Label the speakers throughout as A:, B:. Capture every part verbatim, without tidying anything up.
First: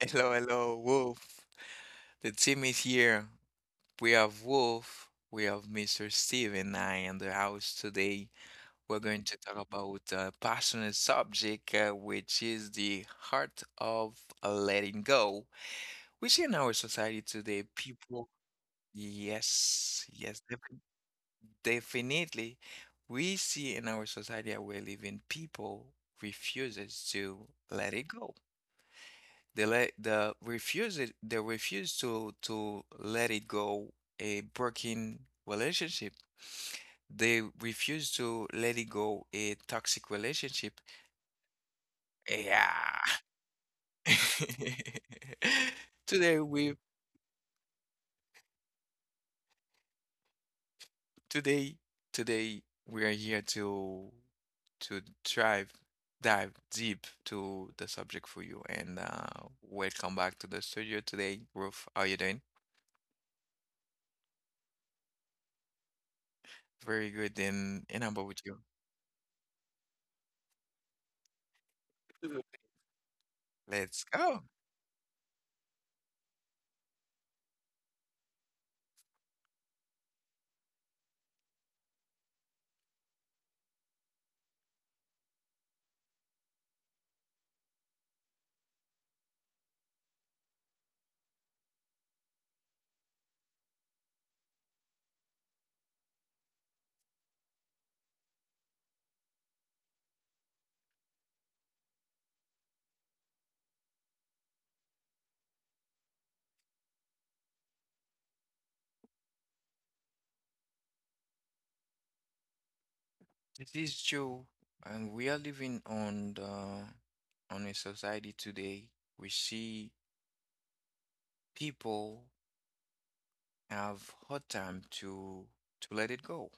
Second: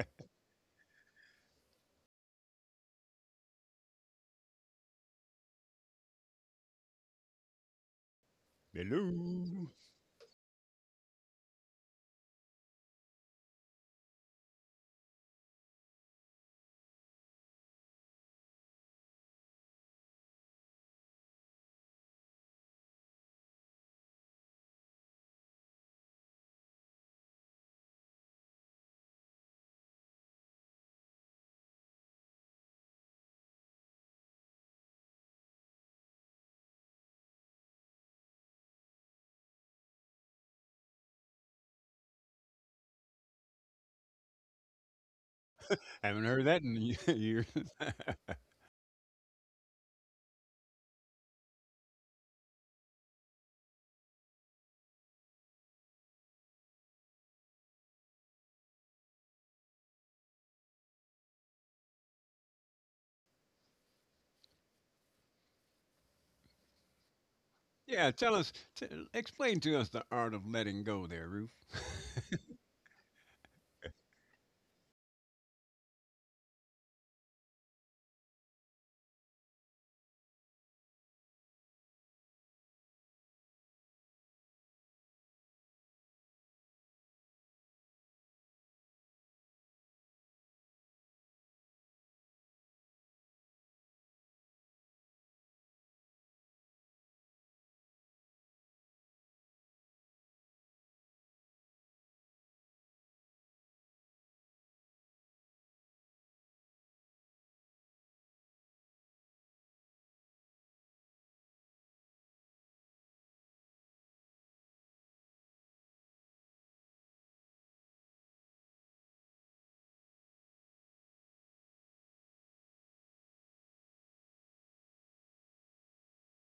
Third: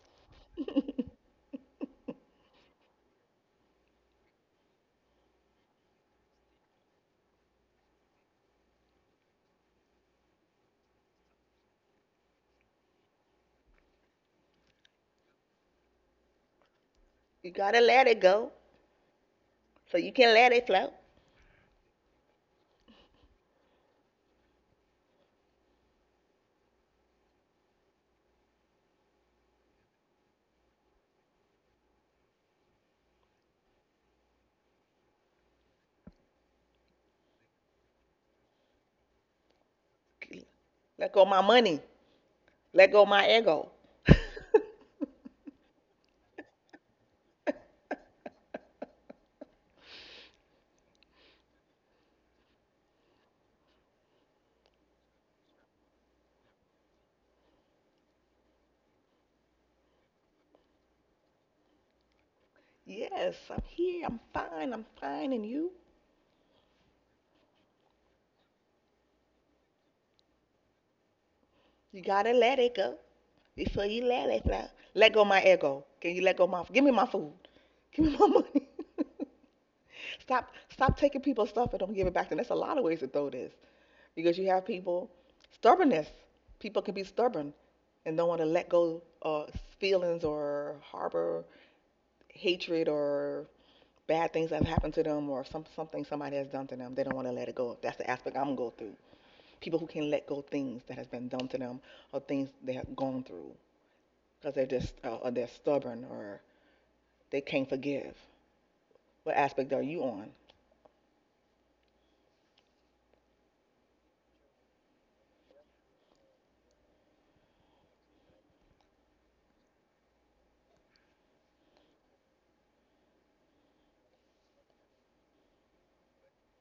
A: Hello, hello, Wolf. The team is here. We have Wolf, we have mister Steve, and I in the house today. We're going to talk
B: Hello.
A: about a passionate subject, uh, which is the heart of letting go. We see in our society
C: You
A: today,
C: gotta let it
A: people,
C: go so
A: yes,
C: you can
A: yes,
C: let it
A: defi-
C: flow.
A: definitely. We see in our society that we live in, people refuses to let it go. They let the refuse it, they refuse to to let it go a broken relationship. They refuse to let it go a toxic relationship.
C: Let go of my money. Let go of
A: Yeah.
C: my ego.
B: Haven't
A: Today
B: heard that in
A: we
B: years.
A: today today we are here to to drive dive deep to the subject for you and uh welcome back to the studio today, Ruth. How you doing?
C: Yes, I'm here. I'm fine. I'm fine. And you?
A: Very good and and
B: Yeah,
A: how
B: tell
A: about
B: us,
A: you?
B: t- explain to us the art of letting go there, Ruth.
C: You gotta let it go before you
A: Let's
C: let it
A: go.
C: flow. Let go of my ego. Can you let go of my? Give me my food. Give me my money. Stop. Stop taking people's stuff and don't give it back to them. There's a lot of ways to throw this. Because you have people stubbornness. People can be stubborn and don't want to let go of feelings or harbor hatred or bad things that have happened to them or some something somebody has done to them. They don't want to let it go. That's the aspect I'm gonna go through. People who can let go things that has been done to them or things they have gone through because they're just uh, or they're stubborn or they can't forgive. What aspect are you on?
A: This is Joe, and we are living on the on a society today we see people have hard time to to let it go.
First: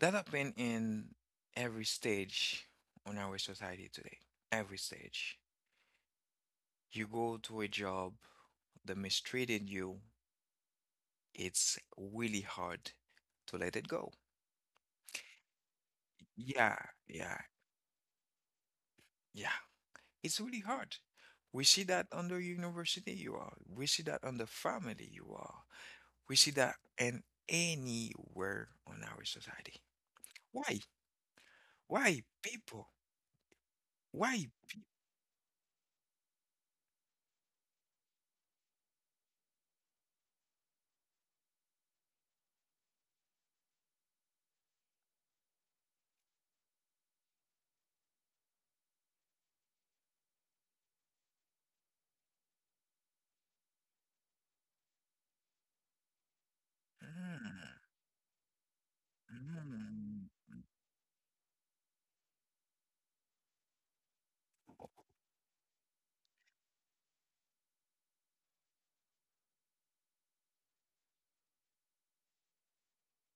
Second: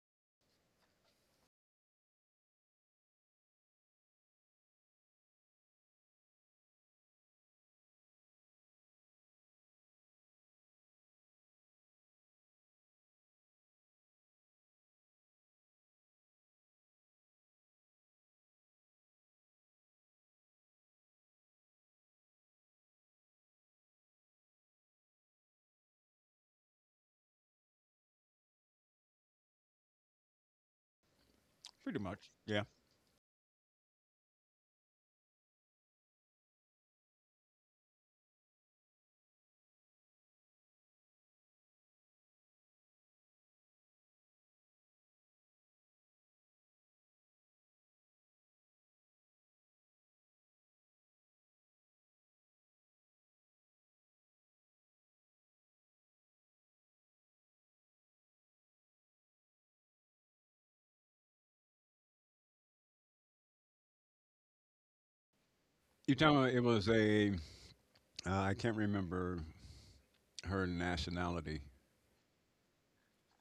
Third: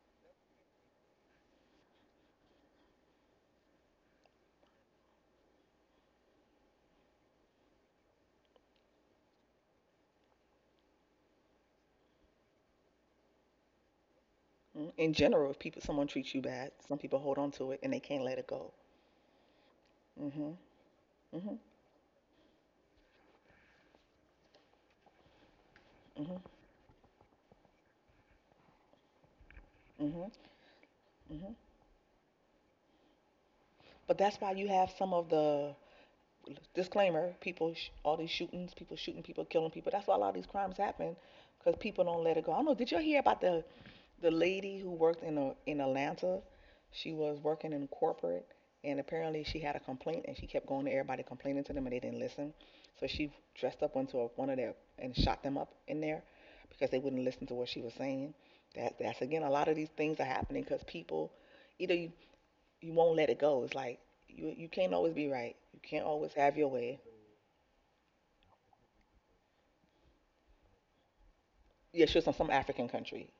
A: That happen in every stage on our society today. Every stage. You go to a job they mistreated you, it's really hard to let it go.
C: Mm, In general, if people someone treats you bad,
A: Yeah,
C: some people hold
A: yeah,
C: on to it and they can't let it go.
A: yeah.
C: Mm,
A: It's
C: mhm. Mm,
A: really hard.
C: mhm. Mm,
A: We see that on the university you are. We see that on the family you are. We
C: mhm.
A: see that in anywhere on our society.
C: Mm, mhm.
A: Why?
C: Mhm.
B: Pretty
A: Why
B: much. Yeah.
A: people?
C: But that's
A: Why?
C: why you have some of the disclaimer: people, sh- all these shootings, people shooting people, killing people. That's why a lot of these crimes happen because people don't let it go. I don't know. Did you hear about the the lady who worked in a, in Atlanta? She was working in corporate, and apparently she had a complaint, and she kept going to everybody complaining to them, and they didn't listen. So she dressed up into a, one of their and shot them up in there because they wouldn't listen to what
A: Mm,
C: she was saying. That that's again a lot of these things are
A: mm,
C: happening because people either you you won't let it go. It's like you you can't always be right. You can't
B: You
C: always
B: tell me
C: have
B: it
C: your
B: was
C: way.
B: a, uh, I can't remember her nationality.
C: Yeah, she was from some African country.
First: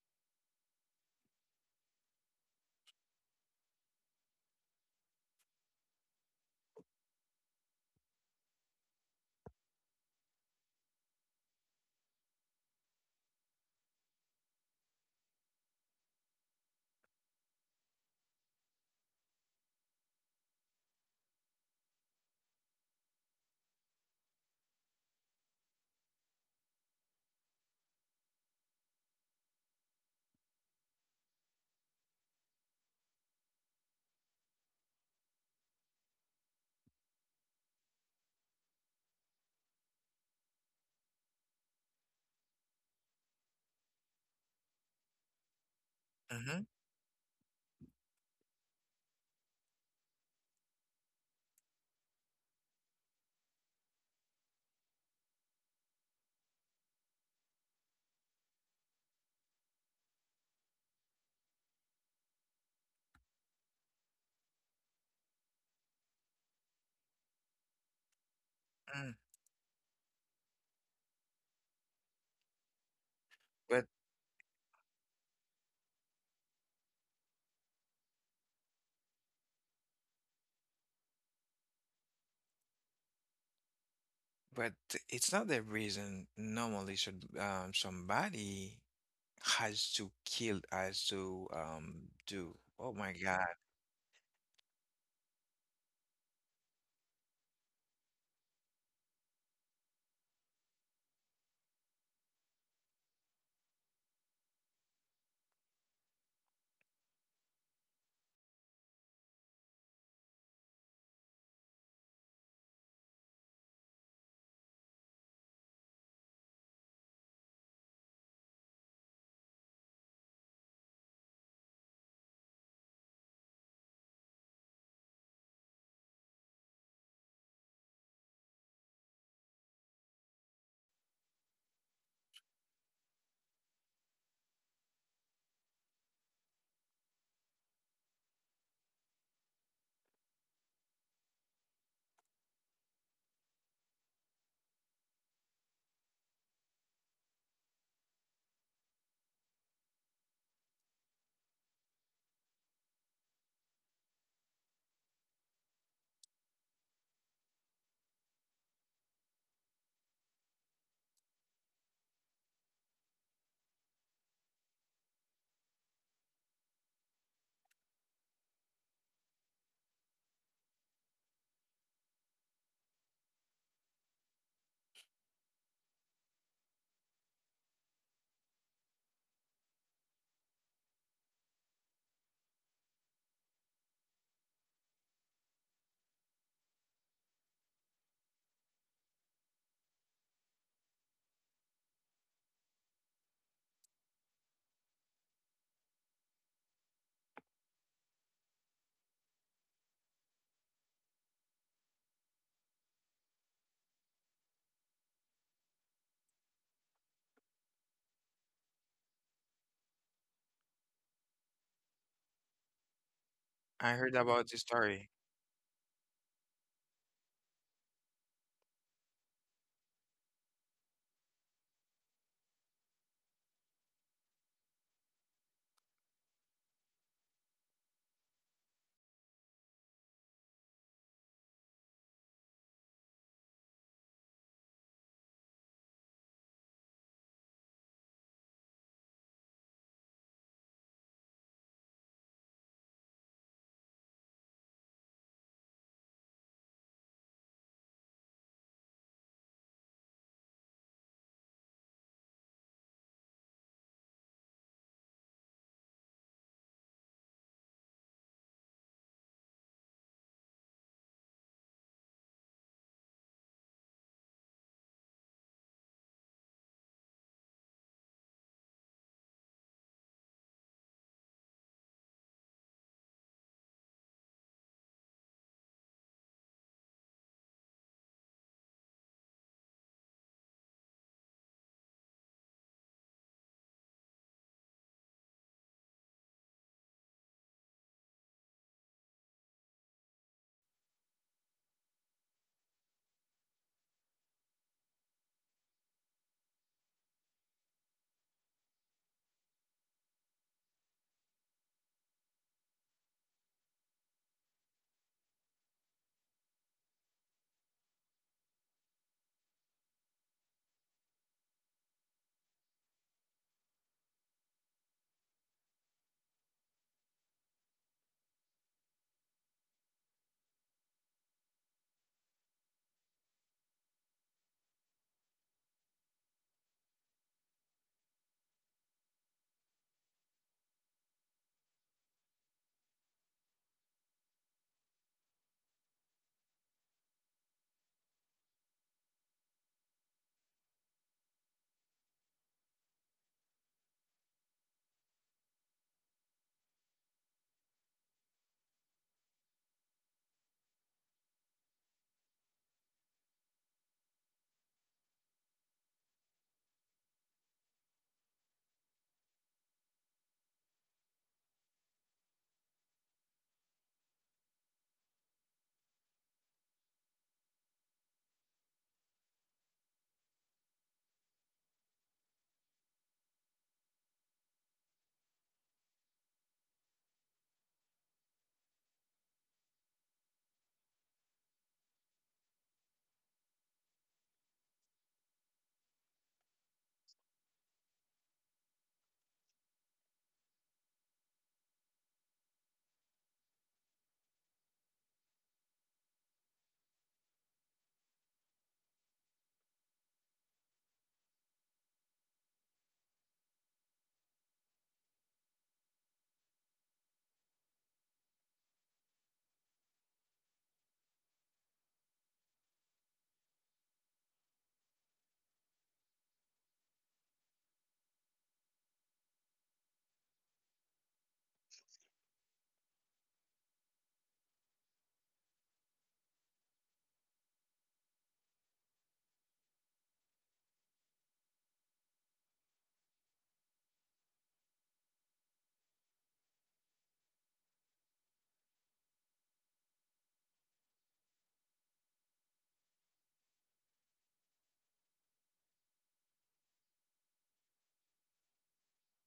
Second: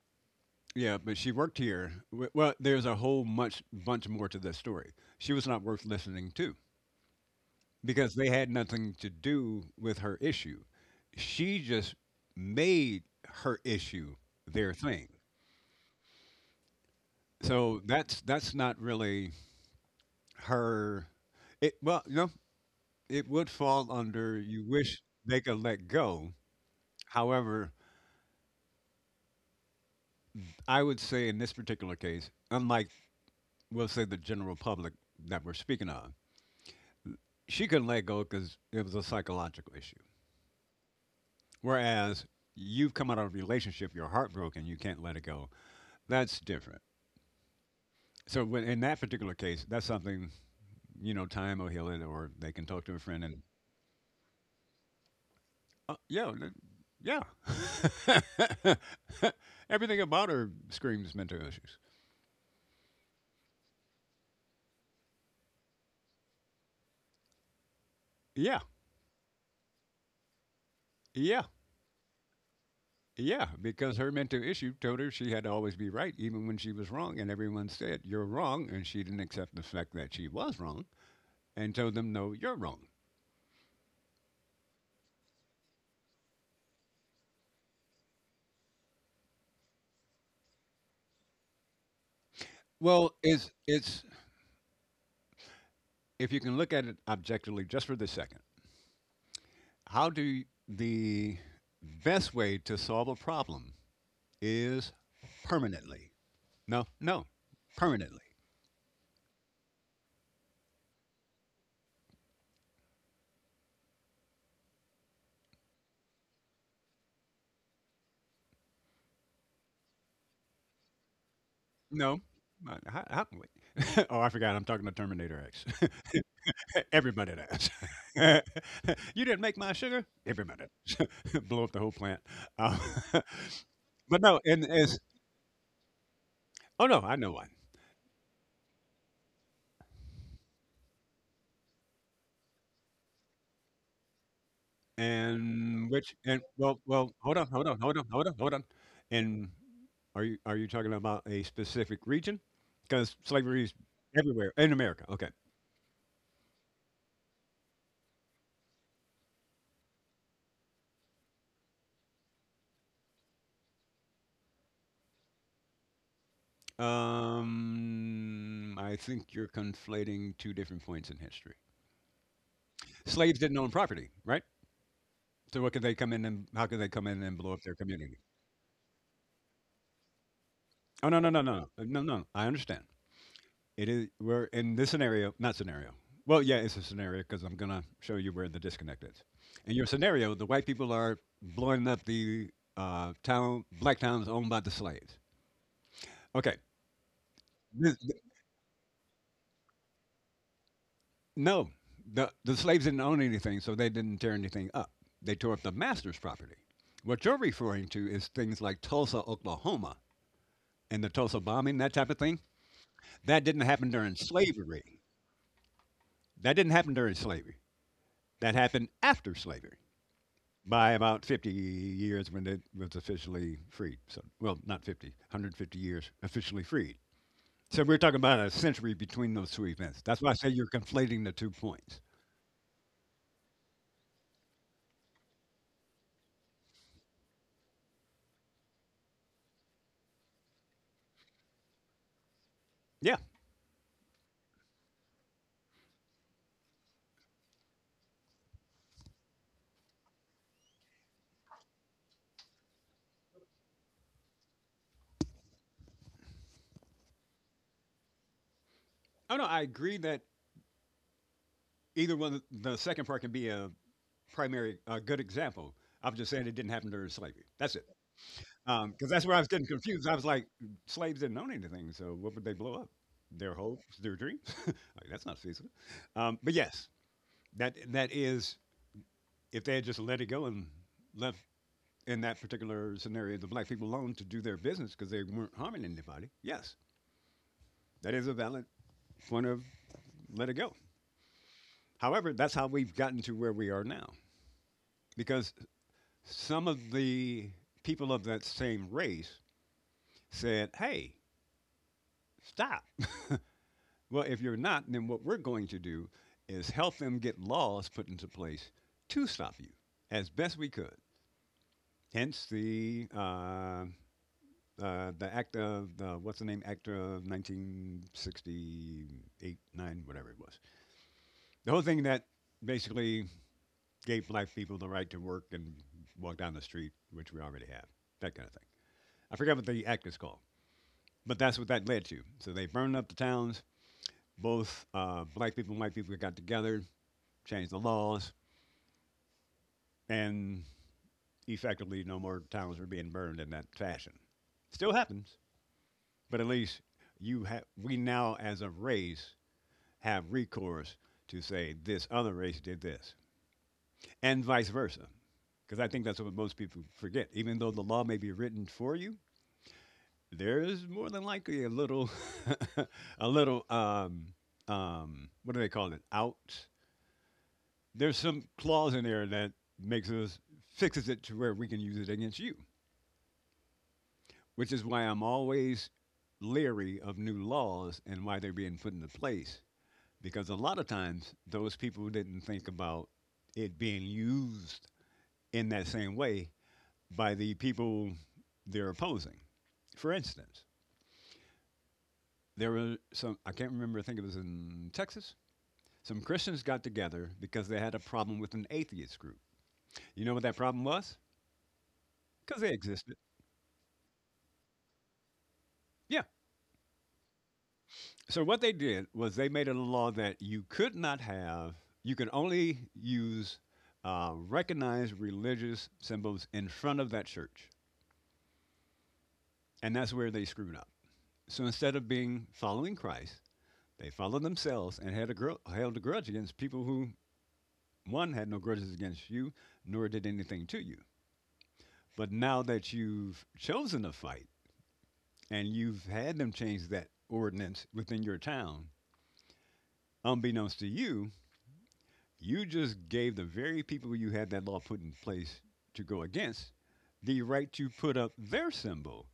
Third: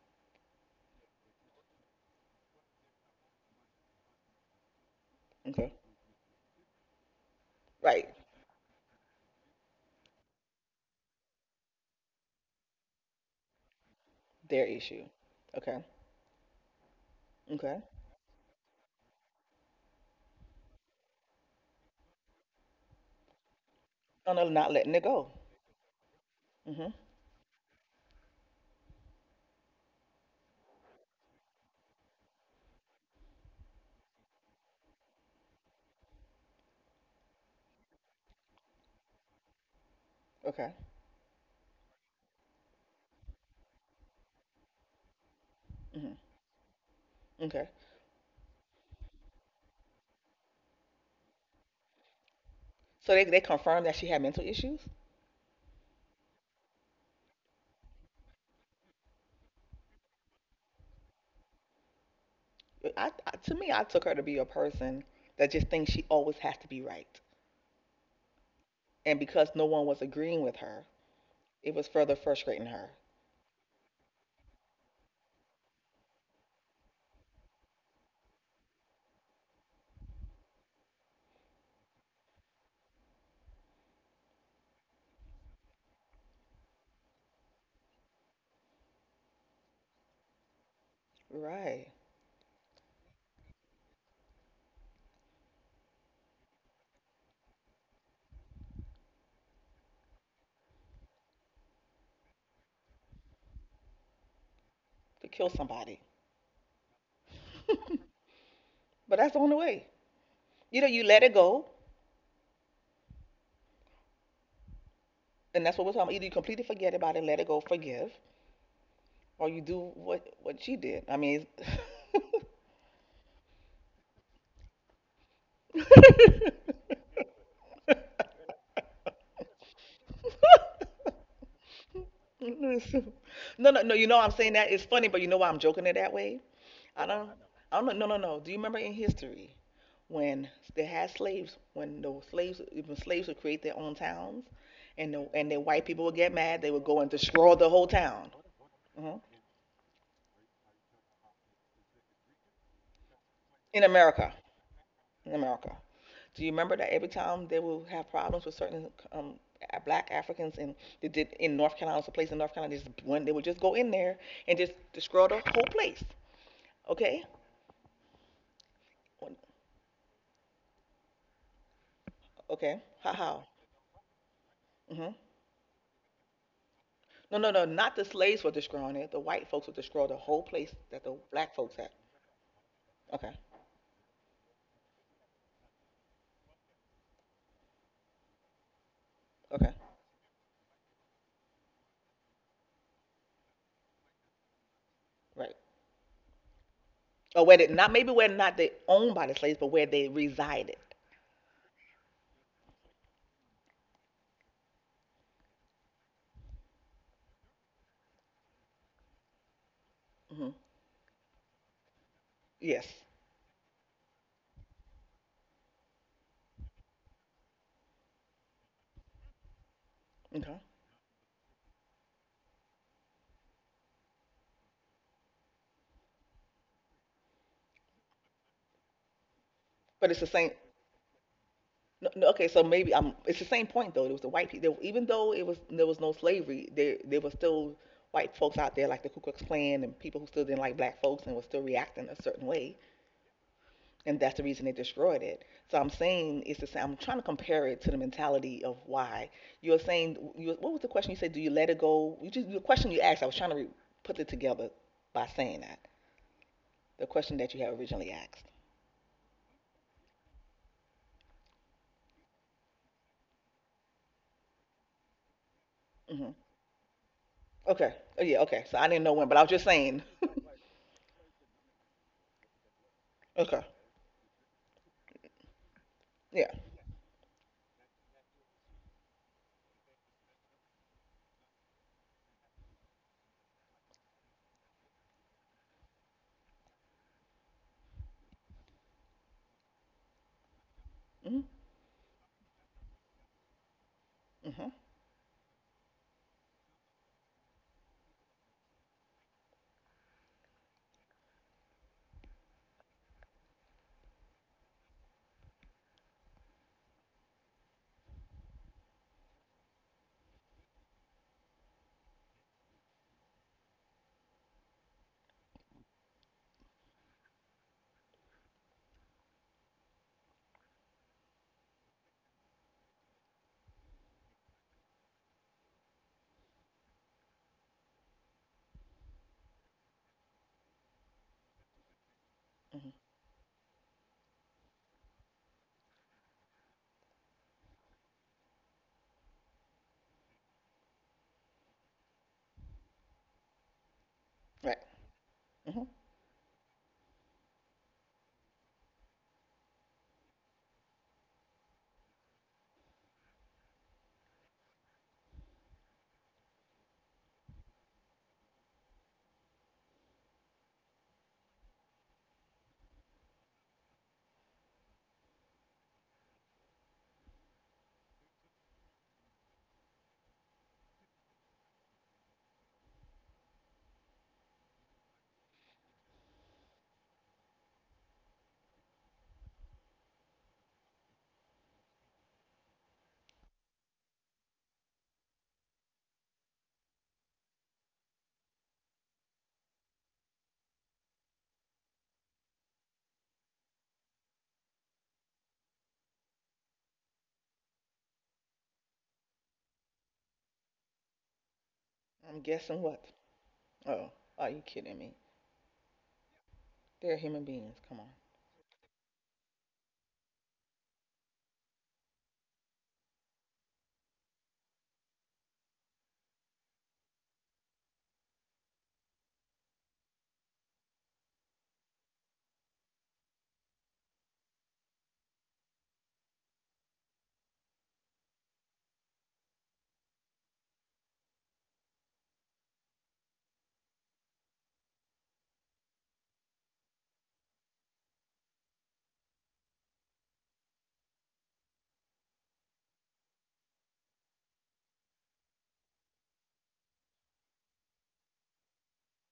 B: Yeah, but she worked here. W- Well, there's a whole much bunch more to the story. She was not
C: Okay.
B: worth listening to
C: Right.
B: because they had nothing to do with her issue. She just made her issue
C: Their
B: their
C: issue.
B: thing.
C: Okay. Okay.
B: So that's that's not really her. It well, no, it would fall
C: On
B: under
C: no,
B: you
C: not letting
B: wish
C: it go.
B: they could let go.
C: Mhm.
B: However, I would say in this particular case, unlike, we'll say, the general public that we're speaking of, she couldn't let go because it was a psychological issue.
C: Okay.
B: Whereas you've come out of a relationship, you're heartbroken, you can't let it go,
C: Mhm.
B: that's
A: mhm,
B: different.
C: Okay.
B: So when, in that particular case, that's something, you know, time will heal it or they can talk to a
C: So
B: friend
C: they they
B: and
C: confirmed that she had mental issues.
B: Uh, yeah, th- yeah. Everything about her screams mental issues.
C: I, I to me, I took her to be a person that just thinks she always has to be right.
B: Yeah,
C: And
A: mm.
C: because no one was agreeing with her,
B: yeah,
C: it was further frustrating her.
B: yeah.
A: But
B: Because her mental issue told her she had to always be right, even when she was wrong, and everyone said you're wrong, and she didn't accept the fact that she was wrong, and told them no, you're wrong.
A: but it's not the reason normally should um somebody has to kill has to
C: Right.
A: um do. Oh
B: Well,
A: my
B: it's
A: God.
B: it's if you can look at it objectively just for the second, how do you- the best way to solve a problem is
C: To kill somebody.
B: permanently. No, no, permanently.
C: But that's the only way. You know, you let it go. And that's what we're talking about. Either you completely forget about it, let it go, forgive, or you do what what she did. I mean, it's-
B: No. Uh, how how can we Oh, I forgot I'm talking to Terminator X. Everybody does. "You didn't make my sugar?" Everybody does. Blow up the whole plant. Um,
C: no, no, no. You
B: but
C: know I'm
B: no,
C: saying
B: and
C: that it's
B: it's
C: funny, but you know why I'm joking it that way.
B: Oh, no,
C: I
B: I
C: don't,
B: know one.
C: I don't. No, no, no. Do you remember in history when they had slaves? When those slaves, even slaves would create their own towns, and the and the white
B: And
C: people
B: which
C: would get
B: and
C: mad, they
B: well
C: would go and
B: well, hold on,
C: destroy
B: hold
C: the
B: on,
C: whole
B: hold on, hold
C: town.
B: on, hold on.
C: Mhm.
B: And are you are you talking about a specific region? Because slavery is
C: In America,
B: everywhere in America, okay.
C: in America. Do you remember that every time they will have problems with certain um, black Africans in they did in North Carolina, it's a place in North Carolina, just one they would just go in there and just destroy the whole place. Okay,
B: Um, I think you're conflating two different points in history.
C: okay, how
B: Slaves
C: how?
B: didn't own property, right?
C: Hmm.
B: So what could they come in and how could they come in and
C: No,
B: blow
C: no,
B: up
C: no,
B: their
C: not the
B: community?
C: slaves were destroying it. The white folks would destroy the whole place that
B: Oh,
C: the
B: no, no, no, no,
C: black
B: no.
C: folks
B: Uh,
C: had.
B: no, no! I understand.
C: Okay,
B: It is we're in this scenario, not scenario. Well, yeah, it's a scenario because I'm gonna show you where the disconnect is.
C: okay,
B: In your scenario, the white people are blowing up the uh, town, black towns owned by the slaves.
C: right.
B: Okay.
C: Or where they not
B: This-
C: maybe
B: th-
C: where not they owned by the slaves, but where they resided.
B: no, the the slaves didn't own anything, so they didn't tear anything up. They tore up the master's property. What you're referring to is things like Tulsa, Oklahoma,
C: Hmm.
B: and the Tulsa bombing, that type of thing,
C: Yes.
B: that didn't happen
A: I
B: during
A: heard about this
B: slavery.
A: story.
B: That didn't happen during slavery. That happened after slavery
C: Okay.
B: by about fifty years when it was officially freed. So, well, not fifty, one hundred fifty years officially freed. So we're talking about a century between those two events.
C: But it's
B: That's
C: the
B: why I say
C: same.
B: you're conflating the two points.
C: No, no, okay, so maybe I It's the same point though. It was the white people. Even though it was there was no slavery, there there was still white folks out there like the Ku Klux Klan and people who still didn't like black folks and were still reacting a certain way,
B: Yeah.
C: and that's the reason they destroyed it. So I'm saying it's the same. I'm trying to compare it to the mentality of why you're saying. You, what was the question you said? Do you let it go? You just the question you asked. I was trying to re- put it together by saying that the question that you had originally asked.
B: Oh no, I agree that either one, the second part can be a primary, a good example. I'm
C: Hmm.
B: just saying it didn't happen during slavery. That's it.
C: Okay. Oh, yeah. Okay. So I
B: Um,
C: didn't
B: because
C: know
B: that's
C: when,
B: where
C: but
B: I
C: I
B: was
C: was just
B: getting
C: saying.
B: confused. I was like, slaves didn't own anything, so what would they blow up? Their
C: Okay.
B: hopes, their dreams. Like, that's not feasible. Um,
C: Yeah.
B: but yes, that that is, if they had just let it go and left, in that particular scenario, the black people alone to do their business because they weren't harming anybody. Yes, that is a valid point of let it go.
C: Mm. Hmm.
B: However, that's how we've gotten to where we are now,
C: Hmm.
B: because some of the people of that same race said, "Hey, stop." Well, if you're not, then what we're going to do is help them get laws put into place to stop you as best we could. Hence the uh, uh, the act of the, what's the name, act of nineteen sixty-eight, nine, whatever it was. The whole thing that basically gave black people the right to work and walk down the street, which we already have, that kind of thing. I forgot what the act is called, but that's what that led to. So they
C: Hmm.
B: burned up the towns. Both uh, black people and white people got together, changed the laws, and effectively no more towns were being burned in that fashion.
C: Right.
B: Still happens,
C: Mm. Hmm.
B: but at least you have, we now as a race have recourse to say this other race did this and vice versa, because I think that's what most people forget. Even though the law may be written for you, there is more than likely a little a little um um what do they call it out, there's some clause in there that makes us fixes it to where we can use it against you, which is why I'm always leery of new laws and why they're being put into place. Because a lot of times, those people didn't think about it being used in that same way by the people they're opposing. For instance, there were some, I can't remember, I think it was in Texas, some Christians got together because they had a problem with an atheist group. You know what that problem was?
C: I'm
B: Because they
C: guessing what?
B: existed.
C: Oh, are you kidding me?
B: Yeah.
C: They're human beings. Come on.
B: So what they did was they made it a law that you could not have, you can only use uh, recognized religious symbols in front of that church, and that's where they screwed up. So instead of being following Christ, they followed themselves and had a gr- held a grudge against people who one had no grudges against you, nor did anything to you. But now that you've chosen to fight and you've had them change that ordinance within your town, unbeknownst to you, you just gave the very people you had that law put in place to go against the right to put up their symbol,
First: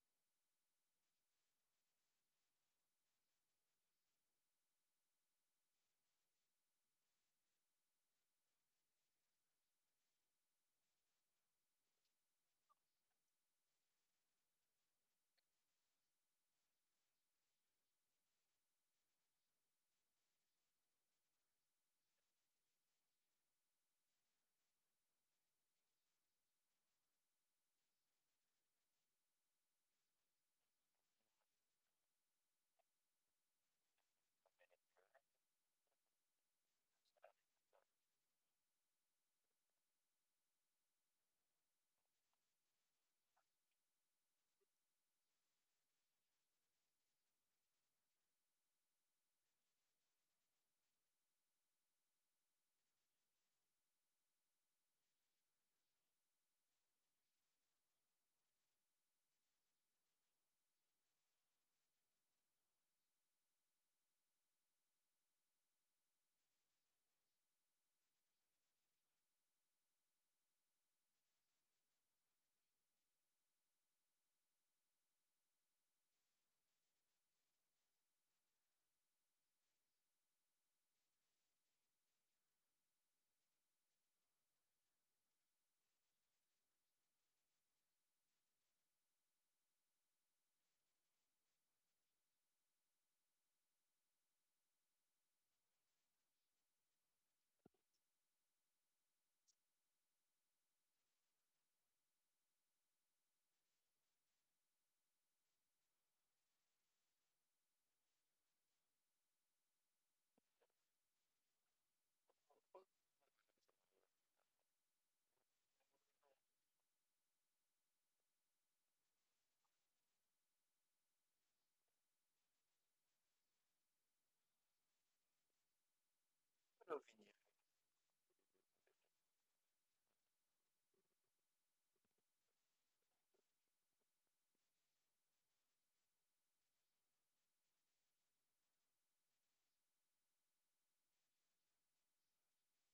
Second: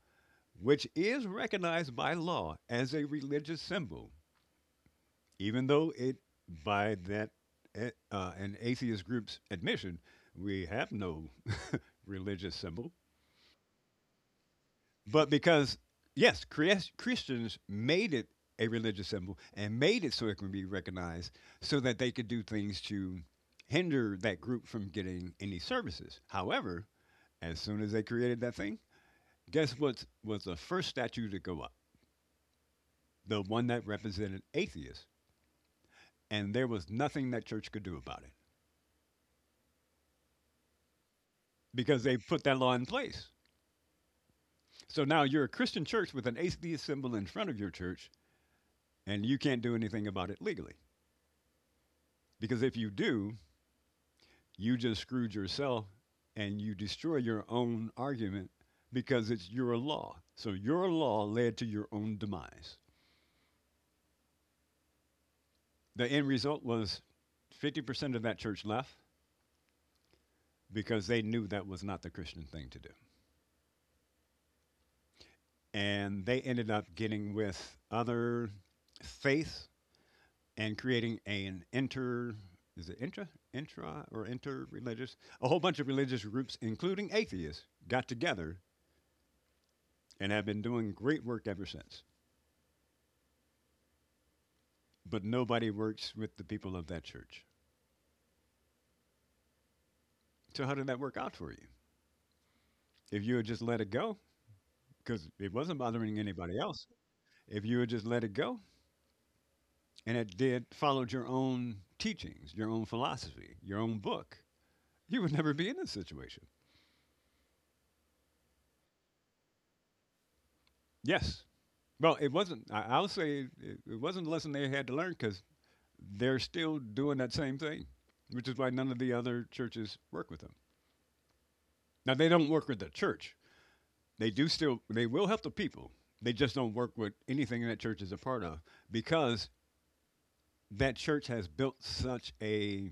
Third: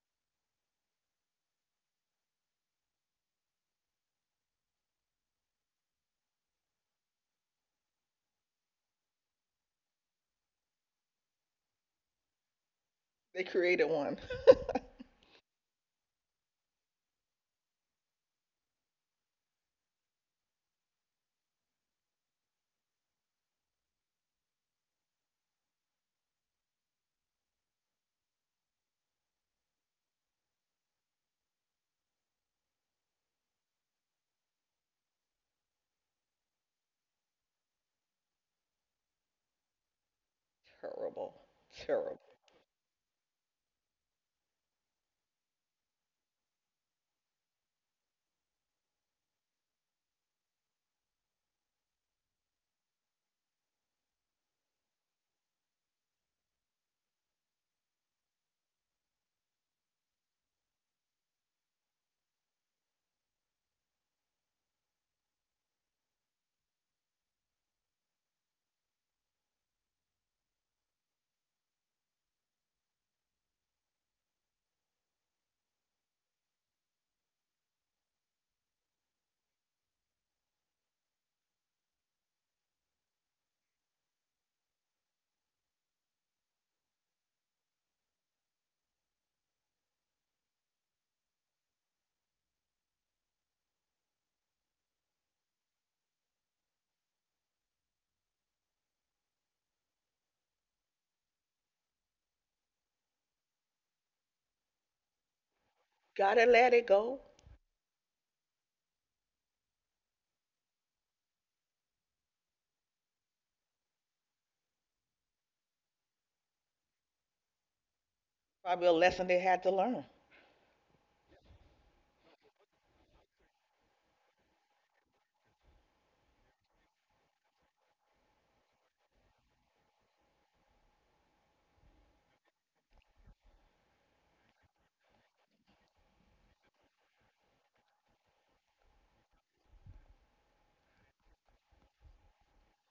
B: which is recognized by law as a religious symbol, even though it, by that eh, uh, an atheist group's admission, we have no religious symbol.
C: They created one.
B: But because, yes, Christians made it a religious symbol and made it so it can be recognized, so that they could do things to hinder that group from getting any services. However, as soon as they created that thing, guess what was the first statue to go up? The one that represented atheists. And there was nothing that church could do about it
C: Terrible.
B: because they
C: Terrible.
B: put that law in place. So now you're a Christian church with an atheist symbol in front of your church, and you can't do anything about it legally. Because if you do, you just screwed yourself and you destroy your own argument because it's your law. So your law led to your own demise. The end result was fifty percent of that church left because they knew that was not the Christian thing to do. And they ended up getting with other faiths and creating an inter, is it intra, intra or inter-religious? A whole bunch of religious groups including atheists got together and have been doing great work ever since, but nobody works with the people of that church. So how did that work out for you? If you had just let it go, because it wasn't bothering
C: Gotta
B: anybody
C: let it
B: else,
C: go.
B: if you had just let it go and it did followed your own teachings, your own philosophy, your own book, you would never be in this situation.
C: Probably a lesson they had to learn.
B: Yes. Well, it wasn't. I, I'll say it, it wasn't a lesson they had to learn because they're still doing that same thing, which is why none of the other churches work with them. Now they don't work with the church. They do still, they will help the people. They just don't work with anything that church is a part of, because that church has built such a.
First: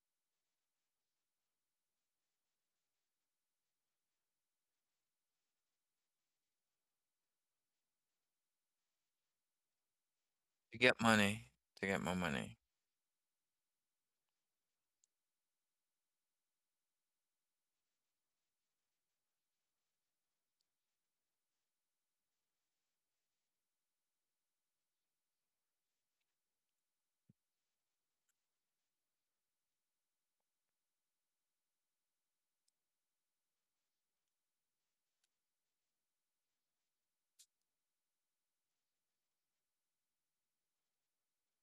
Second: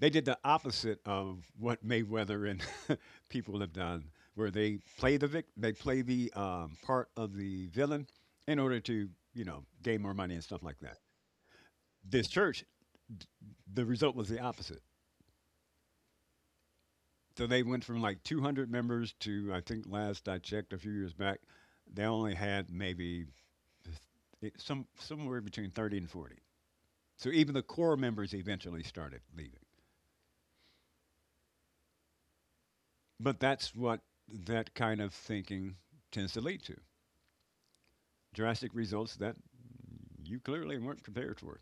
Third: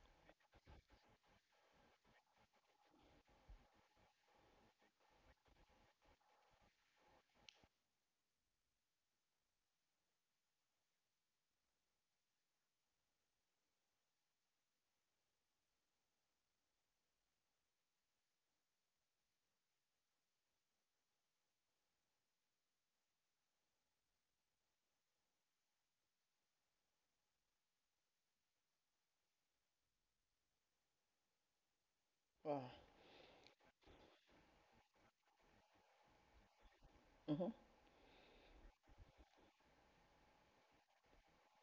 B: They did the opposite of what Mayweather and people have done, where they play the vic, they play the um, part of the villain in order to, you know, gain more money and stuff
A: To
B: like that.
A: get money. To get more
B: This
A: money.
B: church, d- the result was the opposite. So they went from like two hundred members to, I think last I checked a few years back, they only had maybe it- some somewhere between thirty and forty. So even the core members eventually started leaving.
C: Wow.
B: But that's what that kind of thinking tends to lead to,
C: Hmm.
B: drastic results that you clearly weren't prepared for.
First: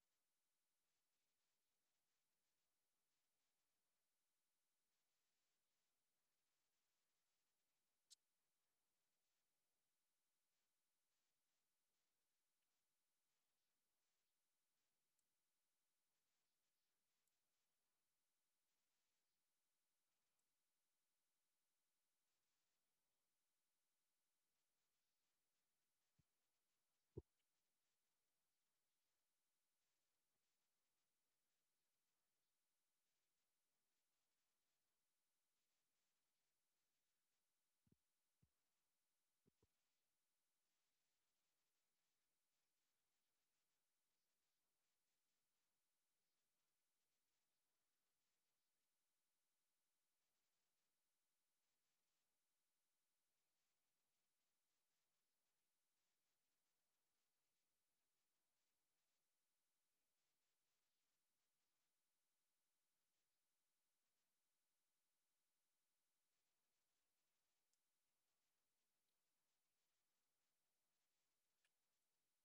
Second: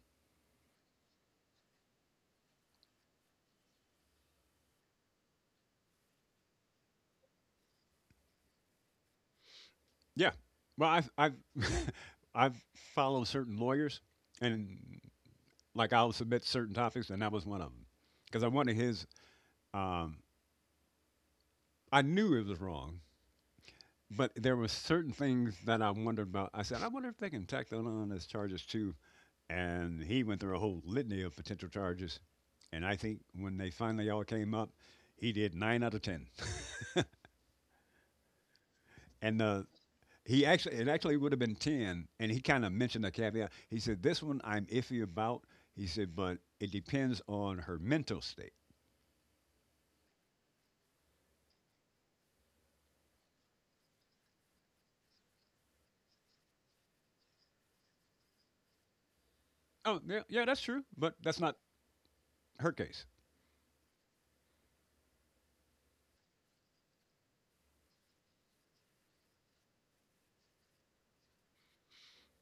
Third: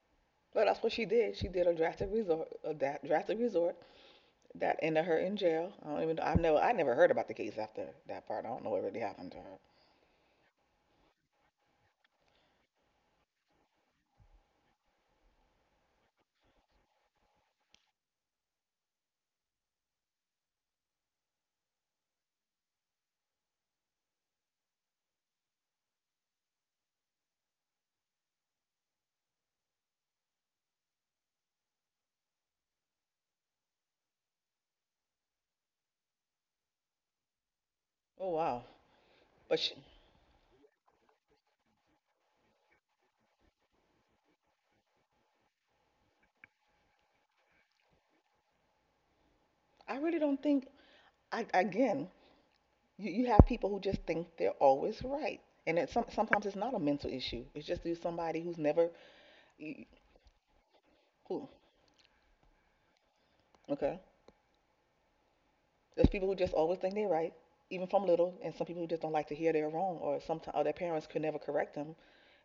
C: But that's what she did. She did a drastic resort, a drastic resort that ended her in jail. I don't even know. I've never. I never heard about the case after that part. I don't know what really happened to her.
B: Yeah. Well, I've I've I've followed certain lawyers, and like I'll submit certain topics, and that was one of them because I wanted his. Um, I knew it was wrong, but there were certain things that I wondered about. I said, I wonder if they can tack that on as charges too, and he went through a whole litany of potential charges. And I think when they finally all came up, he did nine out of ten.
C: Oh wow.
B: And
C: But
B: uh,
C: she,
B: he actually, it actually would have been ten. And he kind of mentioned a caveat. He said, "This one I'm iffy about." He said, "But it depends on her mental state."
C: I really don't think. I again. You, you have people who just think they're always right, and it's some, sometimes it's not a mental issue. It's just through somebody who's never
B: Oh, yeah, yeah, that's true, but that's
C: who.
B: not her case.
C: Okay, there's people who just always think they're right, even from little, and some people who just don't like to hear they're wrong, or sometimes or their parents could never correct them,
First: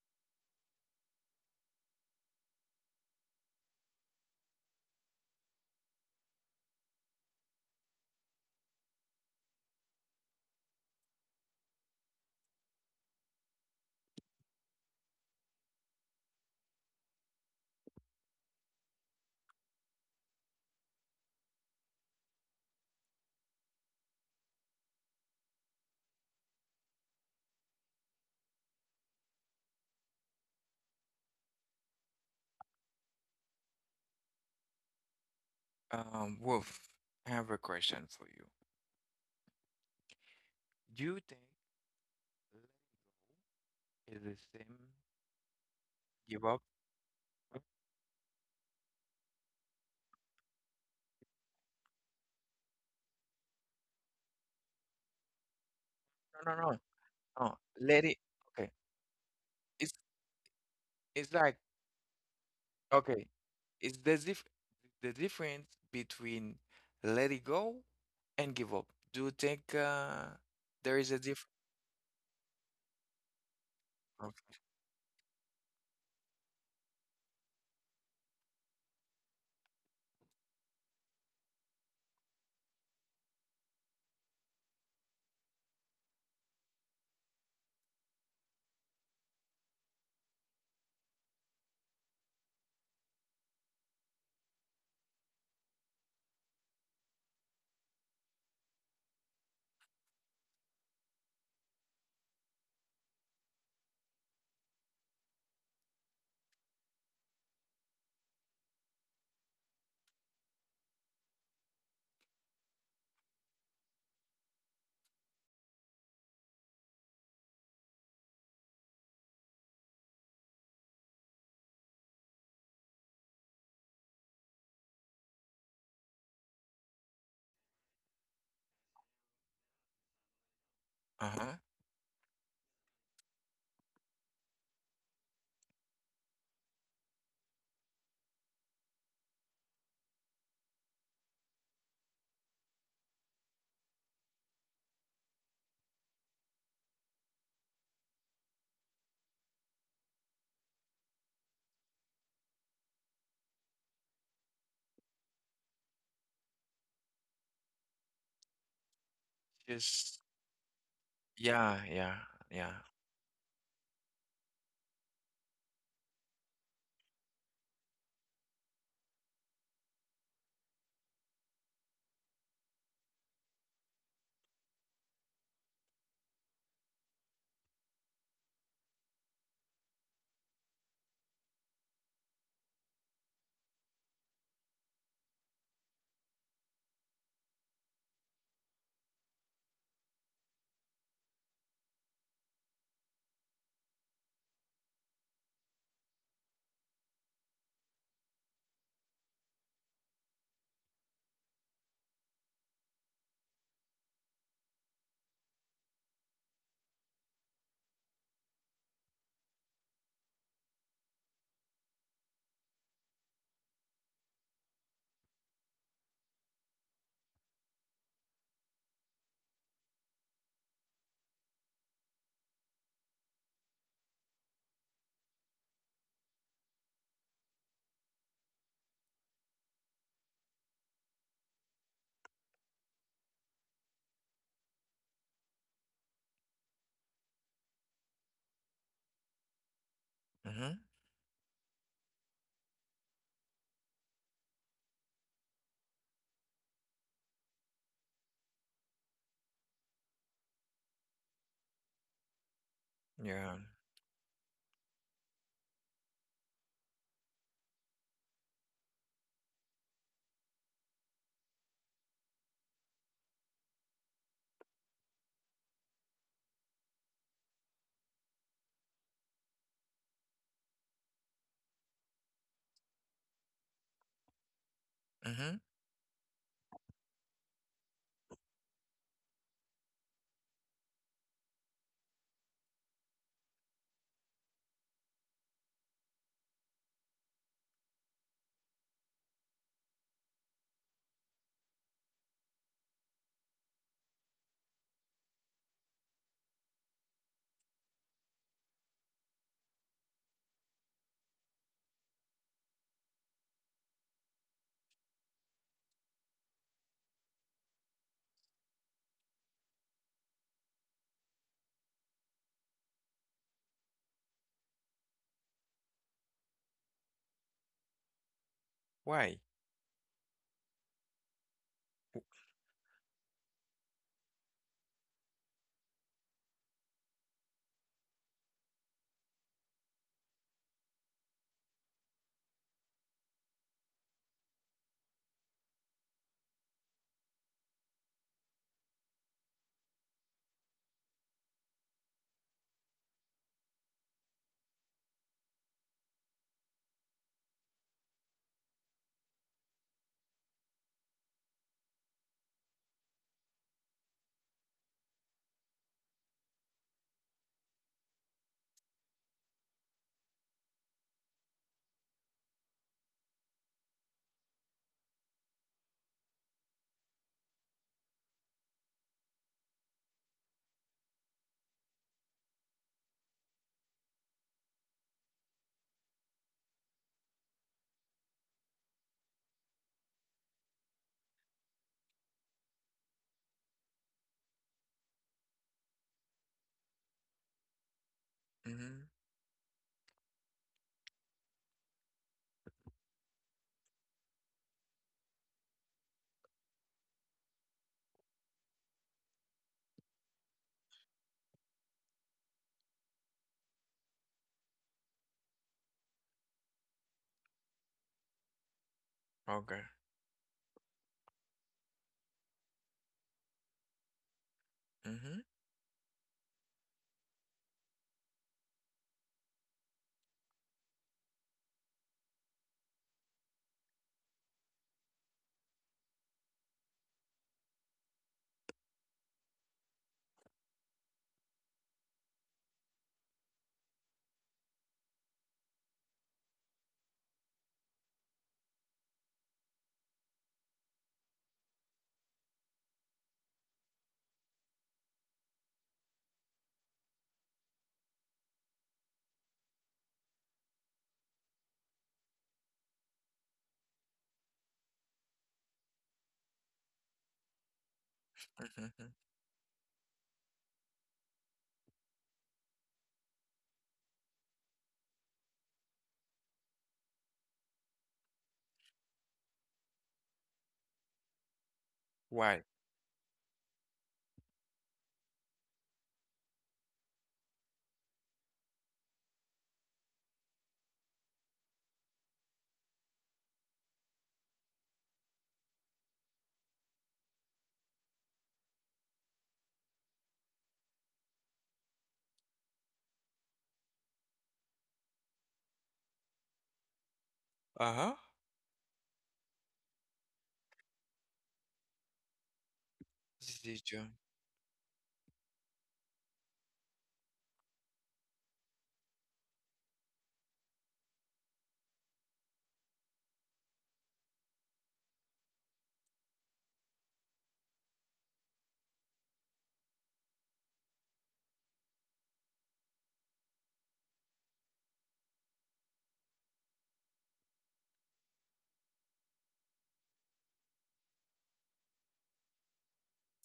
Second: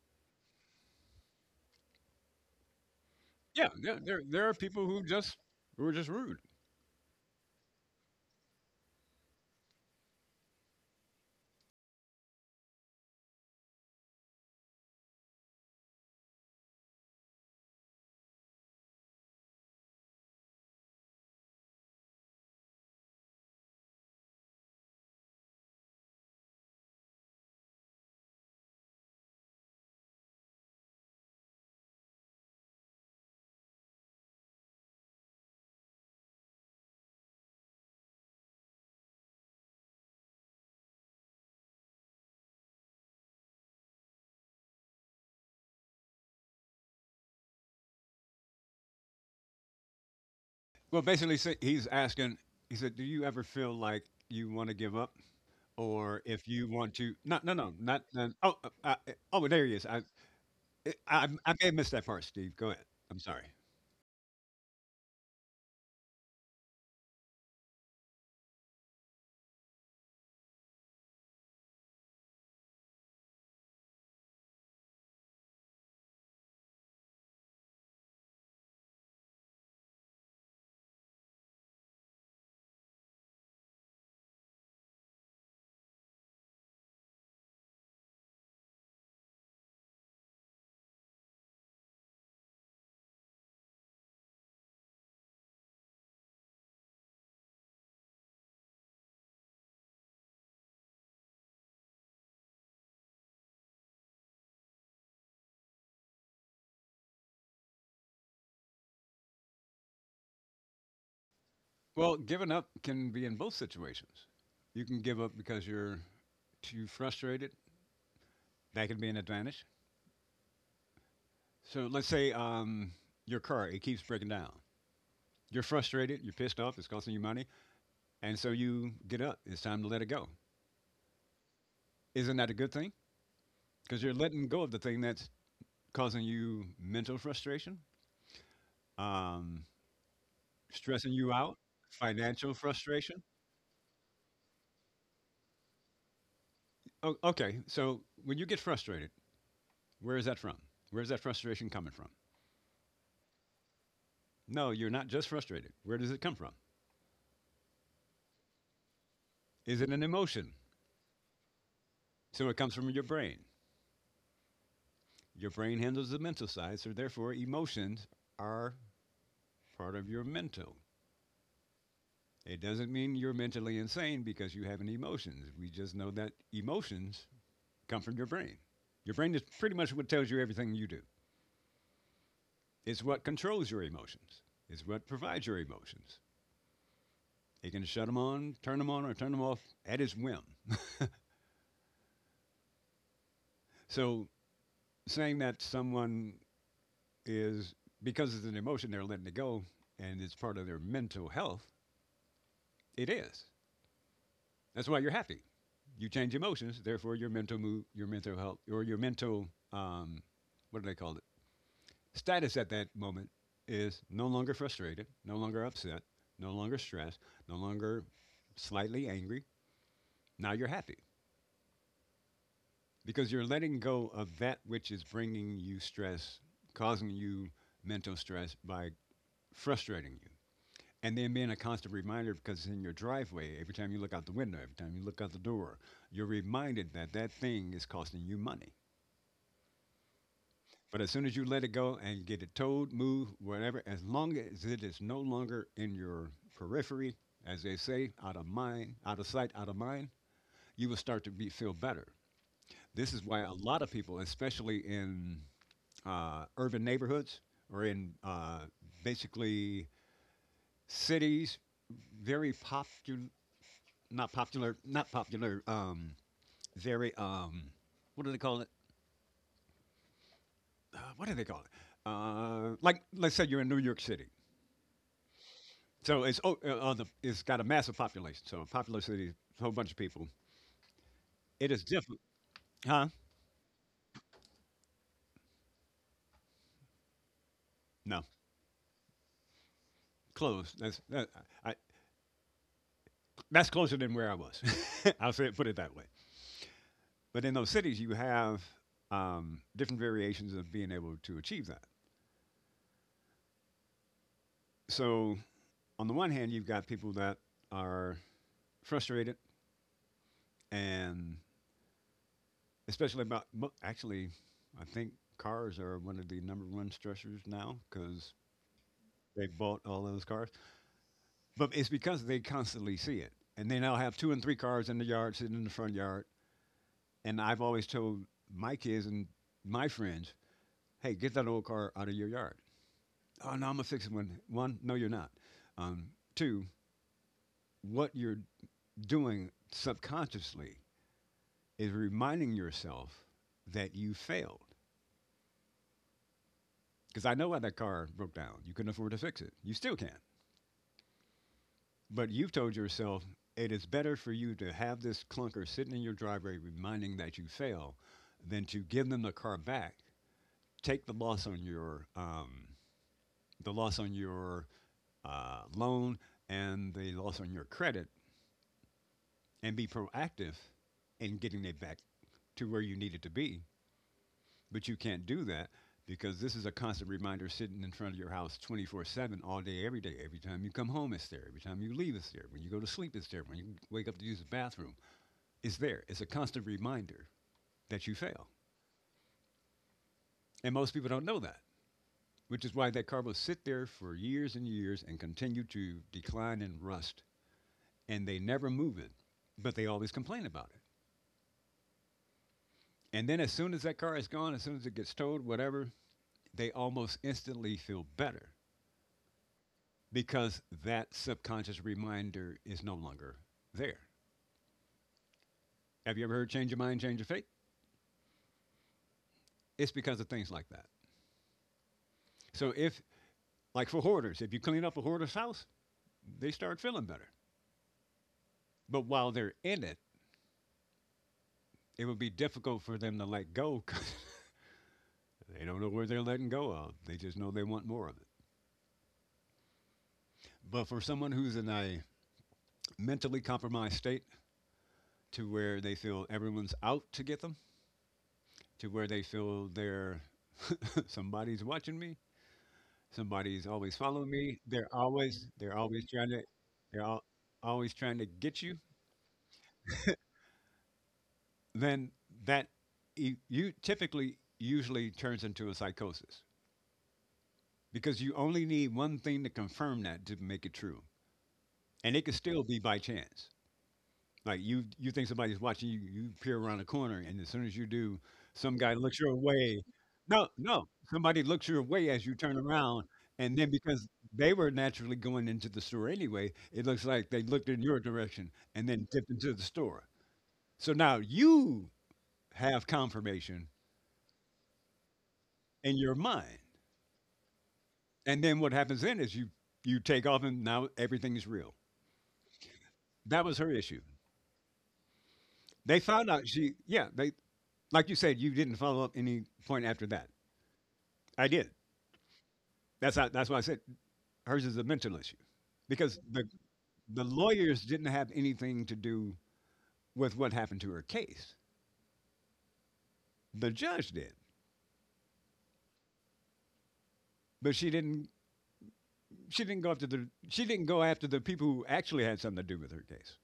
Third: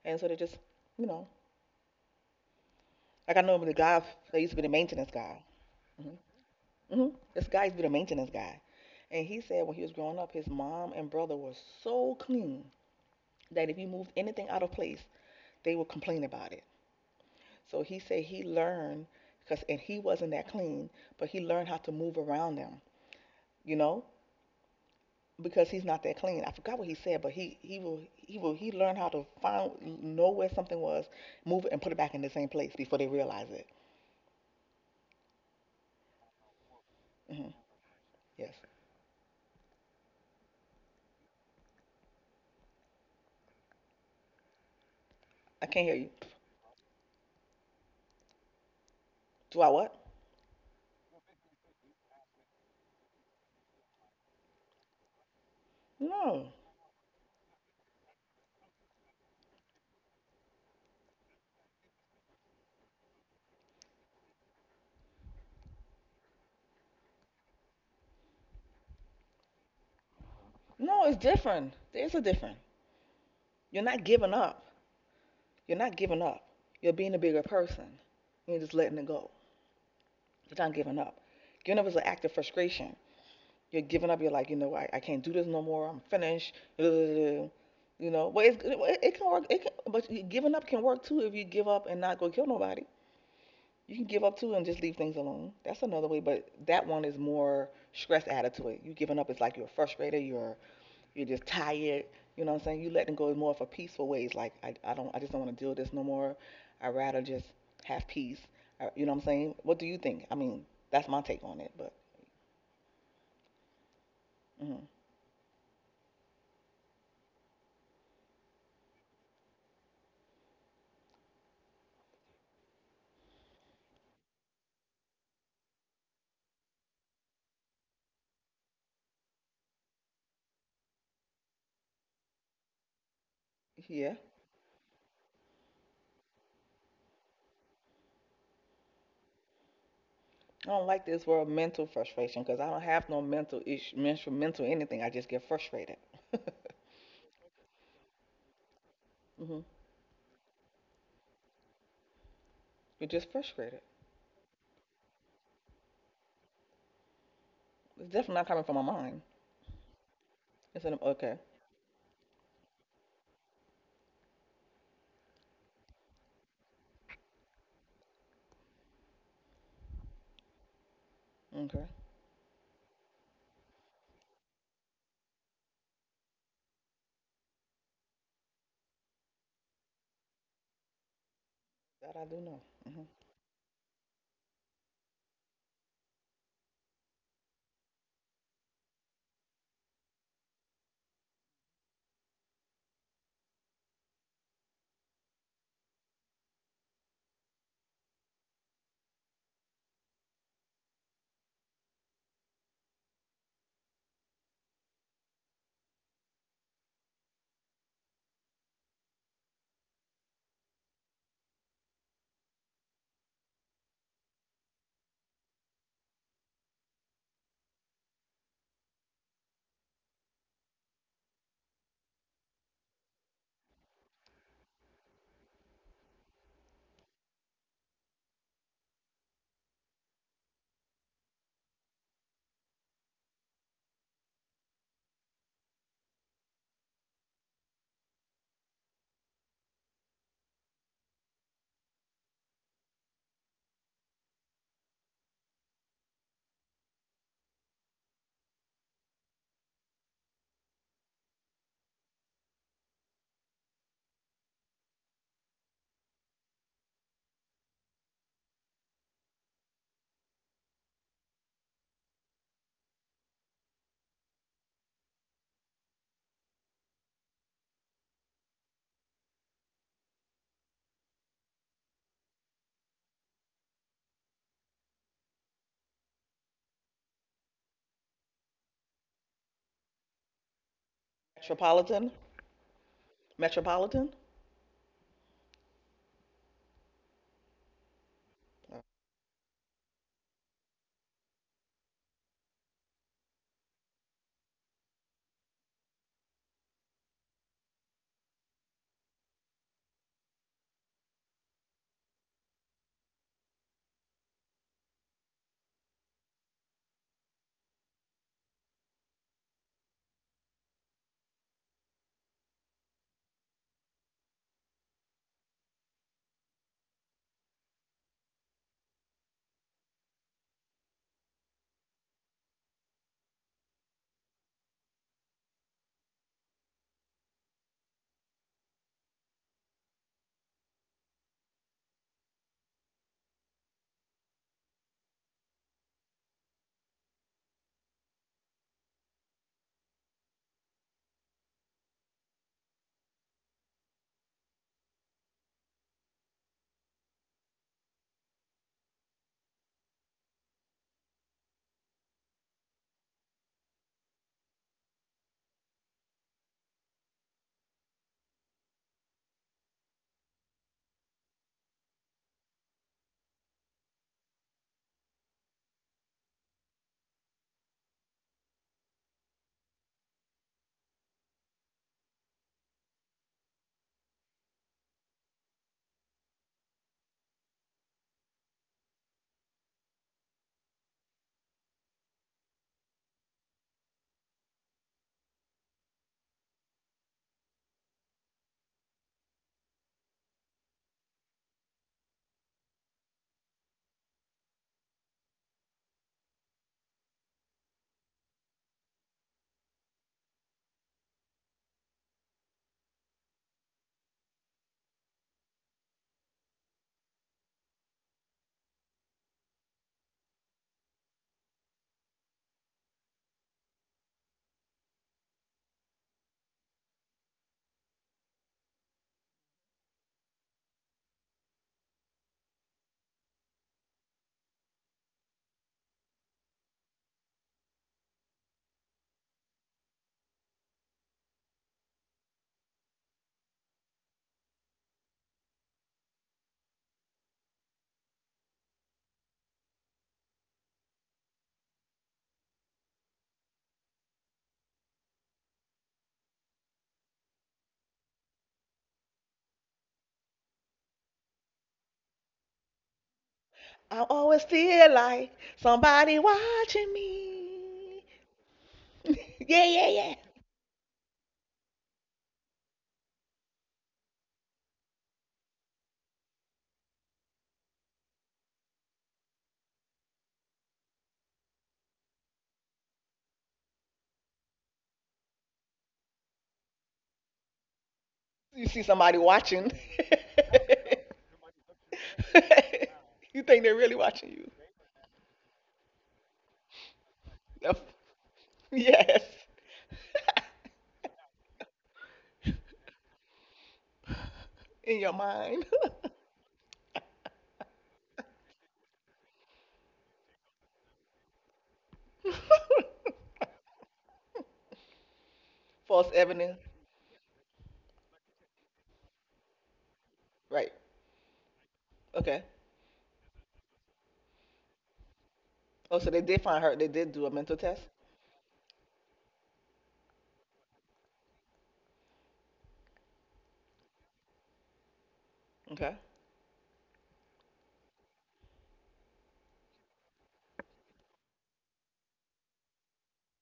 C: and so they just, you know, like I know
B: Yeah,
C: the
B: there,
C: guy
B: there,
C: that
B: there
C: used
B: are
C: to be the
B: people who
C: maintenance
B: just
C: guy.
B: who are just
C: Hmm.
B: rude.
C: Hmm. This guy used to be the maintenance guy, and he said when he was growing up, his mom and brother were so clean that if you moved anything out of place, they would complain about it. So he said he learned because, and he wasn't that clean, but he learned how to move around them, you know, because he's not that clean. I forgot what he said, but he he will he will he learned how to find know where something was, move it, and put it back in the same place before they realize it.
A: Um, Wolf, I have
C: Hmm.
A: a question for you.
C: Yes,
A: Do you think let is the same
C: I can't hear you.
A: give up? No,
C: Do I what?
B: Well, basically, say- he's asking. He said, "Do you ever feel like you want to give up?" Or if
C: No,
A: no, no,
B: you
A: no.
B: want to no no
A: No.
B: no not,
A: Let it.
B: not oh
A: Okay,
B: uh, uh, uh, oh, there he is.
A: it's
B: I, I,
A: it's
B: I
A: like
B: may have missed that part. Steve, go ahead. I'm
A: okay,
B: sorry.
A: it's the dif the difference between let it go and give up. Do you think uh there
C: no,
A: is
C: it's
A: a difference?
C: different. There's a different. You're not giving
A: Uh-huh.
C: up. You're not giving up. You're being a bigger person. You're just letting it go. You're not giving up. Giving up is an act of frustration. You're giving up. You're like, you know, I, I can't do this no more. I'm finished. You know, but it's, it, it can work. It can, but giving up can work too if you give up and not go kill nobody. You can give up too and just leave things alone. That's another way. But that one is more stress added to it. You giving up is like you're frustrated. You're you're just tired. You know what I'm saying? You letting go is more of a peaceful ways. Like I, I don't I just don't want to deal with this no more. I'd rather just have peace. Uh, You know what I'm saying? What do you think? I mean, that's my take on it. But
B: Well, giving up can be in both situations.
C: mm,
B: You can give up because you're too frustrated. That can be an advantage. So let's say um your car, it keeps breaking down. You're frustrated, you're pissed off, it's costing you money, and so you get up, it's time to let it go.
A: Uh-huh.
B: Isn't that a good thing? Because you're
C: yeah.
B: letting go of the thing that's causing you mental frustration. um
C: I don't like
B: Stressing
C: this
B: you
C: word
B: out?
C: mental frustration
B: Financial
C: because I don't have no
B: frustration?
C: mental issue, mental, mental anything. I just get frustrated.
B: Oh, okay, so when you get frustrated,
C: Mm-hmm.
B: where is that from? Where's that frustration coming from?
C: You're just frustrated.
B: No, you're not just frustrated. Where does it come from?
C: It's definitely not coming from my mind.
B: Is it an
A: Just
B: emotion?
C: It's an Okay,
A: yeah, yeah,
B: So it
A: yeah.
B: comes from your brain. Your brain handles the mental side, so therefore emotions are part of your mental.
C: okay.
B: It doesn't mean you're mentally insane because you have an emotions. We just know that emotions come from your brain. Your brain is pretty much what tells you everything you do.
C: That I do know.
B: It's
C: Hmm.
B: what controls your emotions. It's what provides your emotions. He can shut them on, turn them on, or turn them off at his whim. So saying that someone is, because it's an emotion, they're letting it go and it's part of their mental health, it is. That's why you're happy. You change emotions, therefore your mental mood, your mental health, or your mental, um, what do they call it? Status at that moment is no longer frustrated, no longer upset, no longer stressed, no longer slightly angry. Now you're happy, because you're letting go of that which is bringing you stress, causing you mental stress by frustrating you. And then being a constant reminder because it's in your driveway, every time you look out the window, every time you look out the door, you're reminded that that thing is costing you money.
A: Mm-hmm.
B: But as soon as you let it go and get it towed, moved, whatever, as long as it is no longer in your periphery, as they say, out of mind, out of sight, out of mind, you will start to be, feel better. This is why a
A: Yeah.
B: lot of people, especially in uh, urban neighborhoods or in uh, basically cities, very popular, not popular, not popular, um, very, um, what do they call it? Uh, what do they call it? Uh, like, let's say you're in New York City.
A: Mm-hmm.
B: So it's o- uh, on the, it's got a massive population. So a popular city, a whole bunch of people. It is
C: Metropolitan,
B: different, huh?
C: metropolitan.
B: No,
C: Oh.
B: close. That's that, I, that's closer than where I was. I'll say it, put it that way. But in those cities, you have um, different variations of being able to achieve that. So, on the one hand, you've got people that are frustrated, and especially about actually, I think cars are one of the number one stressors now because
A: Why?
B: they bought all those cars. But it's because they constantly see it, and they now have two and three cars in the yard, sitting in the front yard. And I've always told my kids and my friends, "Hey, get that old car out of your yard." Oh, no, I'm a fix it. One. One, no, you're not. Um, Two, what you're doing subconsciously is reminding yourself that you failed. Because I know why that car broke down. You couldn't afford to fix it. You still can. But you've told yourself it is better for you to have this clunker sitting in your driveway reminding that you fail than to give them the car back, take the loss on your um, the loss on your uh, loan and the loss on your credit and be proactive in getting it back to where you need it to be. But you can't do that because this is a constant reminder sitting in front of your house twenty-four seven all day, every day. Every time you come home, it's there. Every time you leave, it's there. When you go to sleep, it's there. When you wake up to use the bathroom, it's there. It's a constant reminder that you fail.
A: Mm-hmm.
B: And most people don't know that, which is why that car will sit there for years and years and continue to decline and rust. And they never move it, but they always complain about it. And then as soon as that car is gone, as soon as it gets towed, whatever, they almost instantly feel better
A: Okay.
B: because that subconscious reminder is no longer there.
A: Mm-hmm.
B: Have you ever heard change your mind, change your fate? It's because of things like that. So if like for hoarders, if you clean up a hoarder's house, they start feeling better. But while they're in it, it would be difficult for them to let go because they don't know where they're letting go of. They just know they want more of it. But for someone who's in a mentally compromised state to where they feel everyone's out to get them, to where they feel they're somebody's watching me, somebody's always
C: I
B: following
C: always
B: me. They're
C: feel like
B: always they're always
C: somebody
B: trying to
C: watching
B: they're al always
C: me.
B: trying to get you.
A: Mm-hmm. Mm-hmm.
C: Yeah, yeah, yeah.
B: Then that e- you typically usually turns into a psychosis because you only need one thing to confirm that to make it true, and it could
A: Why?
B: still be by chance. Like you, you think somebody's watching you. You peer around the corner, and as soon as you do,
C: You
B: some
C: see
B: guy looks
C: somebody
B: your
C: watching.
B: way. No, no, somebody looks your way as you turn around,
C: You
B: and
C: think
B: then
C: they're really
B: because
C: watching you?
B: they were naturally going into the store anyway, it looks like they looked in
C: Yep.
B: your direction and then
C: Yes,
B: dipped into the store. So now you have confirmation
C: in your mind.
B: in your mind,
A: Uh-huh.
B: and then what happens then is you you take off, and now everything is real. That was
A: This
B: her
A: is
B: issue.
A: true.
B: They
C: False
B: found out
C: evidence.
B: she, yeah, they like you said, you didn't follow up any point after that.
C: Right.
B: I did.
C: Okay.
B: That's how, that's why I said hers is a mental issue,
C: Oh, so
B: because
C: they did
B: the
C: find her. They did
B: the
C: do a mental
B: lawyers
C: test.
B: didn't have anything to do with what happened to her case. The judge did,
C: Okay.
B: but she didn't. She didn't go after the. She didn't go after the people who actually had something to do with her case.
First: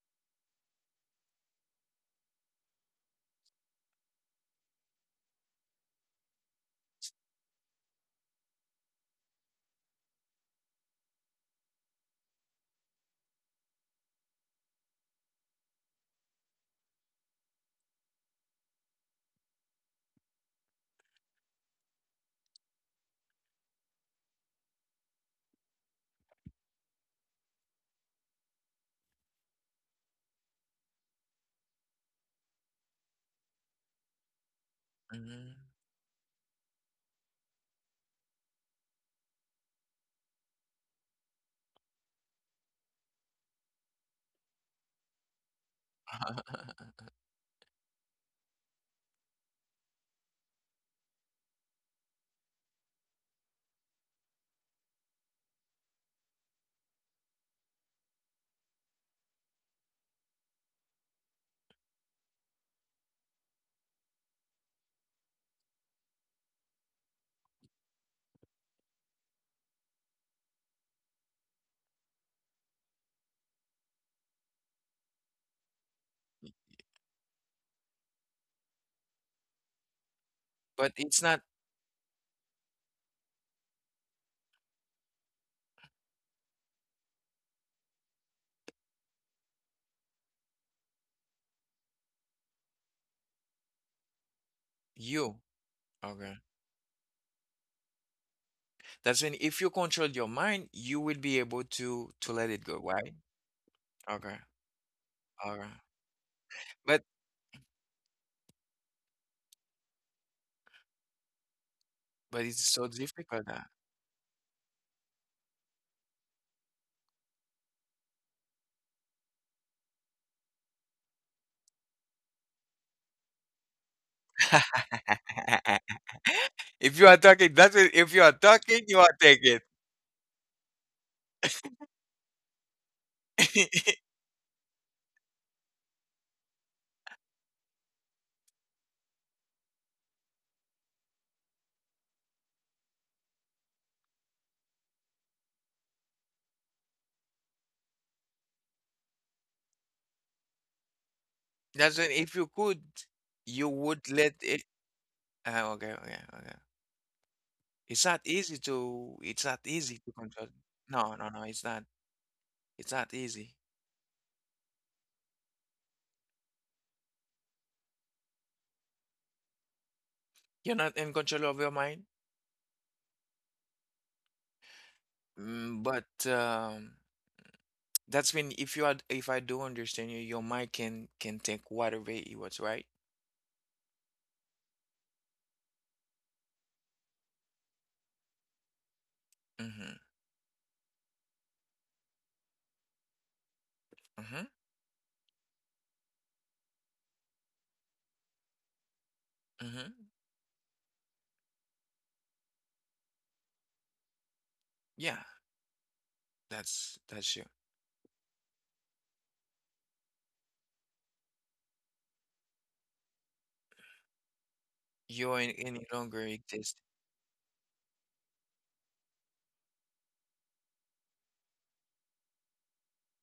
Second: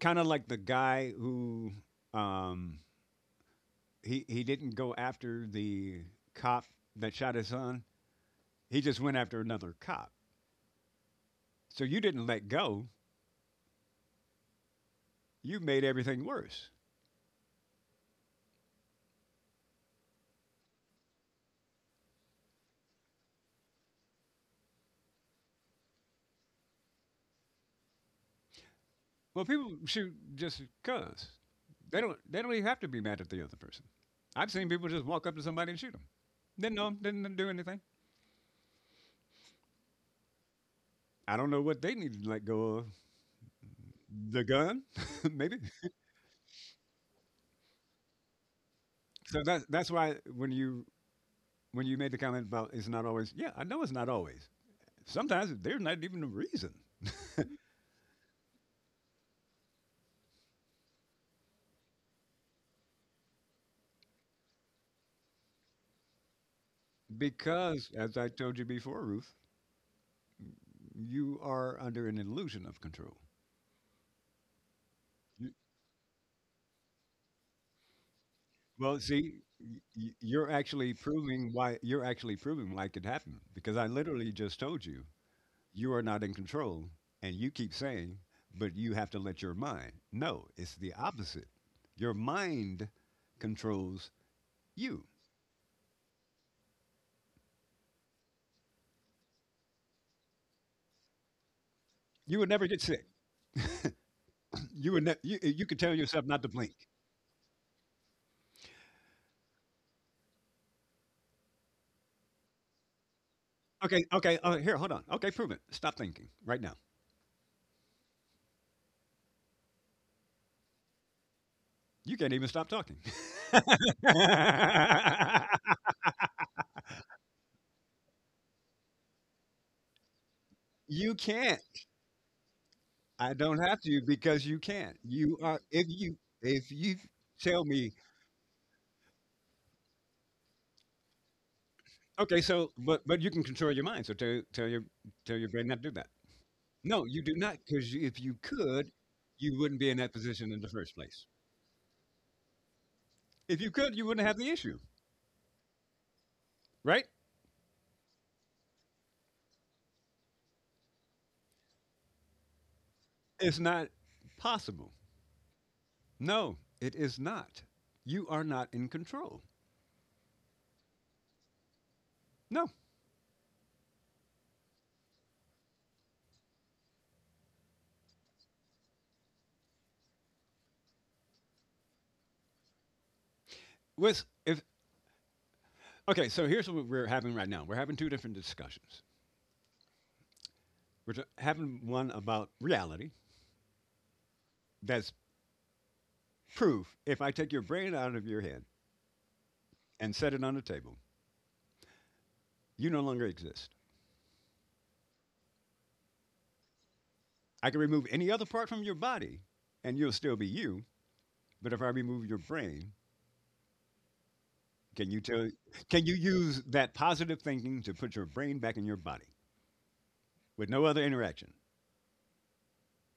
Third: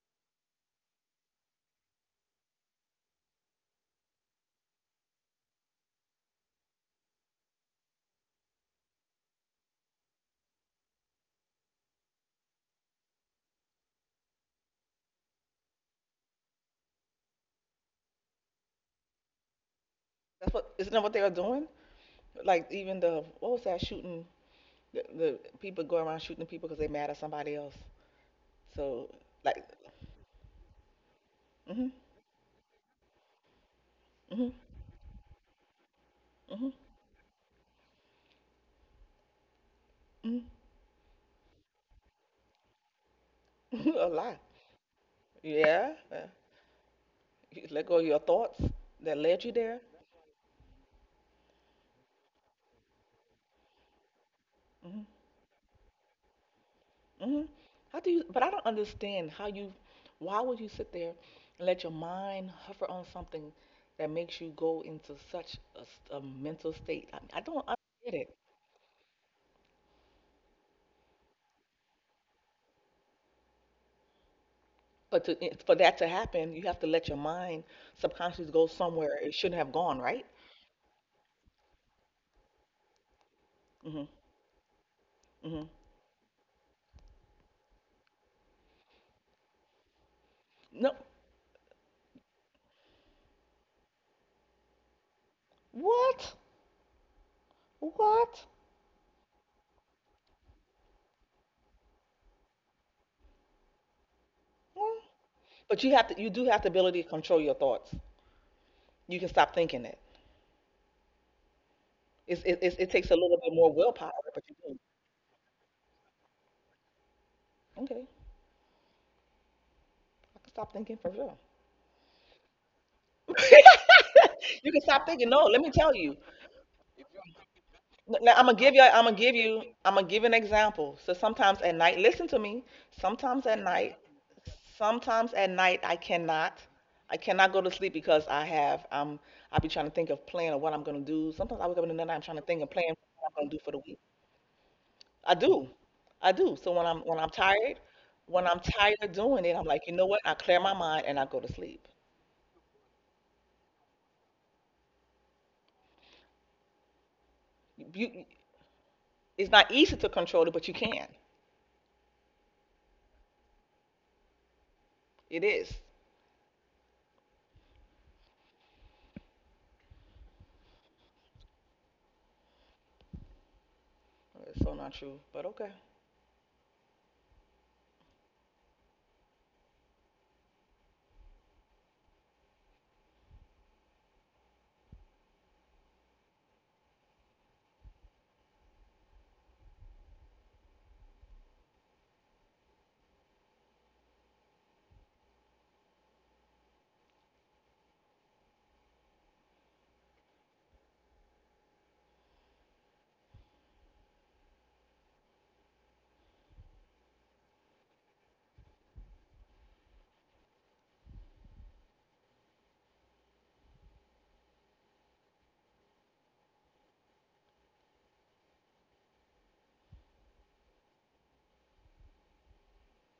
B: Kind of like the guy who um, he he didn't go after the cop that shot his son. He just went after another cop. So you didn't let go. You made everything worse.
C: That's what isn't that what they were doing? Like even the what was that shooting? The, the people going around shooting people because they mad at somebody else. So
B: Well,
C: like,
B: people shoot just because
C: mhm,
B: they don't. They don't even have to be mad at the other person.
C: mhm,
B: I've seen people just walk up to
A: Mhm.
B: somebody and shoot them.
C: mhm,
B: Didn't know them. Didn't do anything.
C: mhm,
B: I don't know what they need to let go of.
C: a lot.
B: The gun, maybe.
C: Yeah. Yeah. You let go of your thoughts that
B: So
C: led you
B: that's
C: there.
B: that's why when you when you made the comment about it's not always. Yeah, I know it's not always.
C: Mhm.
B: Sometimes there's not even a reason
C: Hmm. How do you? But I don't understand how you. Why would you sit there and let your mind hover on something that makes you go into such a, s- a mental state? I, I don't. I
B: because,
C: don't
B: as
C: get
B: I
C: it.
B: told you before, Ruth, you are under an illusion of control.
C: But to,
B: You,
C: it- for that to happen, you have to let your mind subconsciously go
B: well,
C: somewhere it
B: see,
C: shouldn't have
B: y-
C: gone,
B: y-
C: right?
B: you're
A: But
B: actually
A: it's not
B: proving why you're actually proving why it could happen because I
C: Hmm.
B: literally just told you
C: Hmm.
B: you are not in control, and you keep saying, but you have to let your mind. No, it's
C: No.
B: the opposite. Your mind controls you.
A: You. Okay.
C: What? What?
A: That's when if you control your mind, you will be able to to
B: You
A: let
B: would
A: it
B: never
A: go,
B: get sick.
A: right? Okay.
B: You
C: Huh?
B: would ne- you
A: Okay.
B: you could
C: But you
B: tell
C: have to.
B: yourself
C: You do
B: not to
C: have the
B: blink.
C: ability
A: But
C: to control your thoughts. You can stop thinking it. It's,
A: but
C: it,
A: it's
C: it,
A: so
C: it takes a little
A: difficult
C: bit
A: now.
C: more
B: Okay,
C: willpower,
B: okay.
C: but you
B: Uh,
C: do.
B: here, hold on. Okay, prove it. Stop thinking right now.
C: Okay. I can stop thinking for sure.
B: You can't even stop talking.
C: You can stop thinking. No, let me tell you.
A: If you are talking, that's when if you are
C: Now I'm gonna give
A: talking,
C: you.
A: you
C: I'm
A: are
C: gonna give
A: taking.
C: you. I'm gonna give an example. So
B: You
C: sometimes
B: can't.
C: at night, listen to me.
B: I
C: Sometimes at
B: don't have
C: night,
B: to because you can't.
C: sometimes
B: You
C: at
B: are
C: night
B: if
C: I
B: you
C: cannot.
B: if you
C: I cannot go
B: tell
C: to sleep
B: me
C: because I have. Um, I be trying to think of plan of what I'm gonna do. Sometimes I wake up in the night. I'm trying
B: okay,
C: to think of
B: so
C: plan
B: but but
C: what
B: you
C: I'm
B: can
C: gonna do for
B: control
C: the
B: your
C: week.
B: mind. So tell tell your
C: I
B: tell your brain
C: do.
B: not to do that.
C: I do. So when I'm
B: No,
C: when
B: you
C: I'm
B: do not
C: tired,
B: because if you
C: when I'm
B: could,
C: tired of doing it,
B: you
C: I'm like,
B: wouldn't
C: you
B: be in
C: know
B: that
C: what? I
B: position
C: clear
B: in the
C: my
B: first
C: mind and I
B: place.
C: go to sleep.
A: That's when if you could,
B: If
A: you
B: you could,
A: would
B: you wouldn't
A: let
B: have the
A: it.
B: issue,
A: Uh, okay, okay, okay.
B: right?
A: It's not
C: You,
A: easy to. It's
C: it's
A: not
C: not easy
A: easy to
C: to
A: control.
C: control it, but you can.
A: No, no, no. It's not. It's not easy.
B: It's not possible.
C: It is.
B: No, it is not. You are not in control.
A: You're not in control of your mind.
B: No.
C: It's so not true, but okay.
A: Mm, but um, that's when if you are if I do understand you, your mind can can take whatever it was, right?
B: With if okay, so here's what we're having right now. We're having two different discussions.
A: Mm-hmm.
B: We're t- having one about reality
A: Mm-hmm.
B: that's proof. If I take your brain out of your head
A: Mm-hmm.
B: and set it on the table, you no longer exist.
A: Yeah, that's that's you.
B: I can remove any other part from your body and you'll still be you, but if I remove your brain, can you
A: You
B: tell
A: ain't any
B: can you
A: longer
B: use
A: exist.
B: that positive thinking to put your brain back in your body with no other interaction?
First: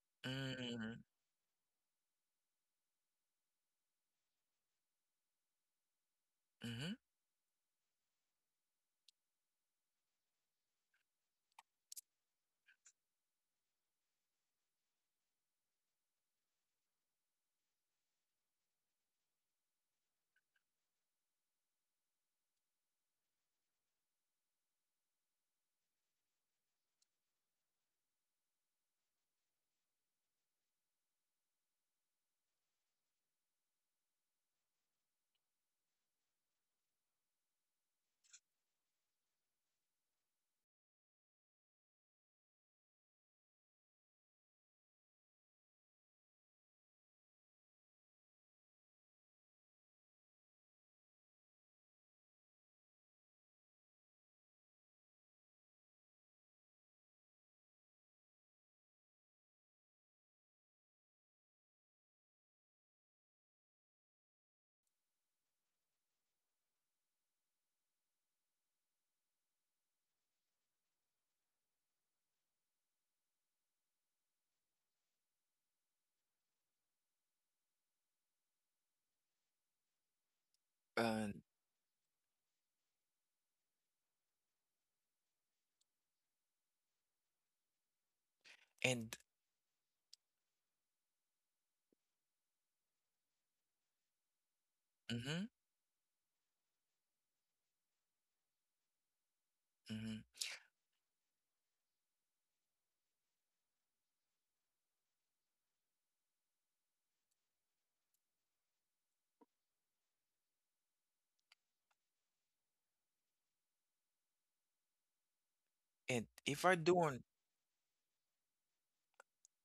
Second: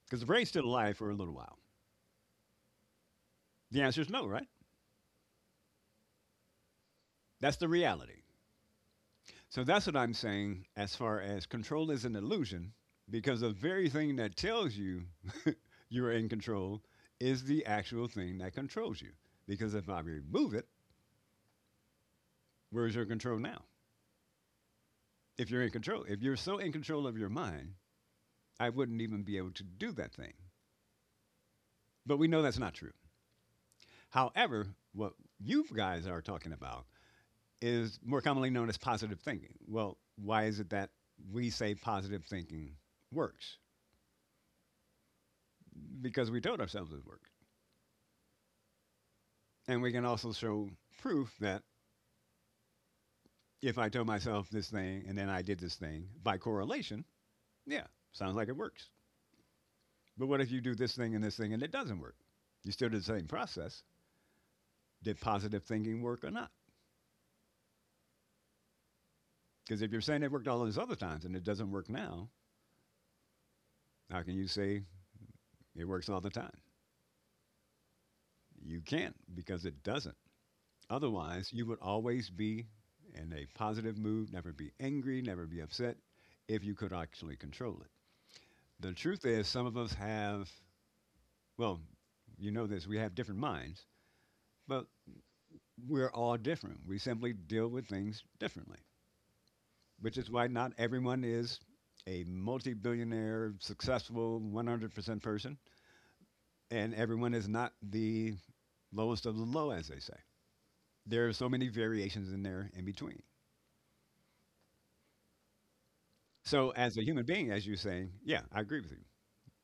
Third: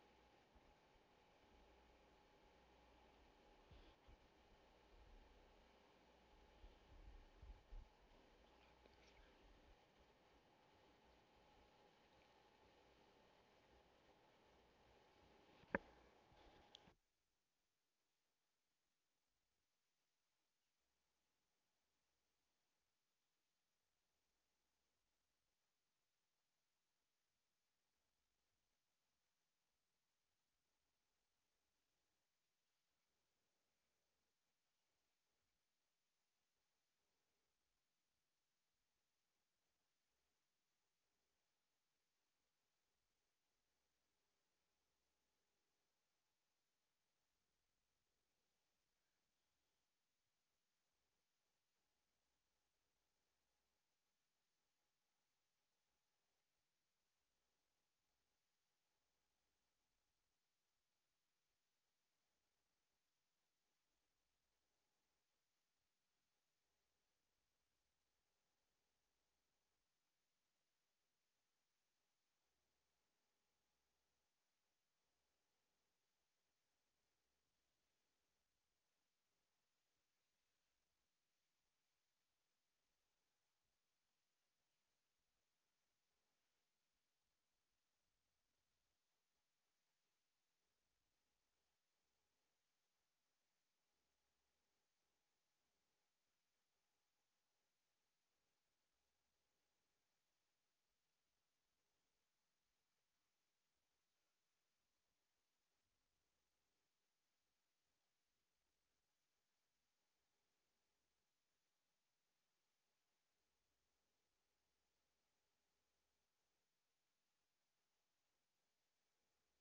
B: Because the brain's still alive
A: Mm-hmm.
B: for a little while. The answer is no, right?
A: Mm-hmm.
B: That's the reality. So that's what I'm saying: as far as control is an illusion, because the very thing that tells you you're in control is the actual thing that controls you. Because if I remove it, where's your control now? If you're in control, if you're so in control of your mind, I wouldn't even be able to do that thing. But we know that's not true. However, what you guys are talking about is more commonly known as positive thinking. Well, why is it that we say positive thinking works? Because we told ourselves it worked. And we can also show proof that if I told myself this thing and then I did this thing, by correlation, yeah, sounds like it works. But what if you do this thing and this thing and it doesn't work? You still did the same process. Did positive thinking work or not? Because if you're saying it worked all those other times and it doesn't work now, how can you say it works all the time? You can't, because it doesn't.
A: And
B: Otherwise, you would always be in a positive mood, never be angry, never be upset if you could actually control it. The
A: and
B: truth is, some of us have, well, you know this, we have different minds, but
A: mm-hmm.
B: we're all different. We simply deal with things differently, which
A: Mm-hmm.
B: is why not everyone is a multi billionaire, successful, one hundred percent person, and everyone is not the lowest of the low, as they say. There are so many variations in there in between.
A: And if
B: So,
A: I
B: as
A: do
B: a
A: un
B: human being, as you're saying, yeah, I agree with you.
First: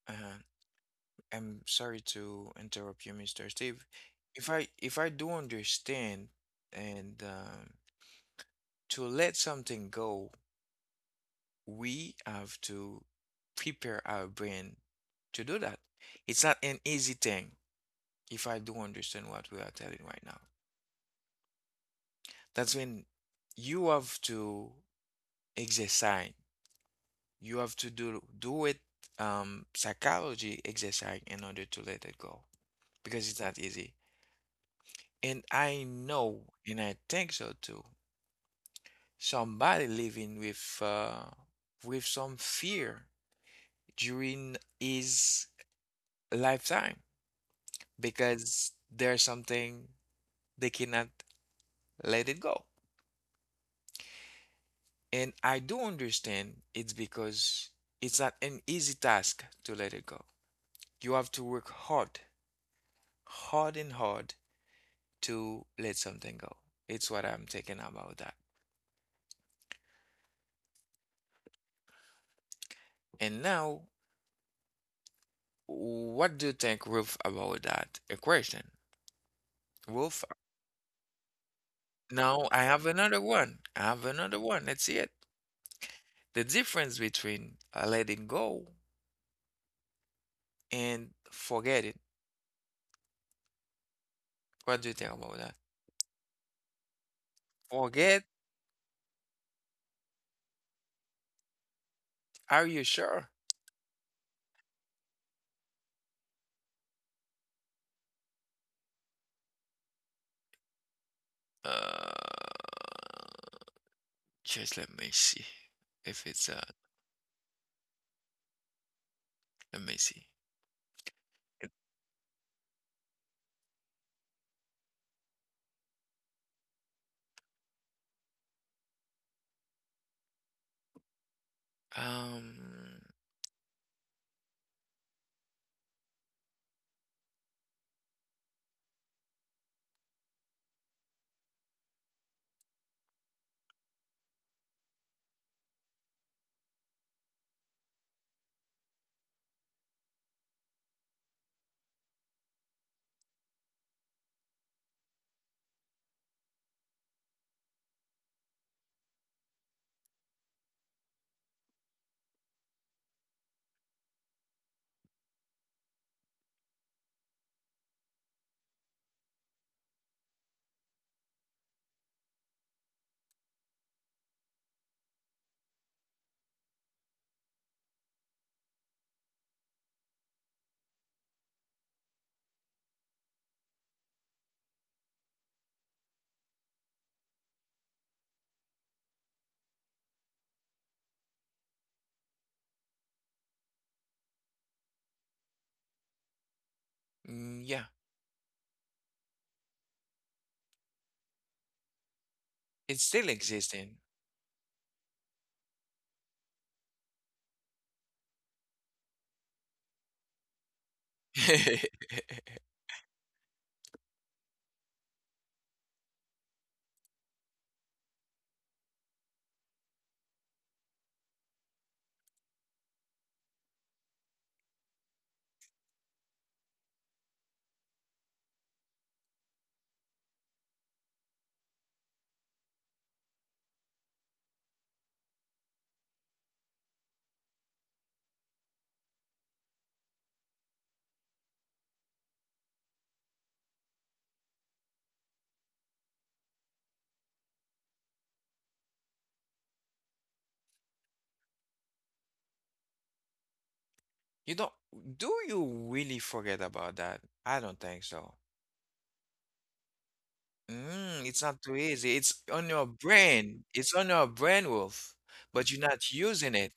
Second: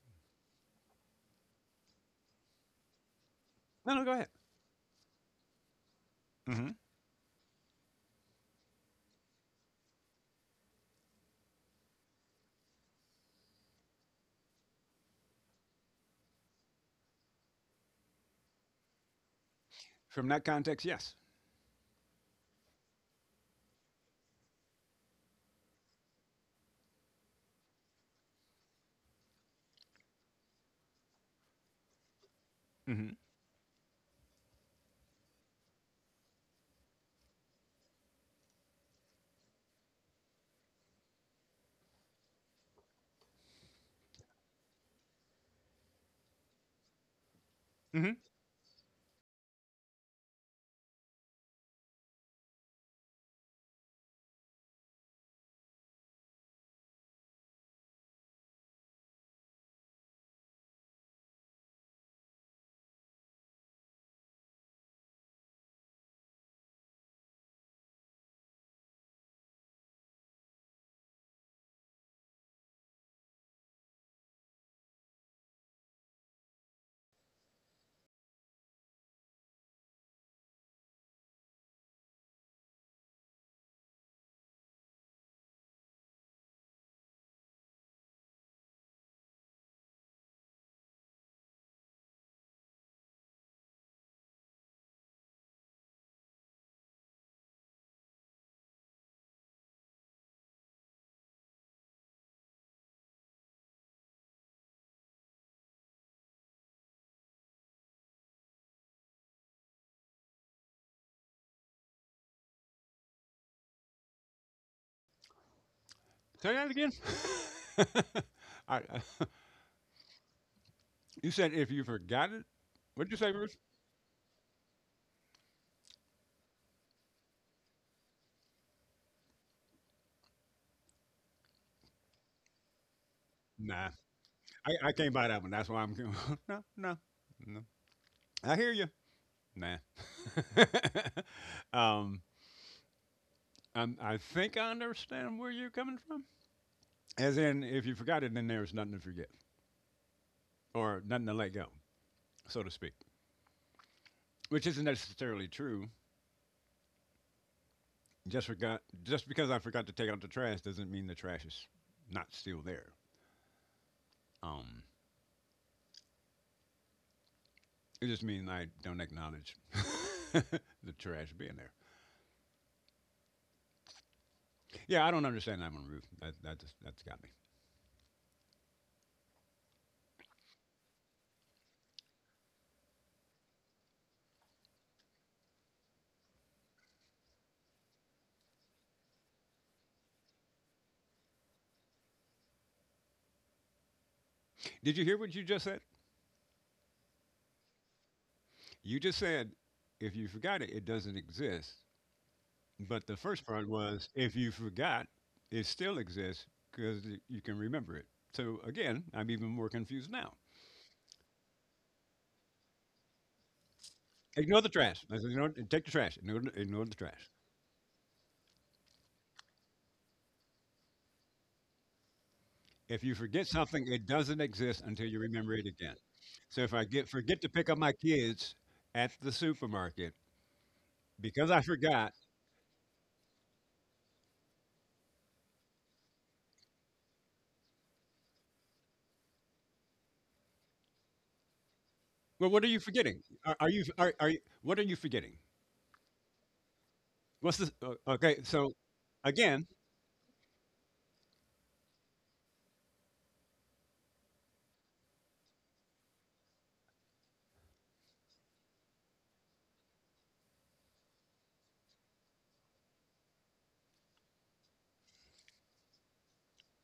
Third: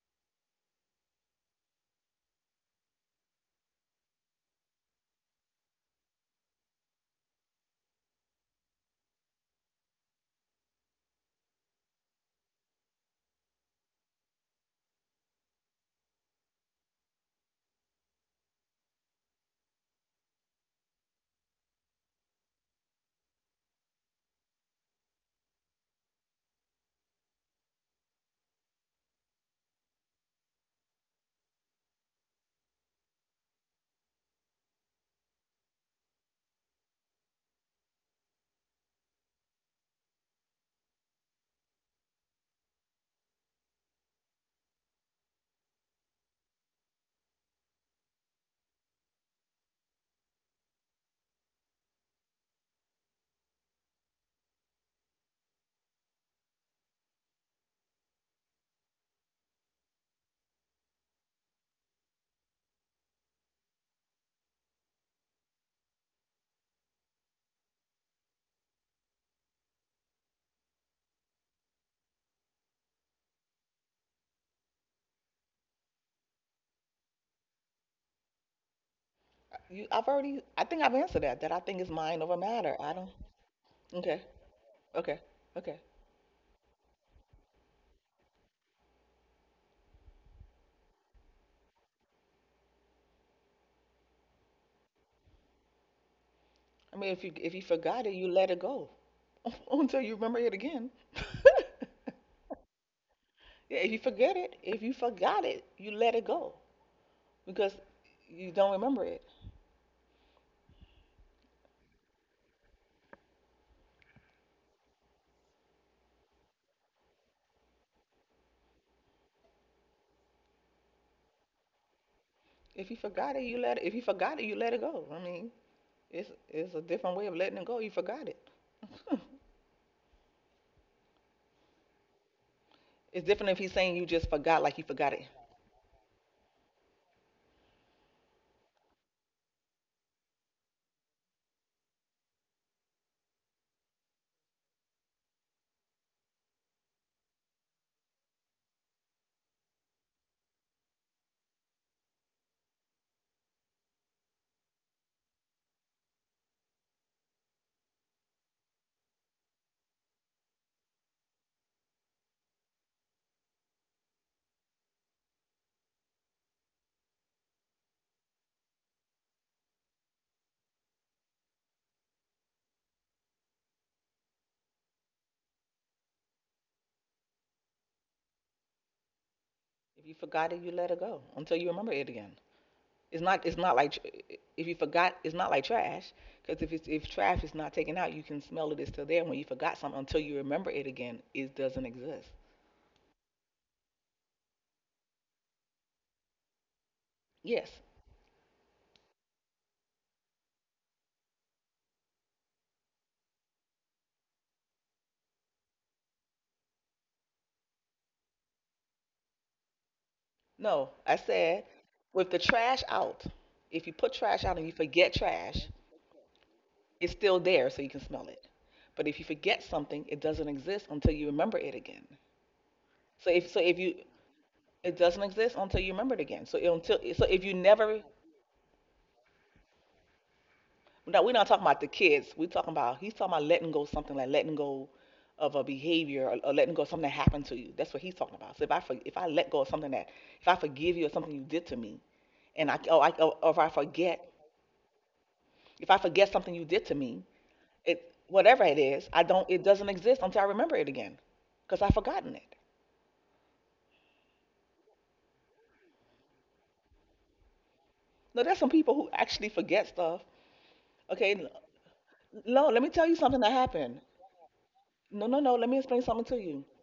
A: uh, I'm sorry to interrupt you, mister Steve.
B: No, no, go ahead.
A: If I if I do understand
B: Hmm.
A: and um, to let something go we have to prepare our brain to do that. It's not an easy thing if I do understand what we are telling right
B: From
A: now.
B: that context, yes.
A: That's when you have to exercise. You have to do do it um psychology exercise in order to let it go
B: Hmm.
A: because it's not easy. And I know and I think so too. Somebody living with uh with some fear during his lifetime
B: Hmm.
A: because there's something they cannot let it go. And I do understand it's because it's not an easy task to let it go. You have to work hard, hard and hard to let something go. It's what I'm thinking about that. And now, what do you think, Ruth, about that equation?
C: I- You, I've
A: Ruth,
C: already, I think I've answered that. That I think is mind over
A: now I
C: matter.
A: have
C: I don't.
A: another one. I have
C: Okay,
A: another one. Let's see it.
C: okay, okay.
A: The difference between uh, letting go and forgetting. What do you think about that?
C: I mean, if you if you forgot it,
A: Forget?
C: you let it go until you remember it again.
A: Are you sure?
C: Yeah, if you forget it, if you forgot it, you let it go because you don't remember it.
A: Uh, just let me see if
B: Say
A: it's
B: that
A: uh.
B: again. I,
A: Let me see.
B: you said if
A: It-
B: you forgot it,
C: If you
B: what'd you say,
C: forgot it,
B: Bruce?
C: you let it. If you forgot it, you let it go. I mean, it's it's a different way of letting it go. You forgot it.
A: Um,
C: It's different if he's
B: Nah,
C: saying you just forgot, like you
B: I, I can't
C: forgot it.
B: buy that one. That's why I'm. No, no, no. I hear you. Nah. um, I'm, I think I understand where you're coming from. As in, if you forgot it, then there's nothing to forget or nothing to let go, so to speak, which isn't necessarily true. Just forgot. Just because I forgot to take out the trash doesn't mean the trash is not still there. Um, it just means I don't acknowledge the trash being there. Yeah, I don't understand that one, Ruth. That, that just that's got me.
C: If you forgot it, you let it go until you remember it again. It's not it's not like tr- if you forgot, it's not like trash, because if it's if trash is not taken out you can smell it. It's still there. When you forgot something until you remember it again, it doesn't exist.
B: Did you hear what you just said?
A: mm,
C: Yes.
A: yeah,
B: You just said if you forgot it, it doesn't exist. But
A: it's
B: the
A: still
B: first part
A: existing.
B: was if you forgot, it still exists because you can remember it. So again, I'm even more confused now.
C: No. I said with the trash out. If you put trash out
B: Ignore
C: and
B: the
C: you
B: trash.
C: forget
B: I said, ignore,
C: trash,
B: take the trash. Ignore, the- ignore the
C: it's
B: trash.
C: still there so you can smell it. But if you forget something, it doesn't exist until you remember it again.
B: If you
C: So
B: forget
C: if so if
B: something, it
C: you
B: doesn't exist
C: it
B: until you
C: doesn't
B: remember
C: exist
B: it
C: until you
B: again.
C: remember it again. So
B: So if I
C: until
B: get
C: so
B: forget
C: if
B: to
C: you
B: pick up my
C: never.
B: kids at the supermarket
C: No, we're not
B: because I
C: talking about the
B: forgot,
C: kids. We're talking about he's talking about letting go something, like letting go of a behavior, or, or letting go of something that happened to you. That's what he's talking about. So if I for, if I let go of something that, if I forgive you or something you did to me,
B: well, what are
C: and
B: you
C: I or, I
B: forgetting?
C: oh, or
B: Are,
C: if
B: are
C: I
B: you are,
C: forget
B: are you, what are you forgetting?
C: if I forget something you did to me,
B: What's this? Uh,
C: it
B: okay,
C: whatever
B: so
C: it is, I don't it
B: again,
C: doesn't exist until I remember it again, because I've forgotten it.
A: You don't, do you really forget about that? I don't think so.
C: No, there's some people who actually forget stuff.
A: Mm,
C: Okay,
A: it's not too easy. It's
C: no,
A: on
C: let me
A: your
C: tell you something that
A: brain. It's
C: happened.
A: on your brain, Wolf.
C: No, no, no, let
A: But
C: me
A: you're
C: explain
A: not
C: something to
A: using
C: you.
A: it,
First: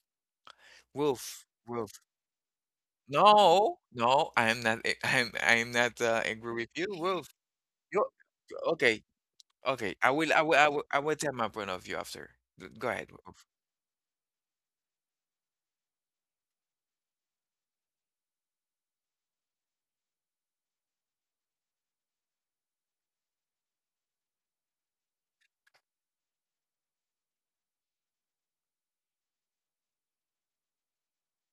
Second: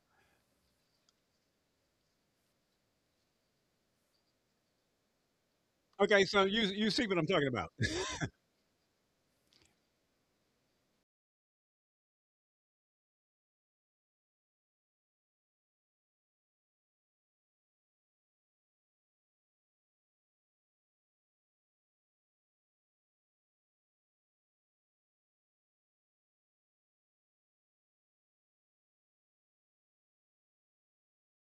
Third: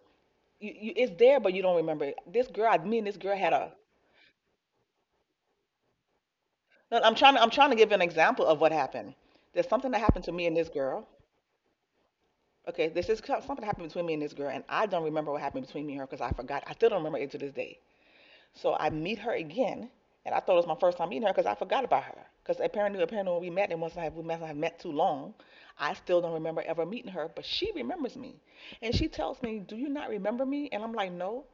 C: You, you it's there,
A: Wolf.
C: but you don't
A: Wolf.
C: remember it. This girl, I mean, this girl had a.
A: No, no, I am not. a- I am. I am not uh,
B: okay, so
A: agree
B: you
A: with you,
B: you
C: No,
B: see
C: I'm
B: what I'm
A: Wolf.
C: trying.
B: talking
C: I'm
B: about?
C: trying to give an
A: You
C: example of what
A: okay?
C: happened. There's something
A: Okay.
C: that
A: I
C: happened
A: will.
C: to
A: I
C: me and
A: will. I
C: this
A: will. I
C: girl.
A: will tell my point of view after. G-
C: Okay,
A: Go
C: this
A: ahead.
C: is
A: Wolf.
C: something that happened between me and this girl, and I don't remember what happened between me and her because I forgot. I still don't remember it to this day. So I meet her again, and I thought it was my first time meeting her because I forgot about her. Because apparently, apparently when we met, and once I have, we must have met too long. I still don't remember ever meeting her. But she remembers me, and she tells me, "Do you not remember me?" And I'm like, "No."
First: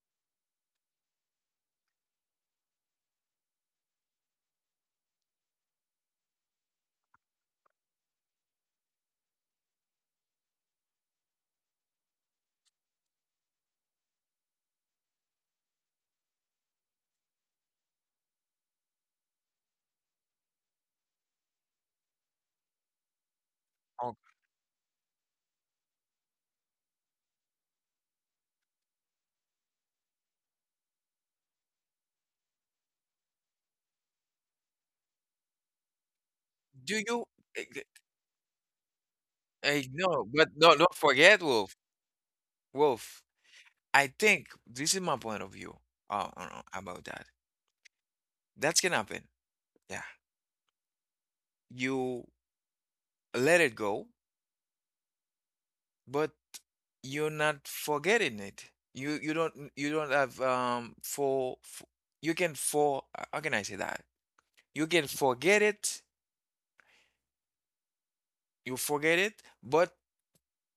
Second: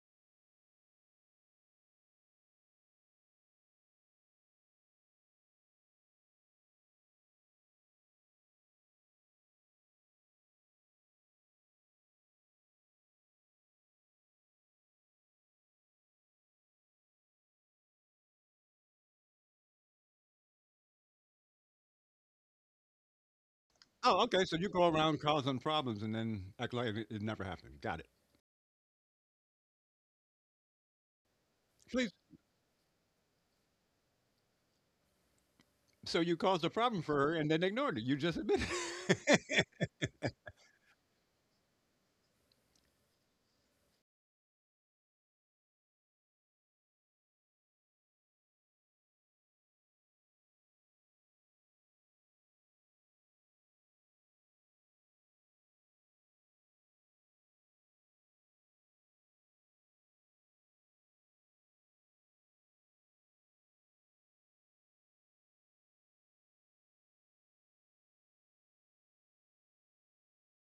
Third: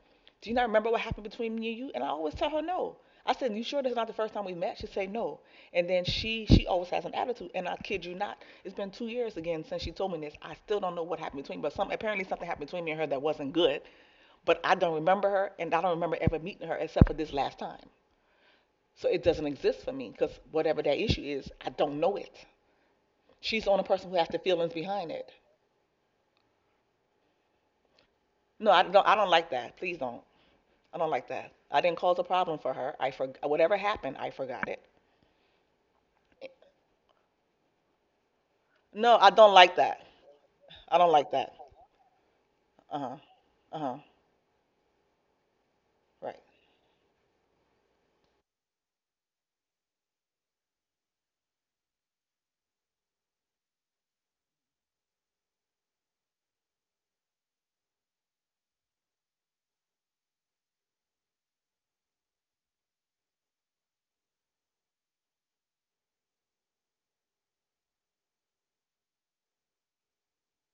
C: Do you not remember what happened between me and you? And I always tell her no. I said, you sure this is not the first time we met? She say no. And then she she always has an attitude. And I kid you not, it's been two years again since she told me this. I still don't know what happened between, but some apparently something happened between me and her that wasn't good, but I don't remember her, and I don't remember ever meeting her except for this last time. So it doesn't exist for me, because whatever that issue is, I don't know it. She's the only person who
A: Oh,
B: Oh,
C: has the
B: okay. So you
C: feelings
B: go
C: behind
B: around
C: it.
B: causing problems and then act like it, it never happened. Got it.
C: No, I don't. I don't like that. Please don't. I don't like that. I didn't
B: Please.
C: cause a problem for her. I for whatever happened, I forgot it.
B: So you caused a
A: do
B: problem for
A: you?
B: her and then ignored it. You just admitted.
C: No, I don't like
A: I
C: that.
A: no, but no.
C: I
A: Don't
C: don't like
A: forget,
C: that.
A: Wolf.
C: Uh huh.
A: Wolf.
C: Uh huh.
A: I think this is my point of view. Uh,
C: Right.
A: uh, about that. That's gonna happen. Yeah. You let it go but you're not forgetting it. You you don't you don't have um for, for you can for uh, how can I say that? You can forget it, you forget it, but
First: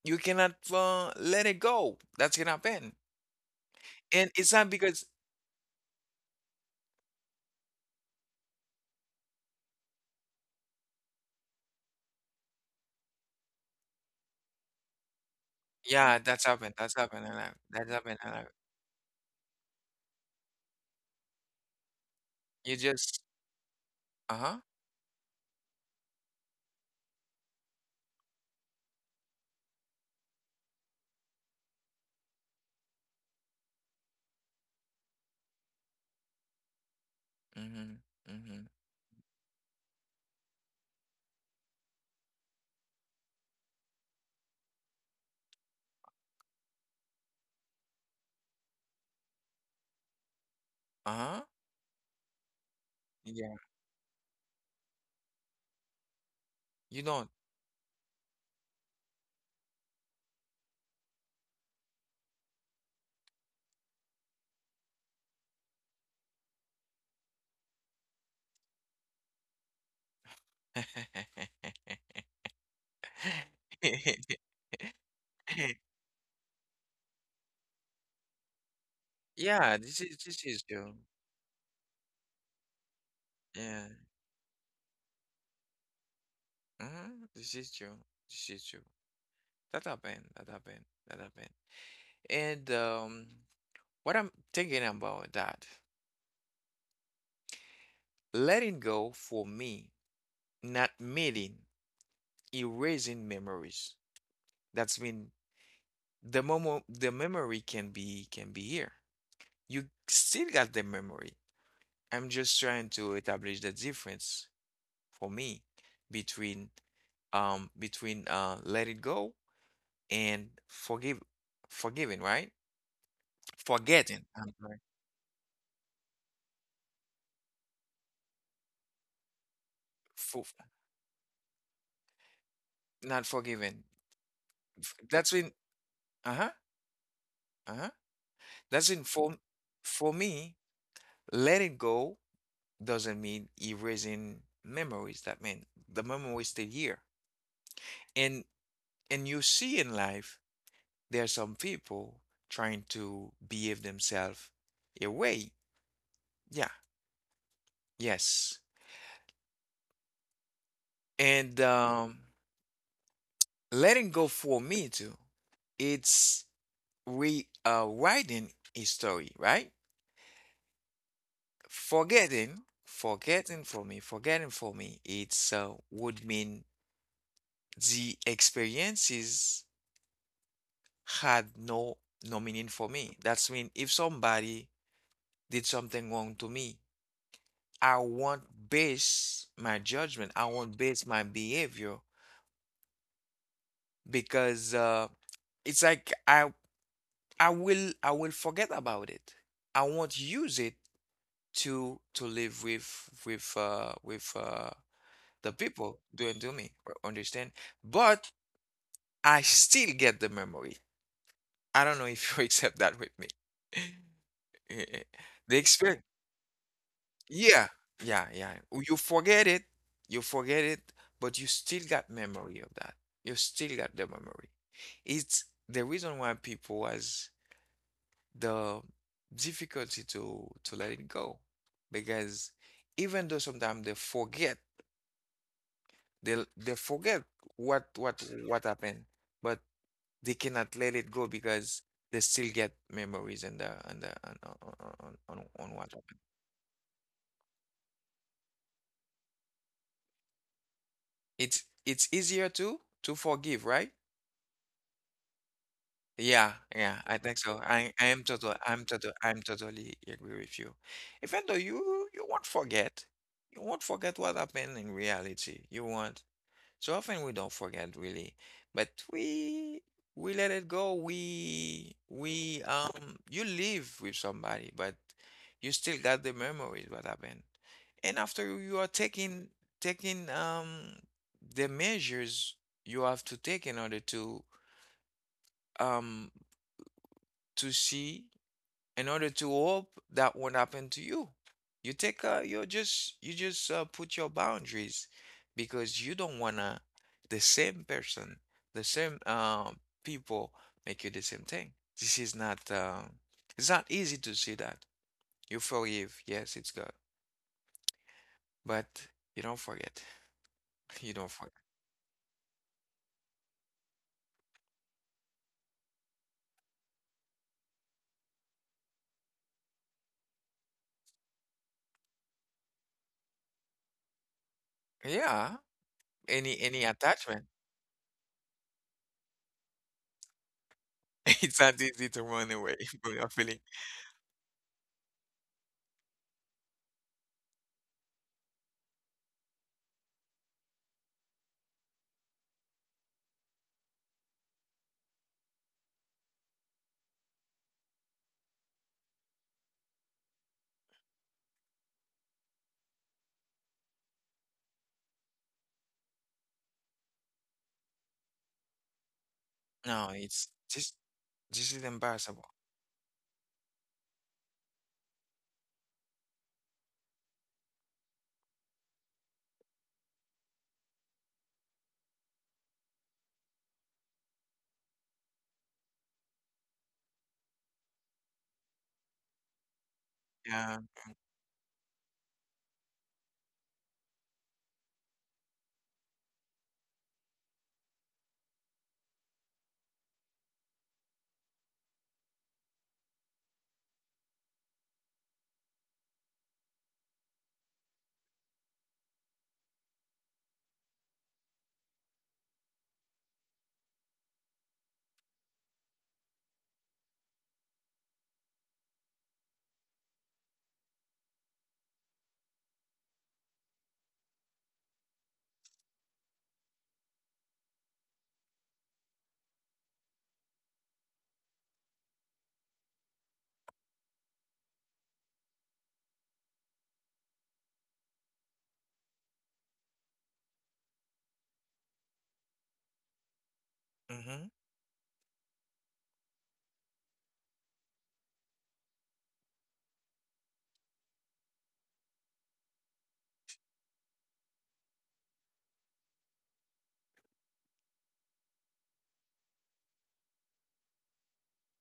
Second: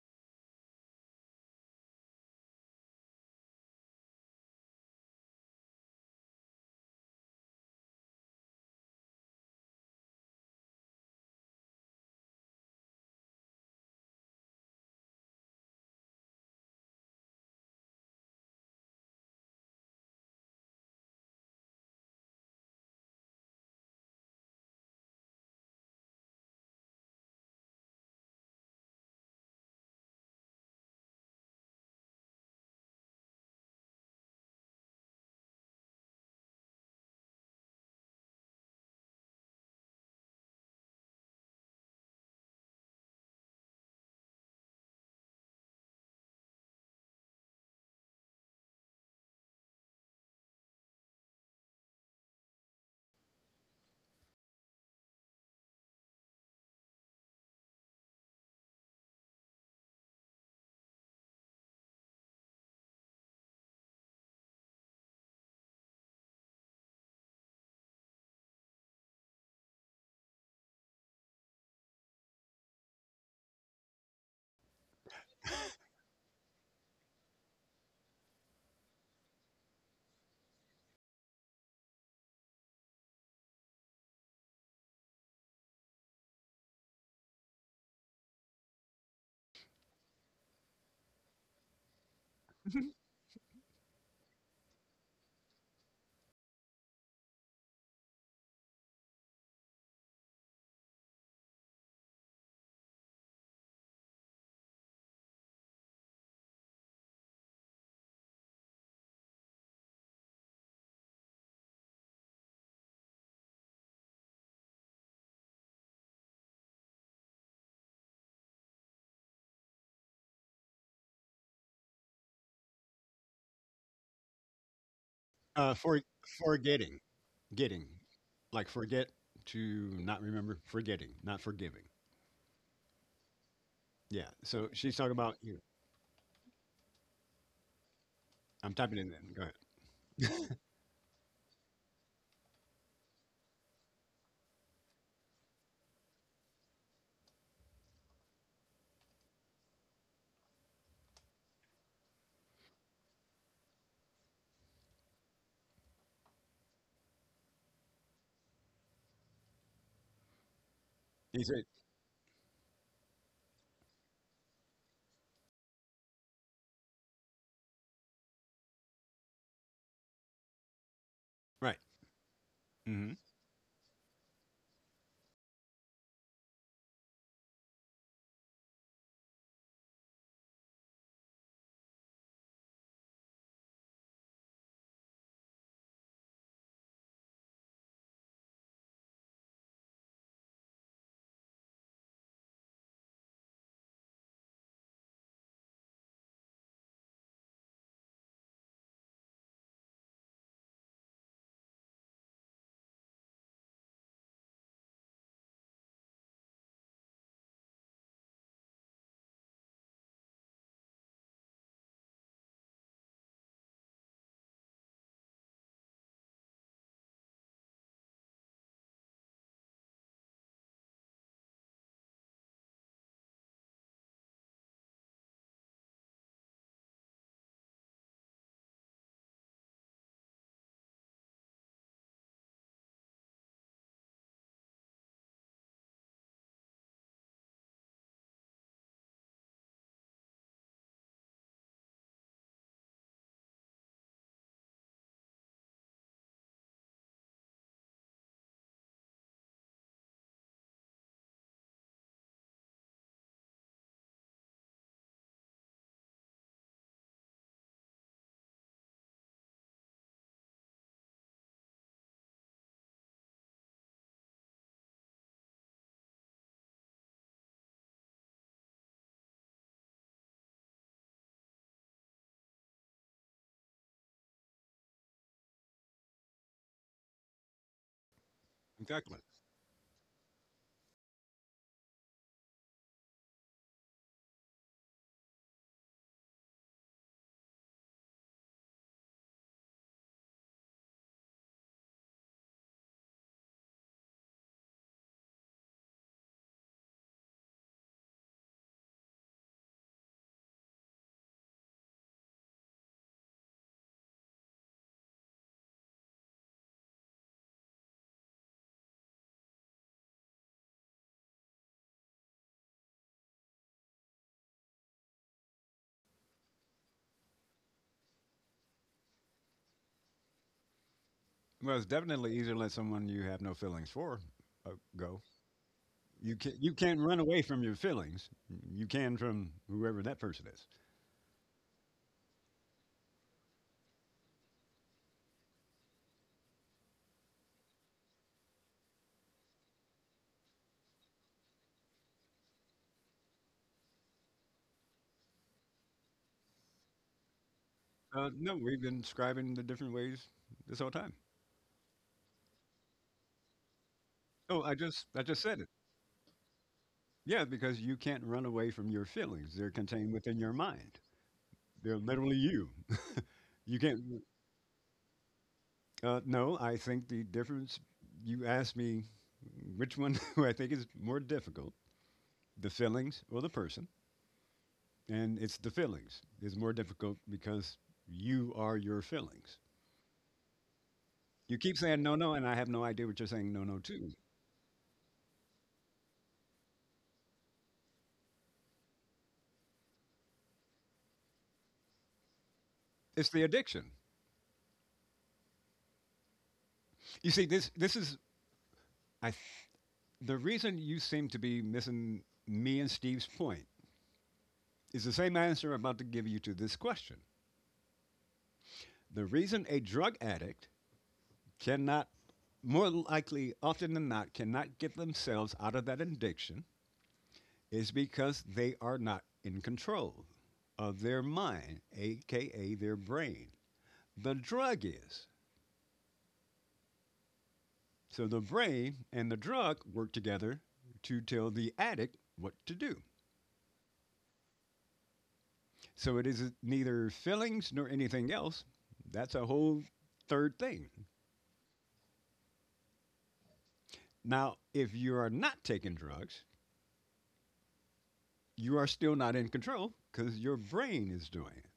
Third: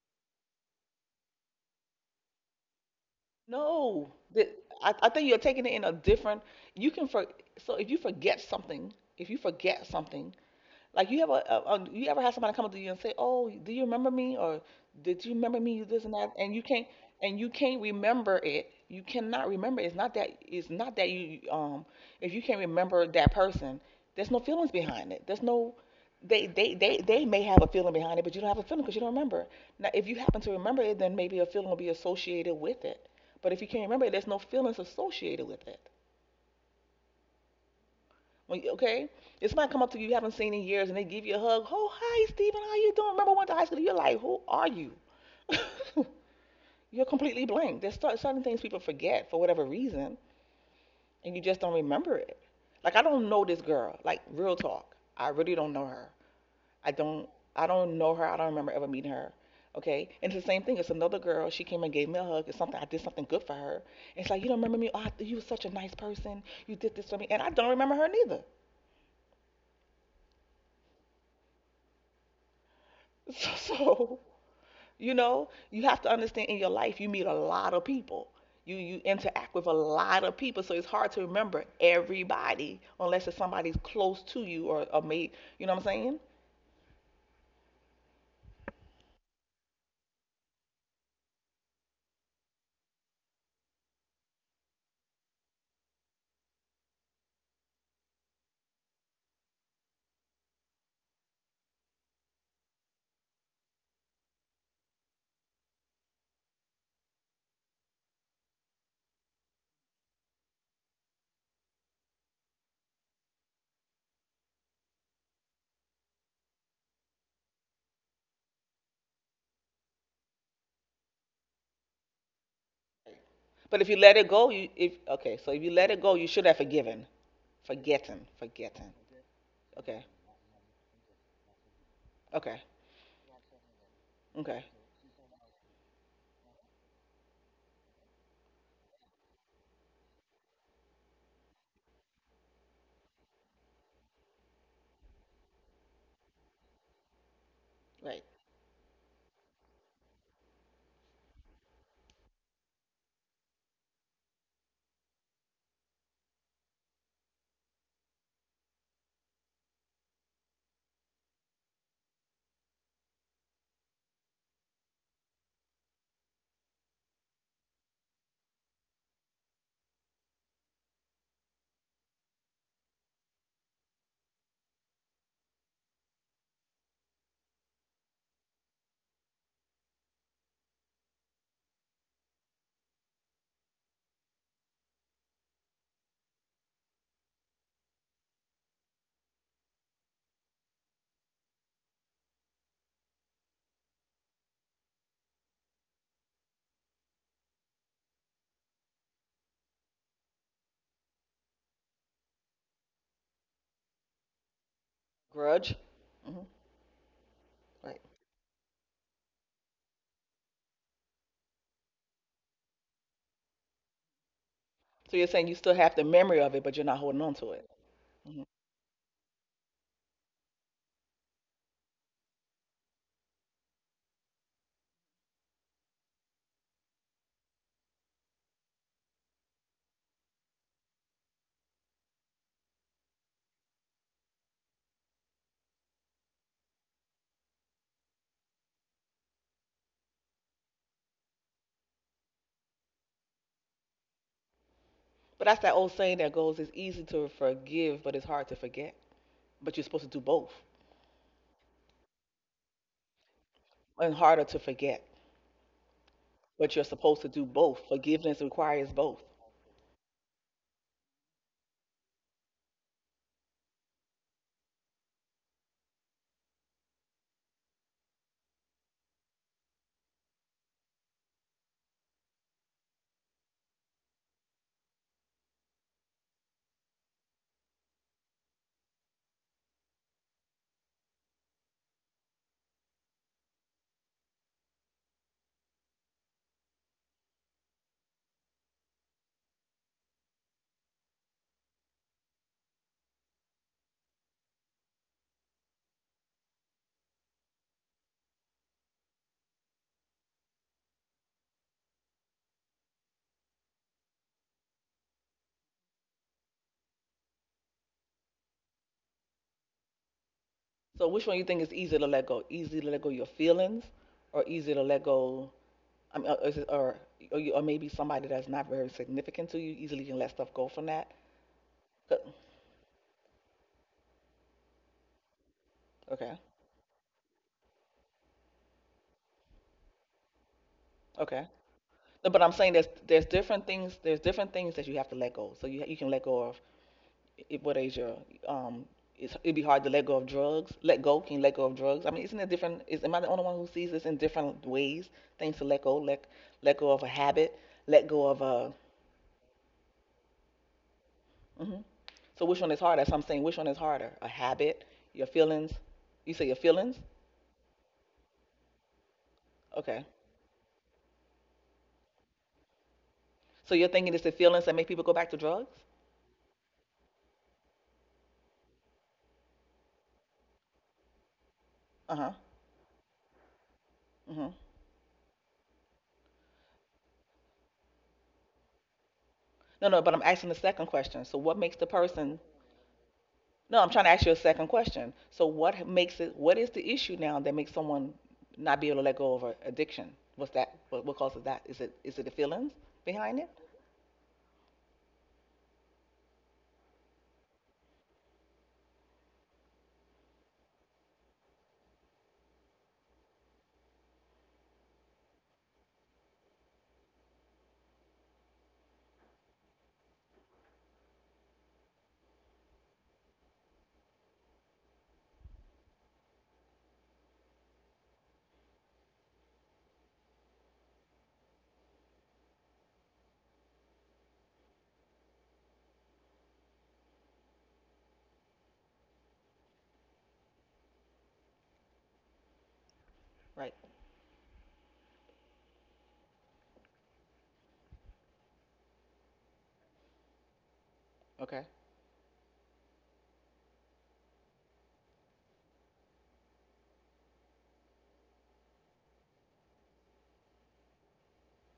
A: you cannot uh, let it go. That's gonna happen,
C: No,
A: and
C: that
A: it's not
C: I,
A: because
C: I think you're taking it in a different. You can for So if you forget something, if you forget something, like you have a, a, a you ever had somebody come up to you and say, "Oh, do you remember me?" or "Did you remember me?" This and
A: yeah,
C: that,
A: that's
C: and you
A: happened,
C: can't
A: that's happened, and
C: and
A: I,
C: you can't
A: that's happened, and
C: remember
A: I,
C: it. You cannot remember. It's not that. It's not that you um. If you can't
A: you
C: remember
A: just
C: that person, there's
A: uh
C: no
A: huh,
C: feelings behind it. There's no. They they they they may have a feeling behind it, but you don't have a feeling because you don't remember. Now, if you happen to remember it, then maybe a feeling will be associated with it. But if you can't remember it, there's no feelings associated with it.
A: mm-hmm,
C: When
A: mm-hmm,
C: you, okay, this might come up to you you haven't seen in years, and they give you a hug. Oh, hi, Stephen. How you doing? Remember, we went to high school. You're like, who are you? You're completely blank. There's certain things people forget for whatever reason,
A: uh
C: and you
A: huh,
C: just don't remember it. Like I don't know
A: yeah,
C: this girl. Like, real talk, I really don't know her. I
A: you
C: don't
A: don't.
C: I don't know her. I don't remember ever meeting her. Okay. And it's the same thing. It's another girl. She came and gave me a hug. It's something, I did something good for her. And it's like, you don't remember me? Oh, I- you were such a nice person. You did this for me. And I don't remember her neither. So, so you know, you have to understand, in your life you meet a lot of people. You you interact with a
A: Yeah, this is
C: lot of
A: this
C: people.
A: is
C: So it's
A: true.
C: hard to remember everybody unless it's somebody's
A: Yeah.
C: close to you or a mate. You know what I'm saying?
A: Ah, this is true. This is true. That happened. That happened. That happened. And um, what I'm thinking about that, letting go for me, not meeting, erasing memories. That's mean the moment the memory can be can be here. You still got the memory. I'm just trying to establish the difference for me between um between uh let it go and forgive forgiving, right?
C: But if you let
A: Forgetting.
C: it go,
A: I'm
C: you if okay, so if you
B: Uh,
C: let it
B: for
C: go, you should have
B: forgetting,
C: forgiven.
B: getting,
C: Forgetting,
B: like
C: forgetting.
B: forget to
C: Okay,
B: not
A: for
B: remember, forgetting, not forgiving.
C: okay,
A: not forgiven.
B: Yeah.
C: okay,
B: So
A: F-
B: she's talking
A: That's
B: about
A: when
B: you.
A: uh-huh, uh-huh.
B: I'm
A: That's
B: typing
A: in
B: in. Then
A: for
B: go ahead.
A: for me, letting go doesn't mean erasing memories. That mean the memory is still here.
C: right.
A: And and you see in life there are some people trying to behave themselves a way. Yeah, yes.
B: He
A: And
B: said.
A: um letting go for me too, it's rewriting a story, right?
B: Right.
A: Forgetting,
B: Mm-hmm.
A: forgetting for me, forgetting for me, it's uh, would mean the experiences had no no meaning for me. That's mean if somebody did something wrong to me, I won't base my judgment, I won't base my behavior because uh, it's like I I will I will forget about it. I won't use it to to live with with uh, with uh, the
C: Grudge.
A: people
C: Hmm.
A: don't do me or understand,
C: Right.
A: but I still get the memory. I don't know if you accept that with me.
C: So you're saying you
A: The
C: still have
A: experience,
C: the memory of it, but you're not holding on to
A: yeah,
C: it.
A: yeah,
C: Hmm.
A: yeah. You forget it, you forget it, but you still got memory of that. You still got the memory. It's the reason why people has the difficulty to to let it go, because even though sometimes they forget, they they forget what what what happened, but they cannot let it go because they still get memories and the and the on on on on
C: But that's
A: on
C: that
A: what
C: old
A: happened.
C: saying that goes, it's easy to forgive, but it's hard to forget. But you're supposed to do both,
A: It's it's easier to to forgive, right?
C: and harder to forget.
A: Yeah,
C: But you're
A: yeah, I
C: supposed to
A: think
C: do
A: so.
C: both.
A: I I am
C: Forgiveness
A: total I'm
C: requires
A: total
C: both.
A: I'm totally agree with you. Even though you you won't forget, you won't forget what happened in reality. You won't. So often we don't forget really, but we we let it go. We we um you live with somebody, but you still got the memories what happened. And after you are
B: Exactly.
A: taking taking um the measures you have to take in order to um to see in order to hope that won't happen to you. You take uh you just you just uh, put your boundaries because you don't wanna the same person, the same uh, people make you the same thing. This is not uh, it's not easy to see that. You forgive, yes, it's good, but you don't forget.
C: So
A: You don't
C: which one you
A: forget.
C: think is easy to let go? Easy to let go your feelings, or easy to let go? I mean, or, is it- or, or, you, or maybe somebody that's not very significant to you easily can let stuff go from that.
B: Well, it's
C: 'Cause-
B: definitely easier to let someone you have no feelings for, uh, go.
A: Yeah,
B: You
C: Okay,
B: can
A: any
B: you
A: any
B: can't run away
A: attachment.
B: from your feelings. You can from whoever that person is.
C: okay.
A: It's not easy to
C: No, but
A: run
C: I'm saying
A: away
C: there's
A: from
C: there's
A: your feeling.
C: different things there's different things that you have to let go. So you you can let go of i- what is your um it's, it'd be hard to let go of drugs. Let go can you let go of drugs? I mean, isn't it different? Is am I the only one who sees this in different ways? Things to let go, let let go of a habit, let go
B: Uh,
C: of
B: no,
C: a.
B: we've been describing the different ways this whole time.
C: Hmm. So which one is harder? So I'm saying which one is harder? A
B: Oh, I
C: habit,
B: just I
C: your
B: just said
C: feelings.
B: it.
C: You say your feelings.
B: Yeah, because you can't run away from your feelings. They're
C: Okay.
A: No,
B: contained within
A: it's
B: your
A: just
B: mind.
A: this is
B: They're literally
A: impossible.
B: you.
C: So
B: You
C: you're
B: can't.
C: thinking it's the feelings that make people go back to drugs?
B: Uh, no, I think the difference. You asked me which one do I think is more difficult,
C: Uh huh.
B: the feelings or the person,
C: Hmm.
B: and it's the feelings is more difficult because you are your feelings.
C: No, no. But I'm asking the
A: Yeah.
C: second question. So what
B: You
C: makes
B: keep
C: the
B: saying no, no,
C: person.
B: and I have no idea what you're saying no,
C: No,
B: no
C: I'm trying to
B: to.
C: ask you a second question. So what makes it, what is the issue now that makes someone not be able to let go of a addiction? What's that? What, what causes that? Is it is it the feelings
B: It's
C: behind
B: the
C: it?
B: addiction. You see, this this is I. The reason you seem to be missing me and Steve's point is the same answer I'm about to give you to this question. The reason a drug addict cannot, more likely, often than not, cannot get themselves out of that addiction is because they are not in control of their mind, aka their brain. The drug is. So the brain and the drug work together to tell the addict what to do.
C: Right.
A: Hmm.
B: So it is neither fillings nor anything else. That's a whole third thing.
C: Okay.
B: Now, if you are not taking drugs, you are still not in control because your brain is doing it.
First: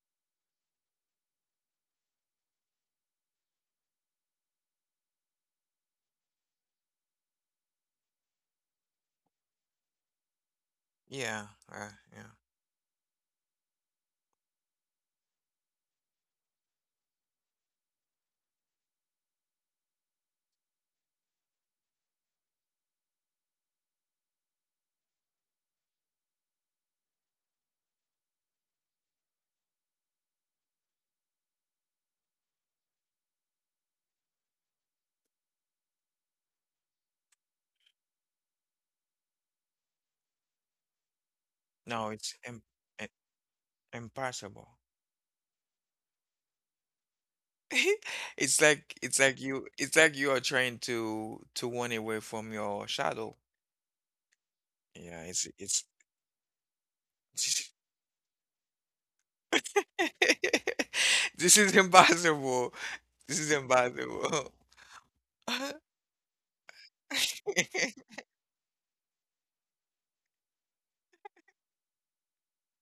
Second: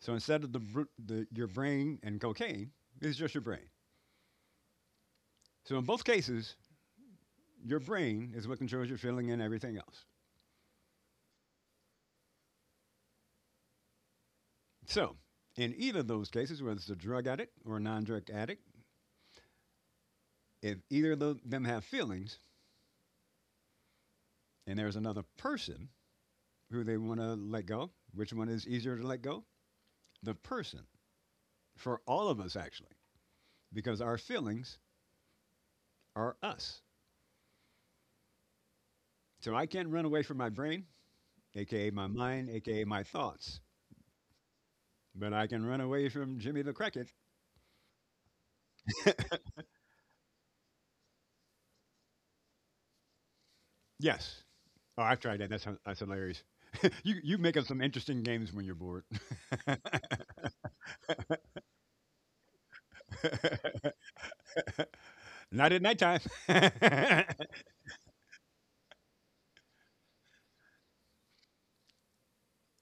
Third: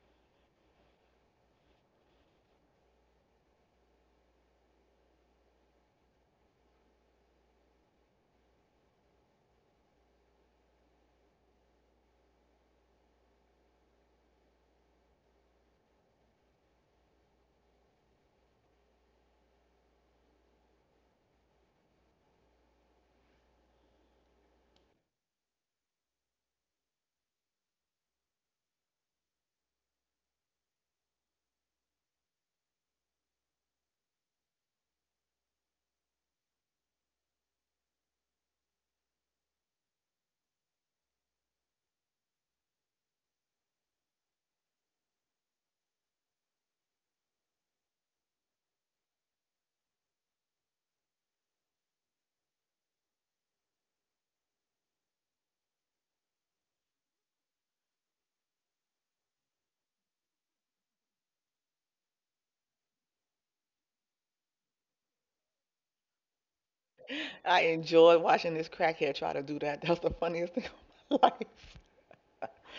B: So instead of the, the your brain and cocaine, it's just your brain. So in both cases, your brain is what controls your feeling and everything else.
A: Yeah, uh, yeah.
B: So in either of those cases, whether it's a drug addict or a non-drug addict, if either of them have feelings and there's another person who they want to let go, which one is easier to let go? The person, for all of us, actually, because our feelings are us. So I can't run away from my brain, A K A
A: No,
B: my
A: it's
B: mind,
A: im
B: A K A my
A: I
B: thoughts,
A: impossible.
B: but I can run away from Jimmy the Cricket.
A: It's like it's like you it's like you are trying to to run away from your shadow.
B: Yes. Oh, I've
A: Yeah,
B: tried
A: it's
B: that. That's,
A: it's
B: that's hilarious. You, you make up some interesting games when you're bored. Not
A: this is impossible. This is impossible.
B: at nighttime.
C: I enjoy watching this crackhead try to do that. That was the funniest thing of my life.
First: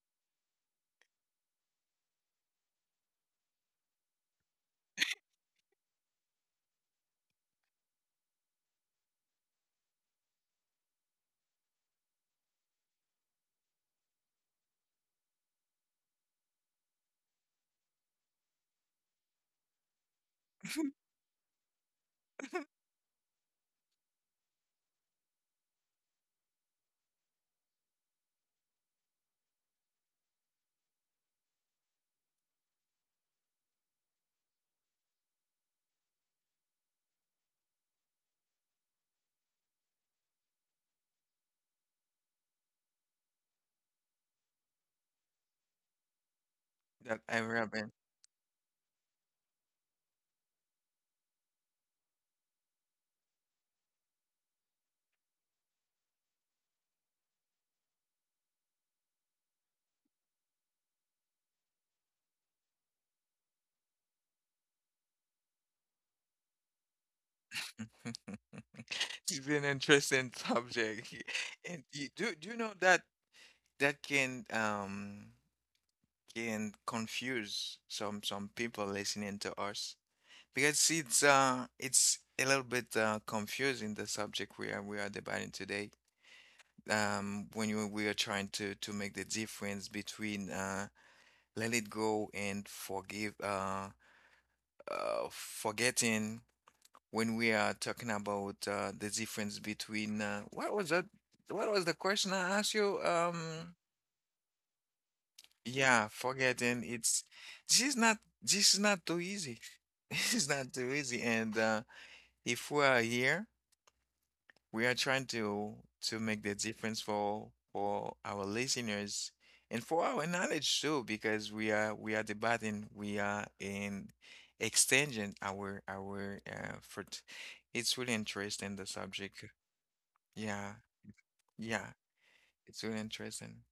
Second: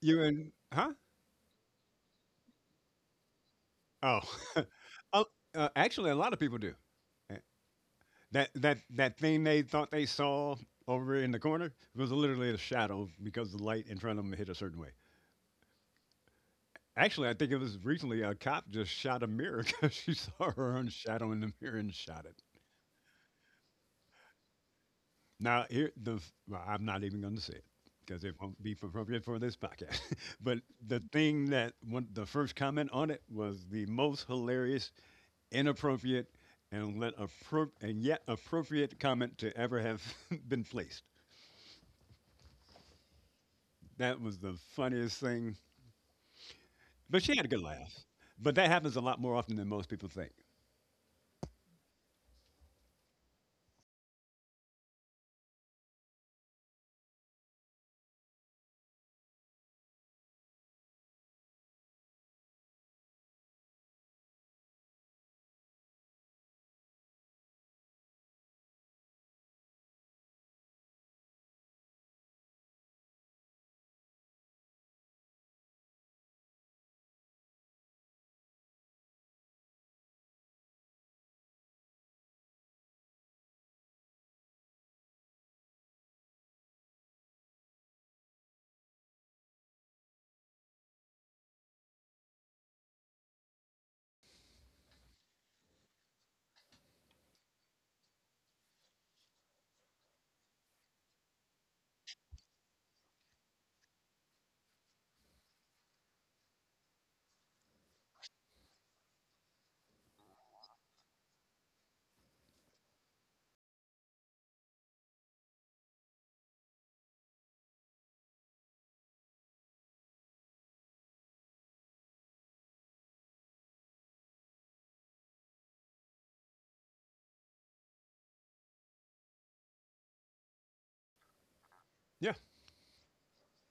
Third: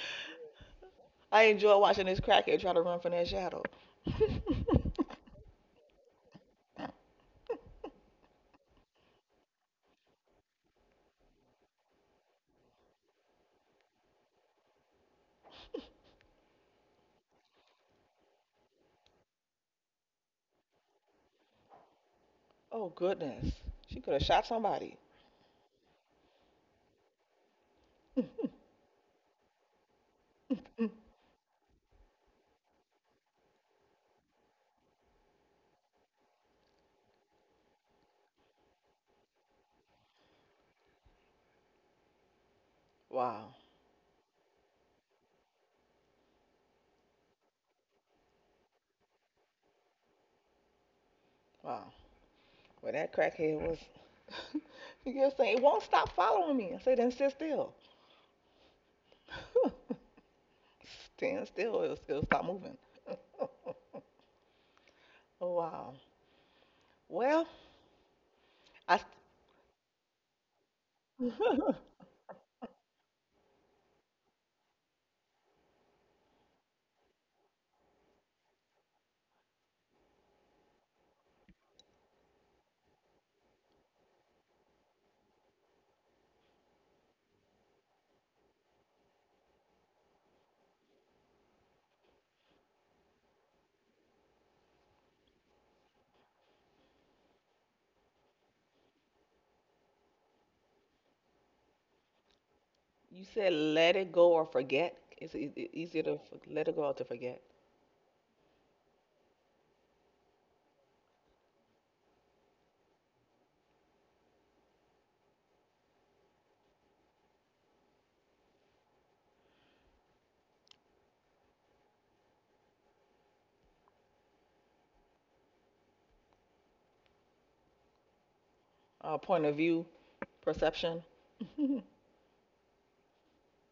B: You and, huh?
C: I enjoy watching this crackhead try to run from that shadow.
B: Oh, oh, uh, actually, a lot of people do. Uh, That that that thing they thought they saw over in the corner was literally a shadow because the light in front of them hit a certain way. Actually, I think it was recently a cop just shot a mirror because she saw her own shadow in the mirror and shot it.
C: Oh, goodness. She could have shot somebody.
B: Now here the, well, I'm not even going to say it because it won't be appropriate for this podcast. But the thing that one, the first comment on it was the most hilarious, inappropriate, and let appro- and yet appropriate comment to ever have been placed.
C: Wow.
B: That was the funniest thing. But
A: That
B: she had a
A: ever
B: good
A: happened.
B: laugh. But that happens a lot more often than most people think.
C: Wow. Well, that crackhead was, you just saying it won't stop following me. I said, then sit still. Stand still, it'll, it'll stop moving. Oh, wow. Well. I st-
A: It's an interesting subject. And you do do you know that that can um can confuse some some people listening to us because it's uh it's a little bit uh confusing the subject we are we are debating today. Um, when you we are trying to to make the difference between uh let it go and forgive uh uh forgetting when we are talking about uh, the difference between uh, what was that? What was the question I asked you?
C: you said
A: Um,
C: let it go or forget. Is it e- easier
A: yeah,
C: to f- let it go
A: forgetting.
C: or to
A: It's
C: forget?
A: this is not this is not too easy. This is not too easy. And uh, if we are here, we are trying to to make the difference for for our listeners and for our knowledge too, because we are we are debating, we are in extending our our effort. It's really interesting the
C: Uh, point
A: subject.
C: of view,
A: Yeah,
C: perception.
A: yeah,
B: Yeah.
A: it's really interesting.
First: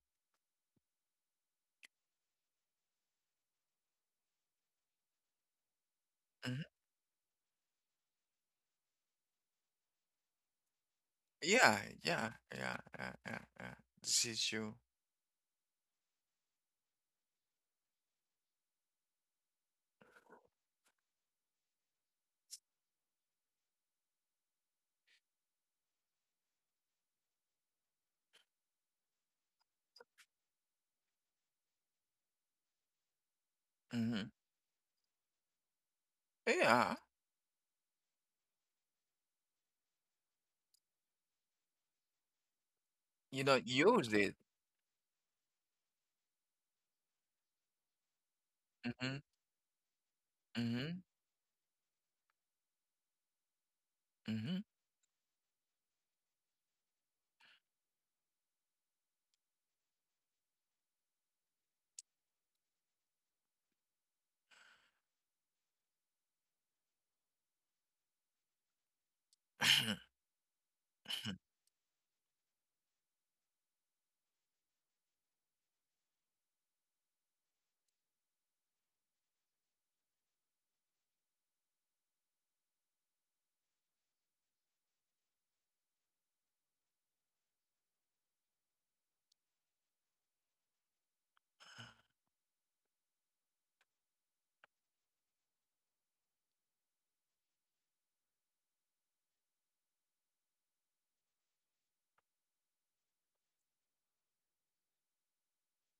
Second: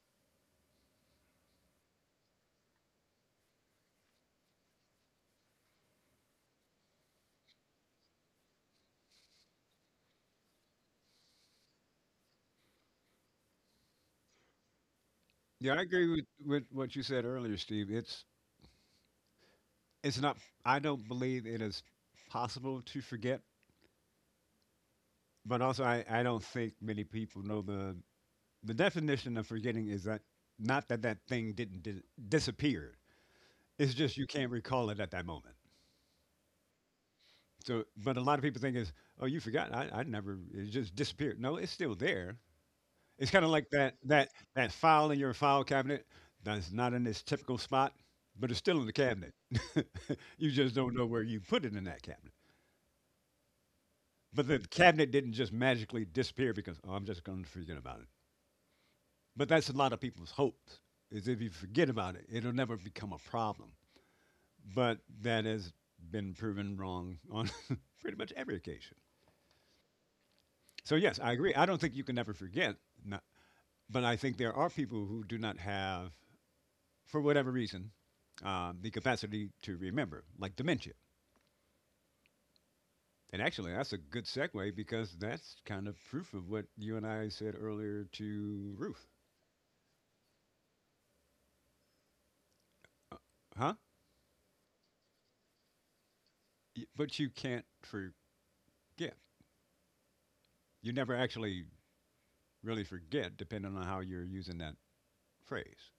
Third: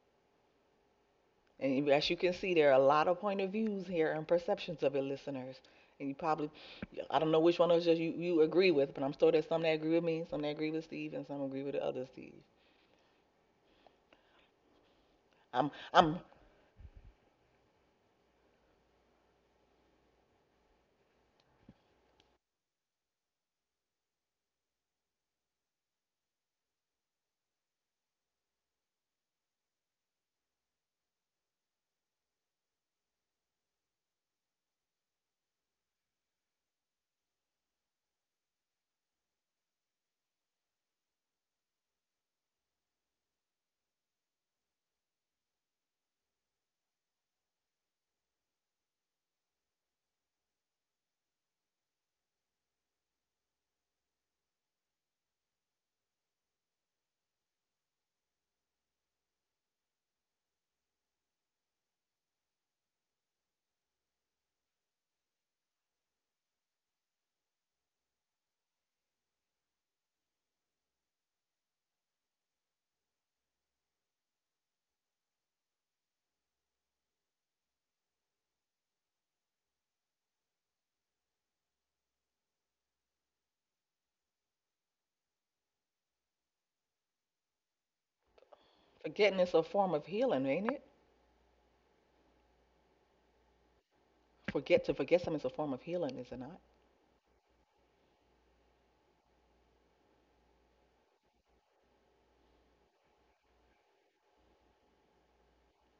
C: And as you can see, there are a lot of point of views here and perceptions of your listeners. And you probably,
A: Mhm.
C: I don't know which one of us you, you agree with, but I'm sure there's some that agree with me, some that agree with Steve, and some agree with
A: Yeah,
C: the other
A: yeah,
C: Steve.
A: yeah, yeah, yeah, yeah. This is true.
C: I'm,
B: Yeah, I agree
C: I'm
B: with, with what you said earlier, Steve. It's it's not I don't believe it is possible to forget, but also I, I don't think many people know the the definition of forgetting is that not that that thing didn't di- disappear. It's just you
A: Hmm.
B: can't recall it at that moment.
A: Yeah,
B: So, but a lot of people think is, oh, you forgot. I, I never. It just disappeared. No, it's still there. It's kind
A: you
B: of
A: don't
B: like that
A: use
B: that
A: it.
B: that file in your file cabinet that's not in its typical spot, but it's still in the
A: Hmm.
B: cabinet. You just don't
A: Hmm.
B: know where you put it in that cabinet. But
A: Hmm.
B: the cabinet didn't just magically disappear because oh, I'm just going to forget about it. But that's a lot of people's hopes. Is if you forget about it, it'll never become a problem. But that has been proven wrong on pretty much every occasion. So yes, I agree. I don't think you can never forget. Not, but I think there are people who do not have, for whatever reason, um, the capacity to remember, like dementia. And actually, that's a good segue because that's kind of proof of what you and I said earlier to Ruth.
C: forgetting is a form of healing, ain't it?
B: Uh, huh?
C: Forget, to forget something is a form of healing, is it not?
B: Y- But you can't forget. You never actually really forget, depending on how you're using that phrase.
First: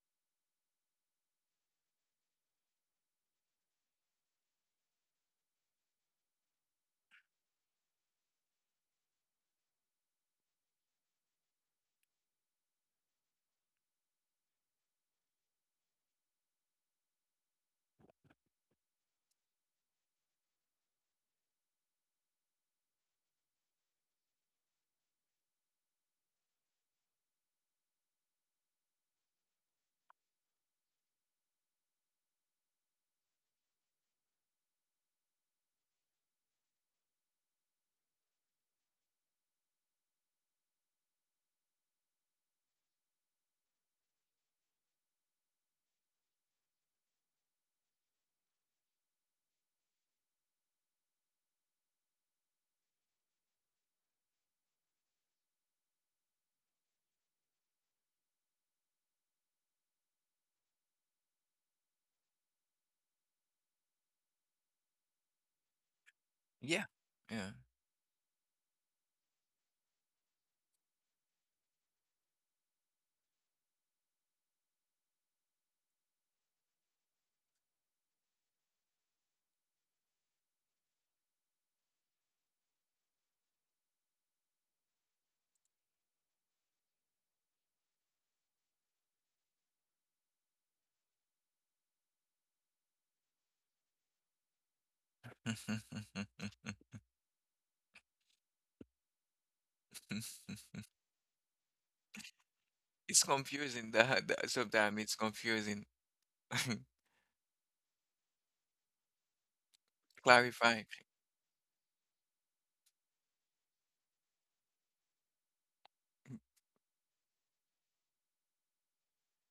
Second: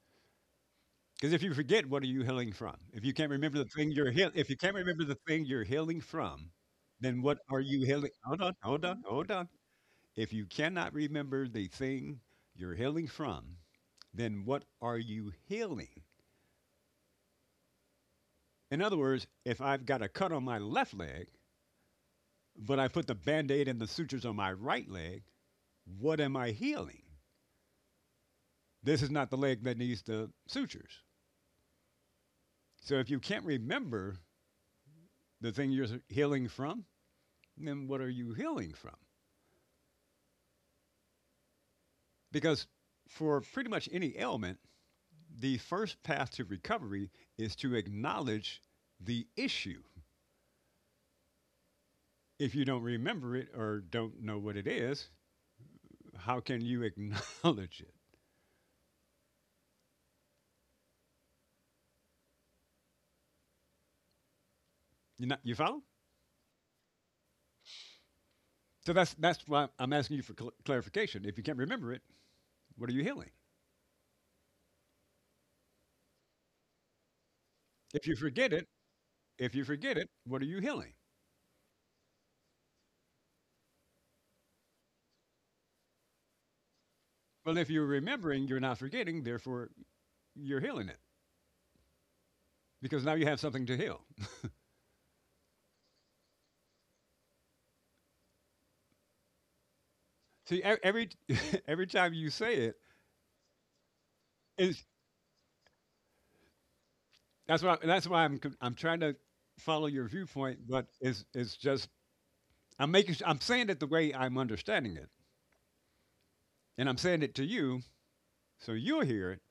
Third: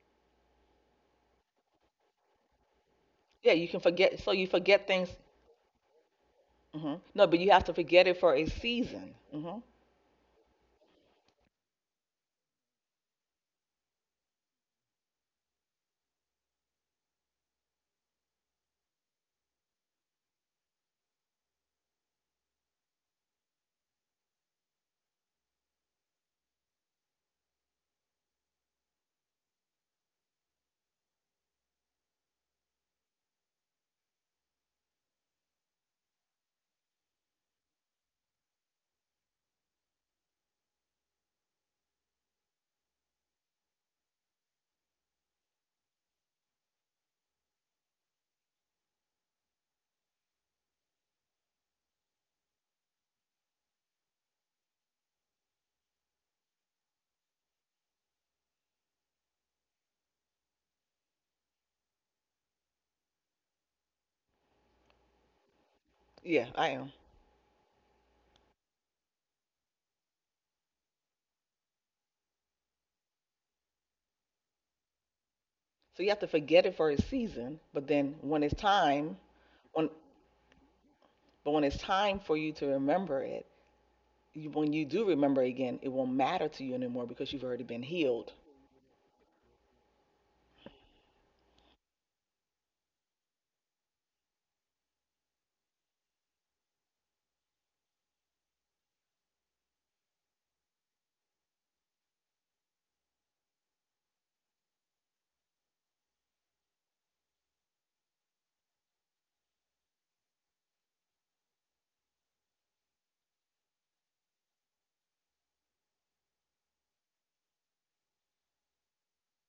B: Because if you forget, what are you healing from? If you can't
C: Yeah,
B: remember
C: you
B: the
C: can
B: thing you're
C: forget.
B: heal-
C: So you
B: if you can't
C: forget
B: remember
C: things.
B: the thing you're healing from,
C: Hmm.
B: then
C: No, but
B: what
C: you
B: are
C: have to
B: you
C: forget
B: healing?
C: it for
B: Hold
C: a
B: on, hold on,
C: season.
B: hold on.
C: Hmm.
B: If you cannot remember the thing you're healing from, then what are you healing? In other words, if I've got a cut on my left leg, but I put the band aid and the sutures on my right leg, what am I healing? This is not the leg that needs the sutures. So if you can't remember the thing you're healing from, then what are you healing from? Because for pretty much any ailment, the first path to recovery is to acknowledge the issue. If you don't remember it or don't know what it is, how can you acknowledge it? You not, you follow?
C: Yeah, I
A: Yeah,
C: am.
A: yeah.
B: So that's that's why I'm asking you for cl- clarification. If you can't remember it, what are you healing?
C: So you have to forget it for a season, but
B: If you
C: then when
B: forget
C: it's
B: it,
C: time,
B: if you
C: when,
B: forget it, what are you healing?
C: but when it's time for you to remember it, you, when you do remember again, it won't matter to you anymore because you've
B: Well,
C: already
B: if
C: been
B: you're
C: healed.
B: remembering, you're not forgetting. Therefore, you're healing it because now you have something to heal. See, e- every every time you say it,
A: It's confusing. That, that
B: is
A: sometimes it's confusing.
B: that's why that's why I'm con- I'm trying to follow your viewpoint,
A: Clarifying
B: but it's it's just I'm making s- I'm saying it the way I'm understanding it, and I'm saying it to you so you'll hear it.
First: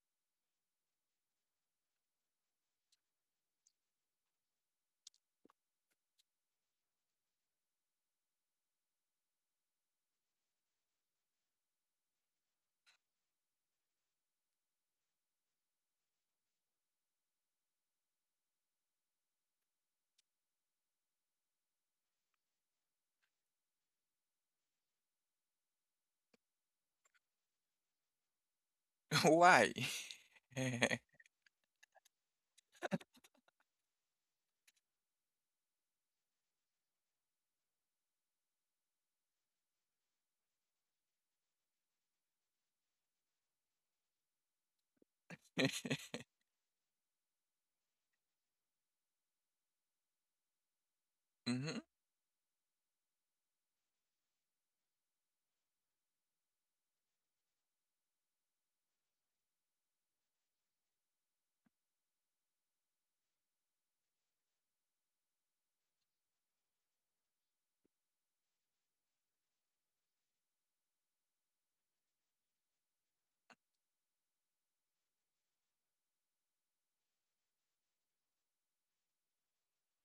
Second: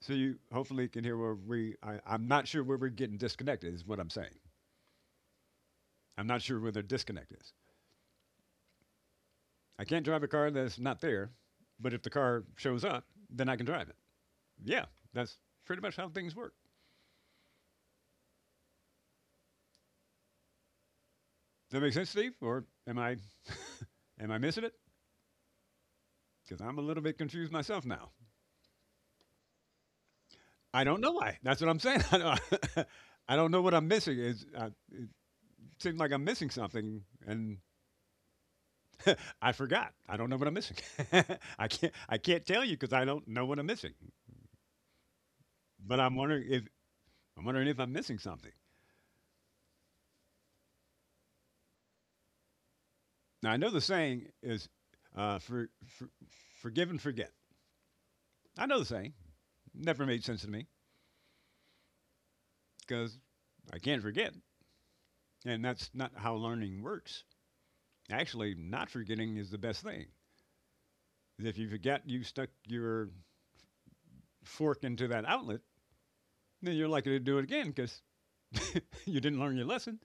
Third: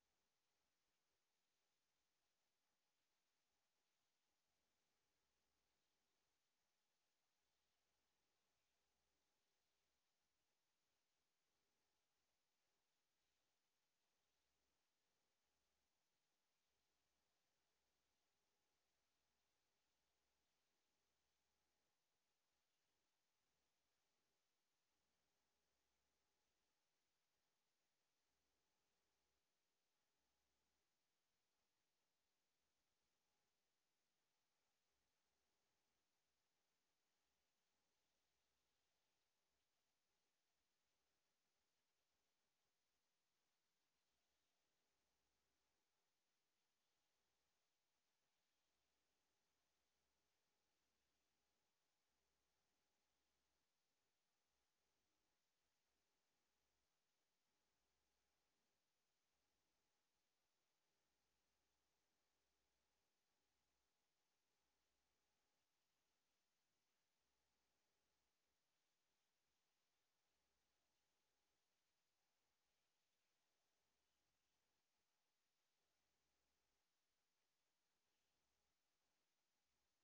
B: So you hopefully can hear where we. I, I'm not sure where we're getting disconnected. Is what I'm saying. I'm not sure where the disconnect is. I can't drive a car that's not there, but if the car shows up, then I can drive it. Yeah, that's pretty much how things work. Does that make sense, Steve? Or am I am I missing it? Because I'm a little bit confused myself now.
A: why.
B: I don't know why. That's what I'm saying. I don't, I don't know what I'm missing. It's, uh, it seems like I'm missing something, and I forgot. I don't know what I'm missing. I can't. I can't tell you because I don't know what I'm missing. But I'm wondering if I'm wondering if I'm missing something.
A: Mm-hmm.
B: Now I know the saying is, uh, for, for forgive and forget. I know the saying. Never made sense to me because I can't forget, and that's not how learning works. Actually, not forgetting is the best thing. If you forget, you stuck your fork into that outlet, then you're likely to do it again because you didn't learn your lesson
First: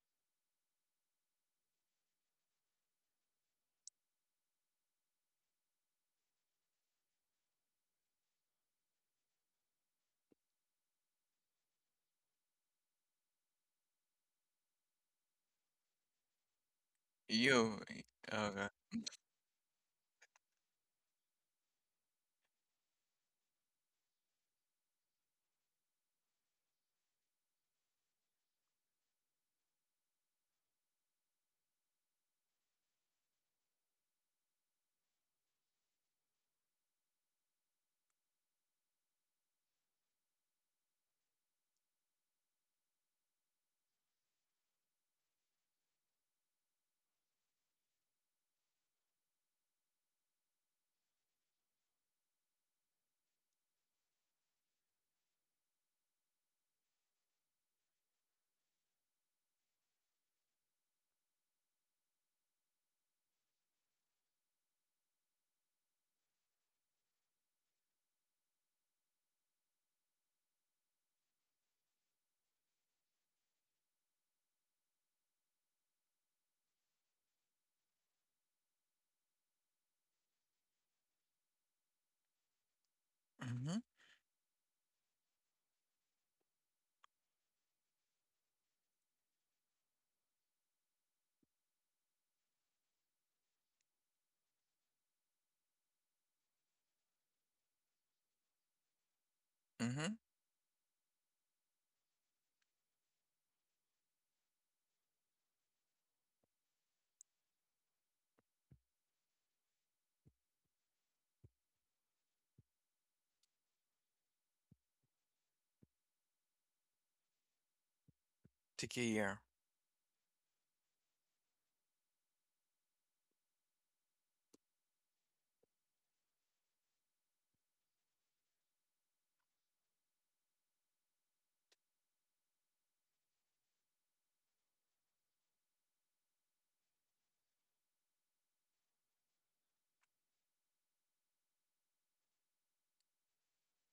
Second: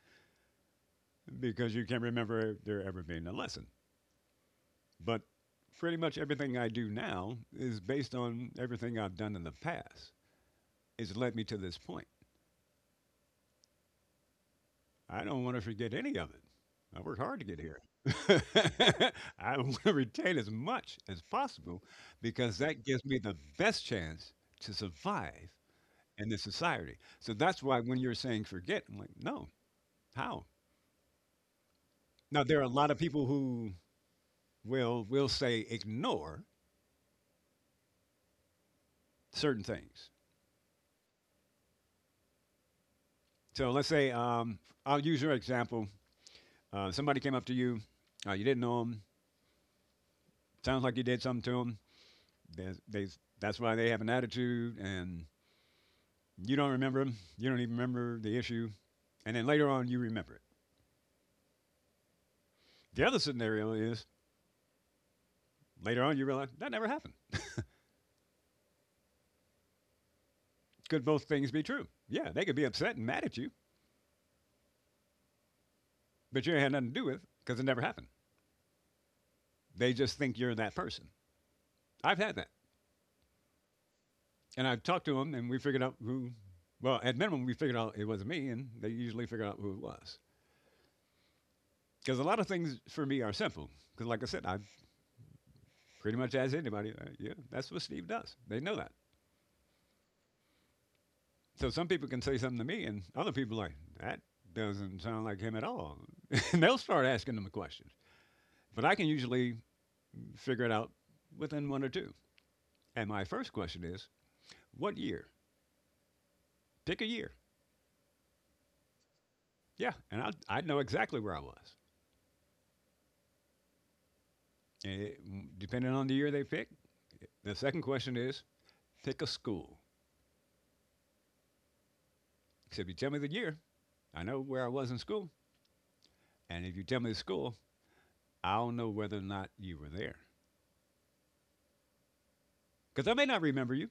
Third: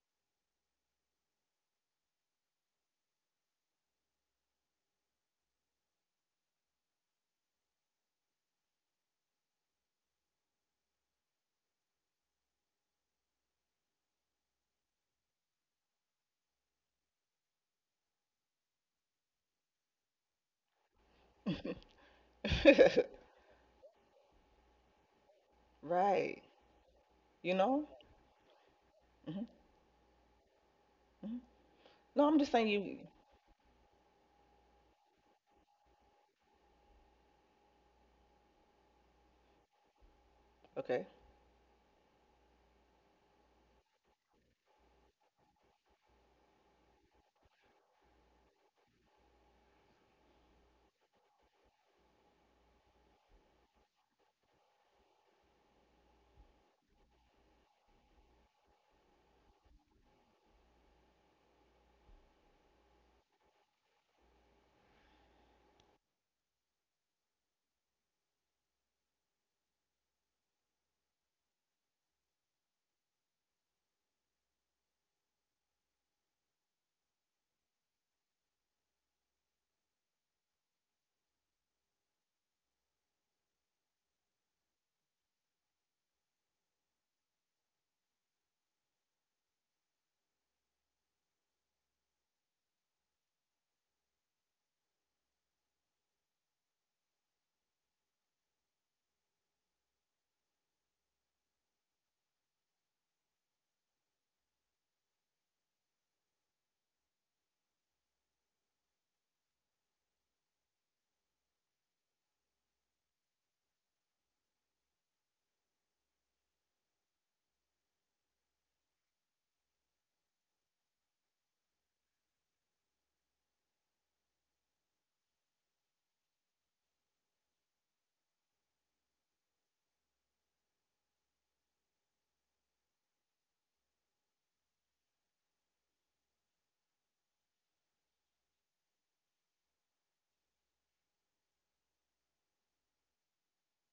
B: because you can't remember there ever being a lesson. But pretty much everything I do now is based on everything I've done in the past. It's led me to this point. I don't want to forget any of it. I worked hard to get
A: You.
B: here.
A: Okay.
B: I want to retain as much as possible because that gives me the best chance to survive in this
C: Right.
B: society. So
C: You
B: that's why
C: know?
B: when you're saying forget, I'm like,
C: Hmm.
B: no, how?
C: Hmm. No, I'm
B: Now,
C: just
B: there are a
C: saying
B: lot
C: you.
B: of people who will, will say ignore certain things.
C: Okay.
B: So let's say um, I'll use your example. Uh, somebody came up to you. Uh, you didn't know them. Sounds like you did something to them. They, they, that's why they have an attitude, and you don't remember them. You don't even remember the issue. And then later on, you remember it. The other scenario is later on, you realize that never happened. Could both things be true? Yeah, they could be upset and mad at you, but you had nothing to do with because it, because it never happened. They just think you're that person. I've had that.
A: Mm-hmm.
B: And I've talked to them, and we figured out who, well, at minimum, we figured out it wasn't me, and they usually figured out who it was. Because a lot of things for me are simple. Because, like I said, I pretty much ask anybody, uh, yeah, that's what Steve does. They know that.
A: Mm-hmm.
B: So some people can say something to me, and other people are like, that doesn't sound like him at all. And they'll start asking them questions. But I can usually figure it out within one or two. And my first question is, what year? Pick a year.
A: Take care.
B: Yeah, and I I know exactly where I was. And it- mm, depending on the year they pick, the second question is pick a school. Because if you tell me the year, I know where I was in school. And if you tell me the school, I don't know whether or not you were there because I may not remember you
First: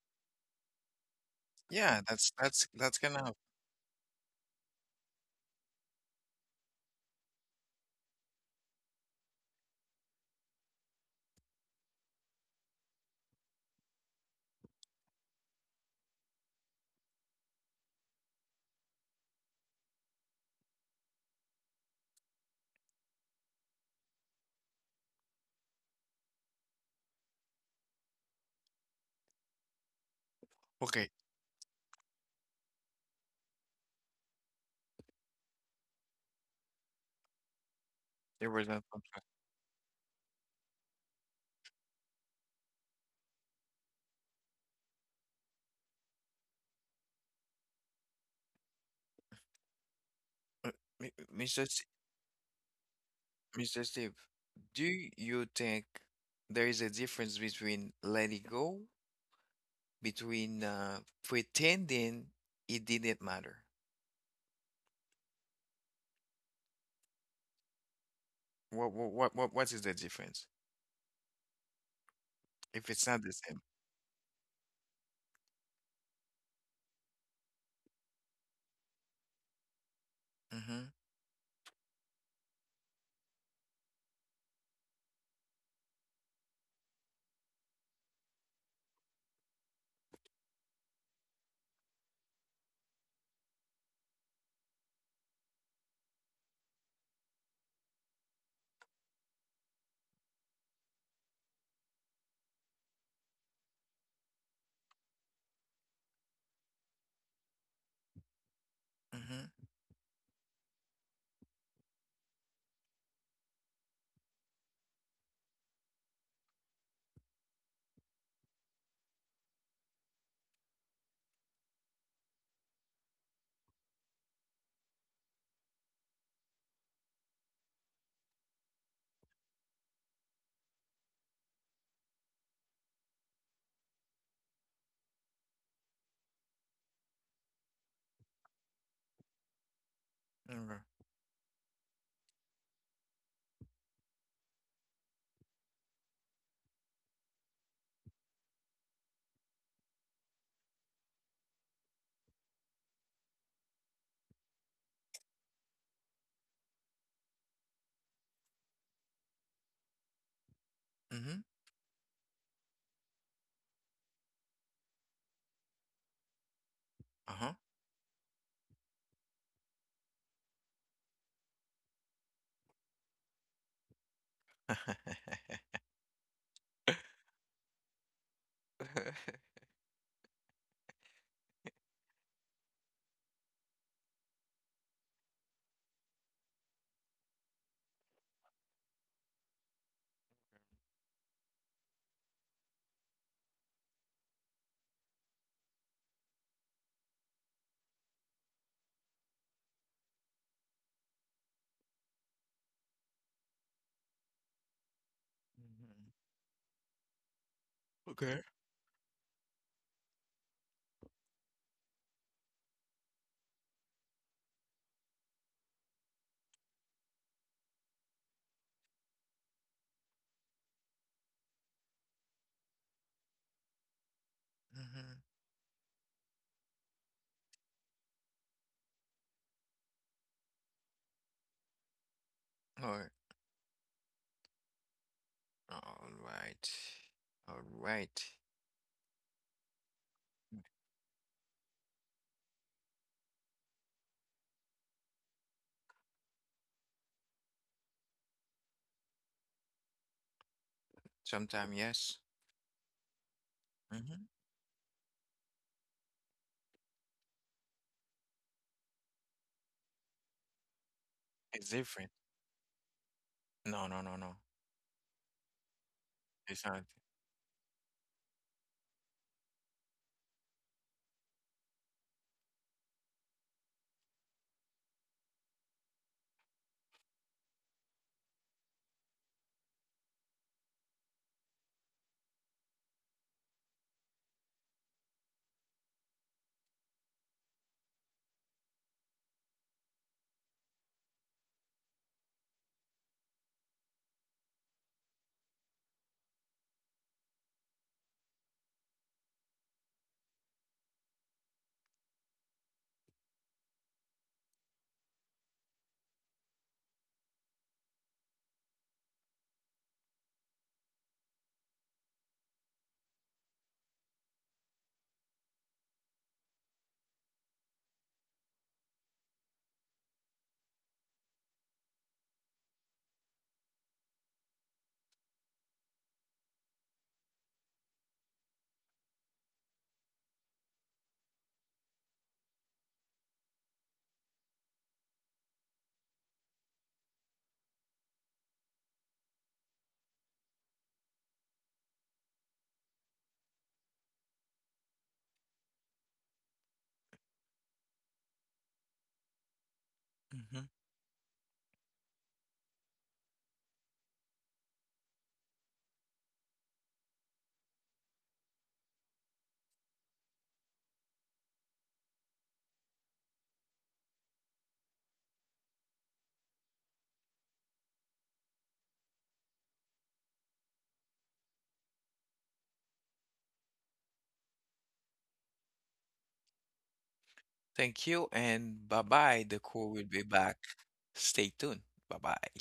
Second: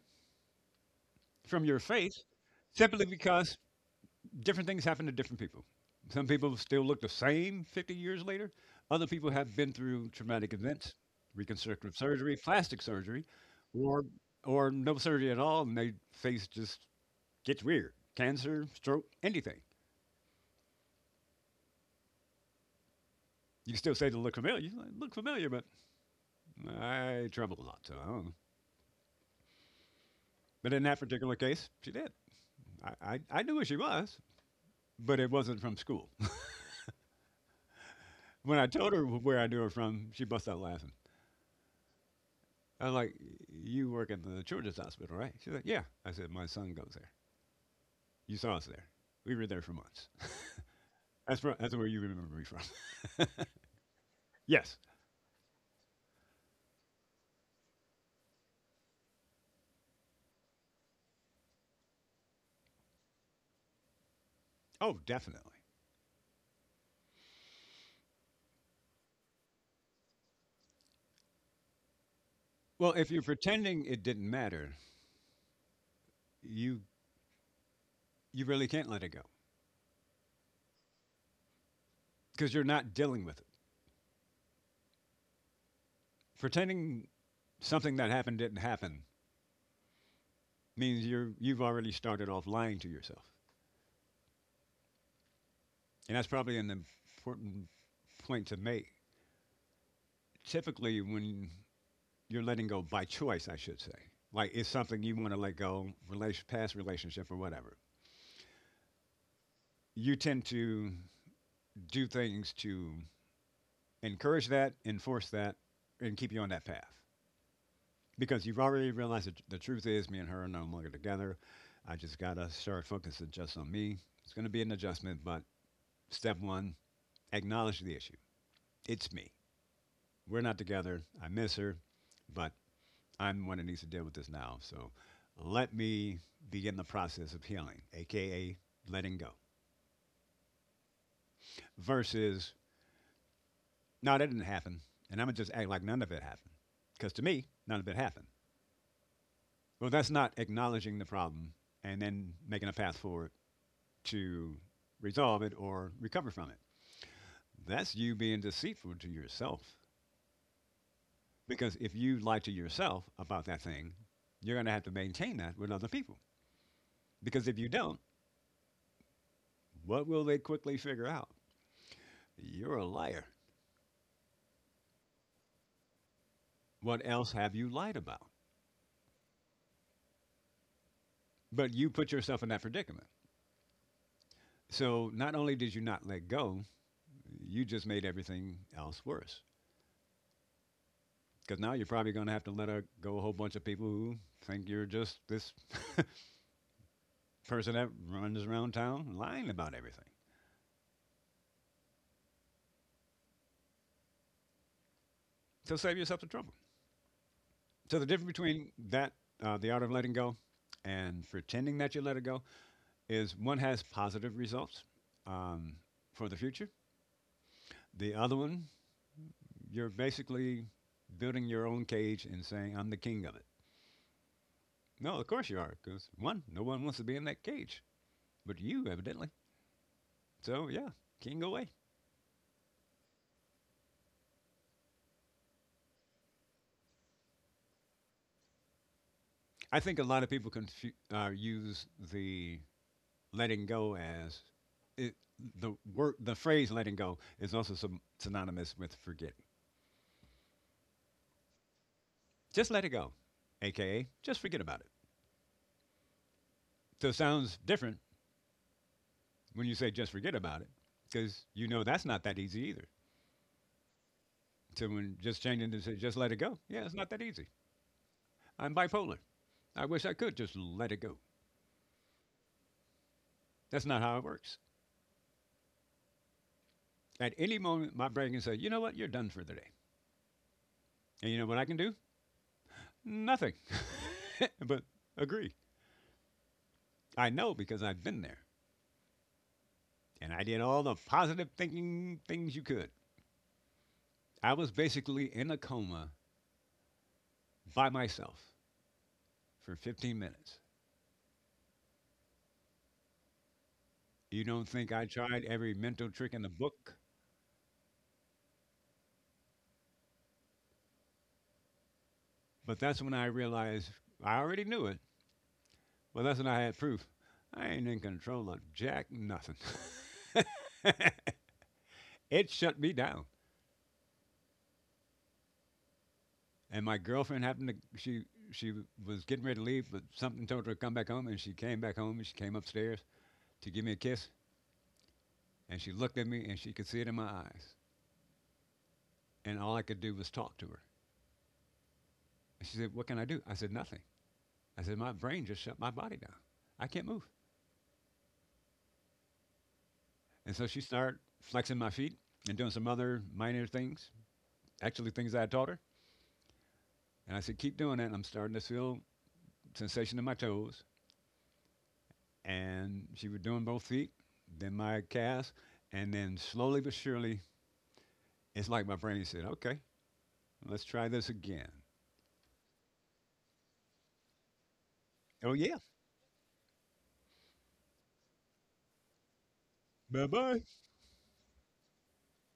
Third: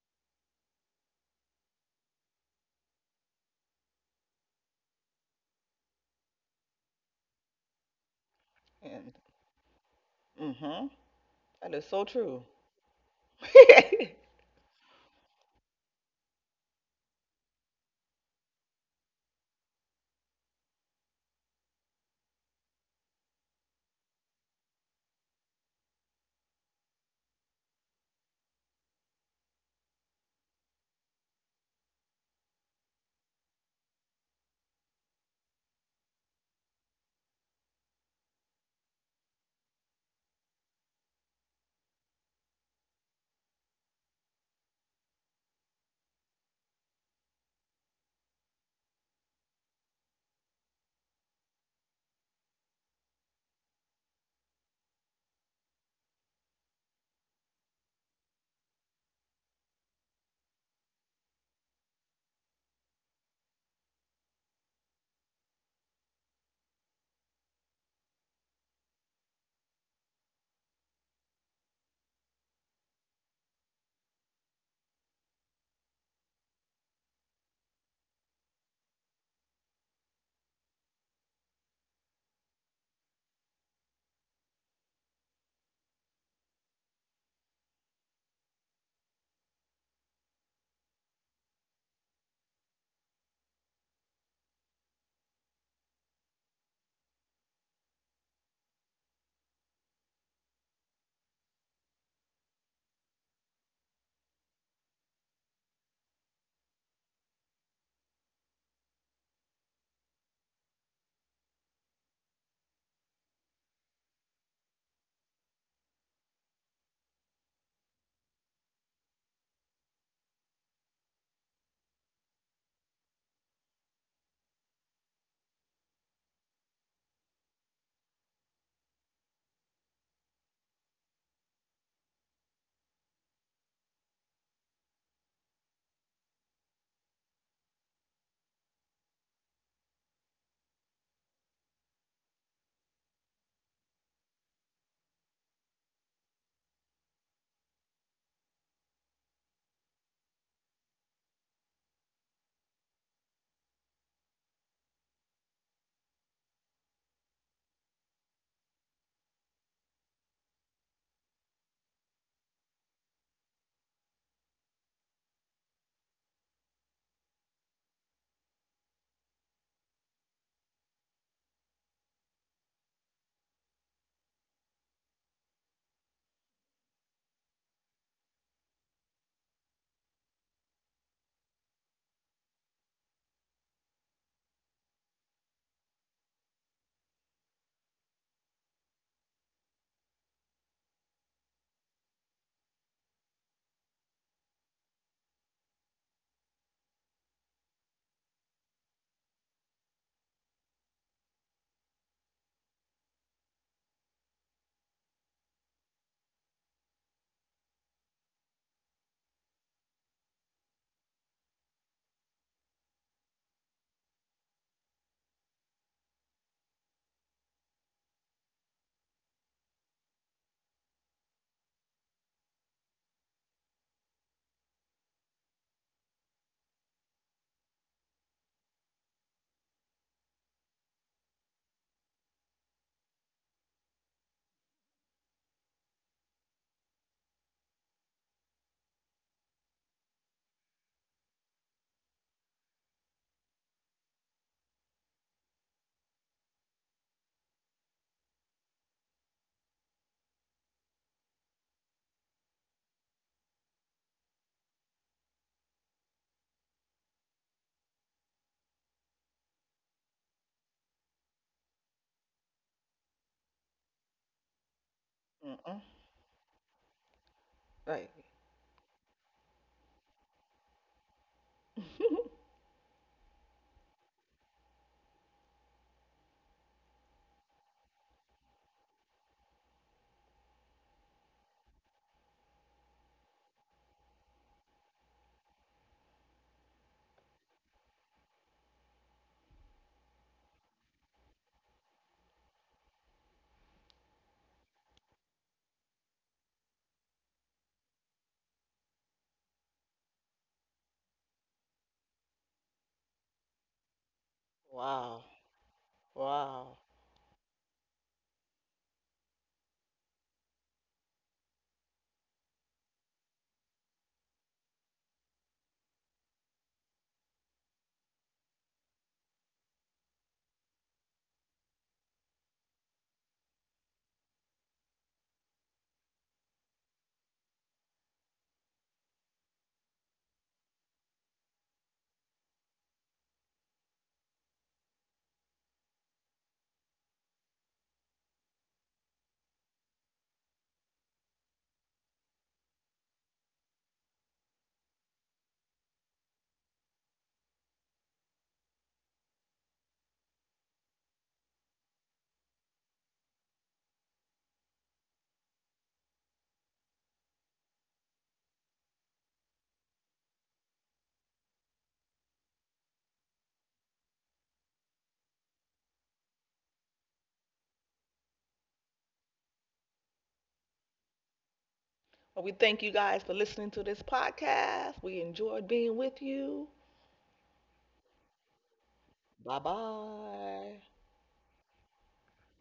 B: from your
A: Yeah,
B: face
A: that's that's that's
B: simply
A: gonna.
B: because different things happen to different people. Some people still look the same fifty years later. Other
C: And
B: people have been through traumatic
C: mm-hmm.
B: events,
C: That is
B: reconstructive
C: so
B: surgery,
C: true.
B: plastic surgery, or
C: Mm-mm.
B: or no surgery at all, and their face just gets weird. Cancer, stroke, anything. You can still say they look familiar. You look familiar, but I travel a lot, so I don't know. But in that
A: Okay.
B: particular case, she did. I, I, I knew who she was, but it wasn't from school.
A: There
B: When I
A: was no
B: told her
A: contract.
B: where I knew her from, she bust out laughing. I was like, "You work at the children's hospital, right?" She's like, "Yeah." I said, "My son goes there. You saw us there. We were there for months.
A: Uh, Mi-
B: That's from,
A: Mr.
B: that's
A: S-
B: where you remember me from."
A: mister Steve,
B: Yes.
A: do you think there is a difference between letting go, between uh, pretending it didn't matter?
B: Oh, definitely.
A: What what what what what is the difference if
B: Well,
A: it's
B: if
A: not
B: you're
A: the same?
B: pretending it didn't matter, you you really can't let it go
A: Mm-hmm.
B: because you're not dealing with it. Pretending something that happened didn't happen means you're you've already started off lying to yourself, and that's probably an important point to make. Typically, when you're letting go by choice, I should say. Like it's something you want to let go, relation, past relationship or whatever.
A: Mm-hmm.
B: You tend to do things to encourage that, enforce that, and keep you on that path because you've already realized that the truth is, me and her are no longer together. I just gotta start focusing just on me. It's gonna be an adjustment, but step one, acknowledge the issue. It's me. We're not together. I miss her, but I'm the one that needs to deal with this now. So let me begin the process of healing, aka letting go.
A: Okay.
B: Versus, no, that didn't happen. And I'm gonna just act like none of it happened. Because to me, none of it happened. Well, that's not acknowledging the problem and then making a path forward to resolve it or recover from it. That's you being deceitful to yourself.
A: Mm-hmm.
B: Because if you lie to yourself about that thing, you're going to have to maintain that with other people. Because
A: Uh-huh.
B: if you don't, what will they quickly figure out? You're a liar. What else have you lied about? But you put yourself in that predicament. So not only did you not let go, you just made everything else worse. Because now you're probably going to have to let go a whole bunch of people who think you're just this person that runs around town lying about everything. So save
A: Mhm.
B: yourself the trouble. So the difference
A: Okay.
B: between that, uh, the art of letting go, and pretending that you let it go is one has positive results um, for the future. The other one you're basically building your own cage and saying, I'm the king of it.
A: Mm-hmm.
B: No, of course you are, because one, no one wants to be in that cage, but you evidently. So, yeah, king away.
A: All right. All right. All right.
B: I think a lot of people confu- uh, use the letting go as it, the word, the phrase letting go is also some, synonymous with forgetting.
A: Sometime yes.
B: Just let it go, aka just forget about it. So it sounds different when you say just forget about it, because
A: It's
B: you know that's
A: different.
B: not that easy either.
A: No, no, no, no.
B: So when just changing to say just let it go,
A: It's not.
B: yeah, it's not that easy.
C: Right.
B: I'm bipolar. I wish I could just let it go. That's not how it works. At any moment, my brain can say, you know what, you're done for the day. And you know what I can do? Nothing. But agree. I know because I've been there. And I did all the positive thinking things you could. I was basically in a coma by myself for fifteen minutes. You don't think I
C: Wow.
B: tried every mental trick in the
C: Wow.
B: book? But that's when I realized I already knew it. Well, that's when I had proof. I ain't in control of jack nothing. It shut me down. And my girlfriend happened to she she was getting ready to leave, but something told her to come back home, and she came back home and she came upstairs to give me a kiss, and she looked at me and she could see it in my eyes, and all I could do was talk to her. And she said, "What can I do?" I said, "Nothing." I said, "My brain just shut my body down. I can't move." And
A: Hmm.
B: so she started flexing my feet and doing some other minor things, actually things I had taught her. And I said, "Keep doing that." And I'm starting to feel sensation in my toes, and she was doing both feet, then my calves, and then slowly but surely, it's like my brain said, okay, let's try this again.
C: Well, we thank you guys for listening to this podcast. We
B: Oh,
C: enjoyed
B: yeah.
C: being with you.
A: Thank you and bye bye.
C: Bye
A: The call will be
B: Bye
A: back.
B: bye.
C: bye.
A: Stay tuned. Bye bye.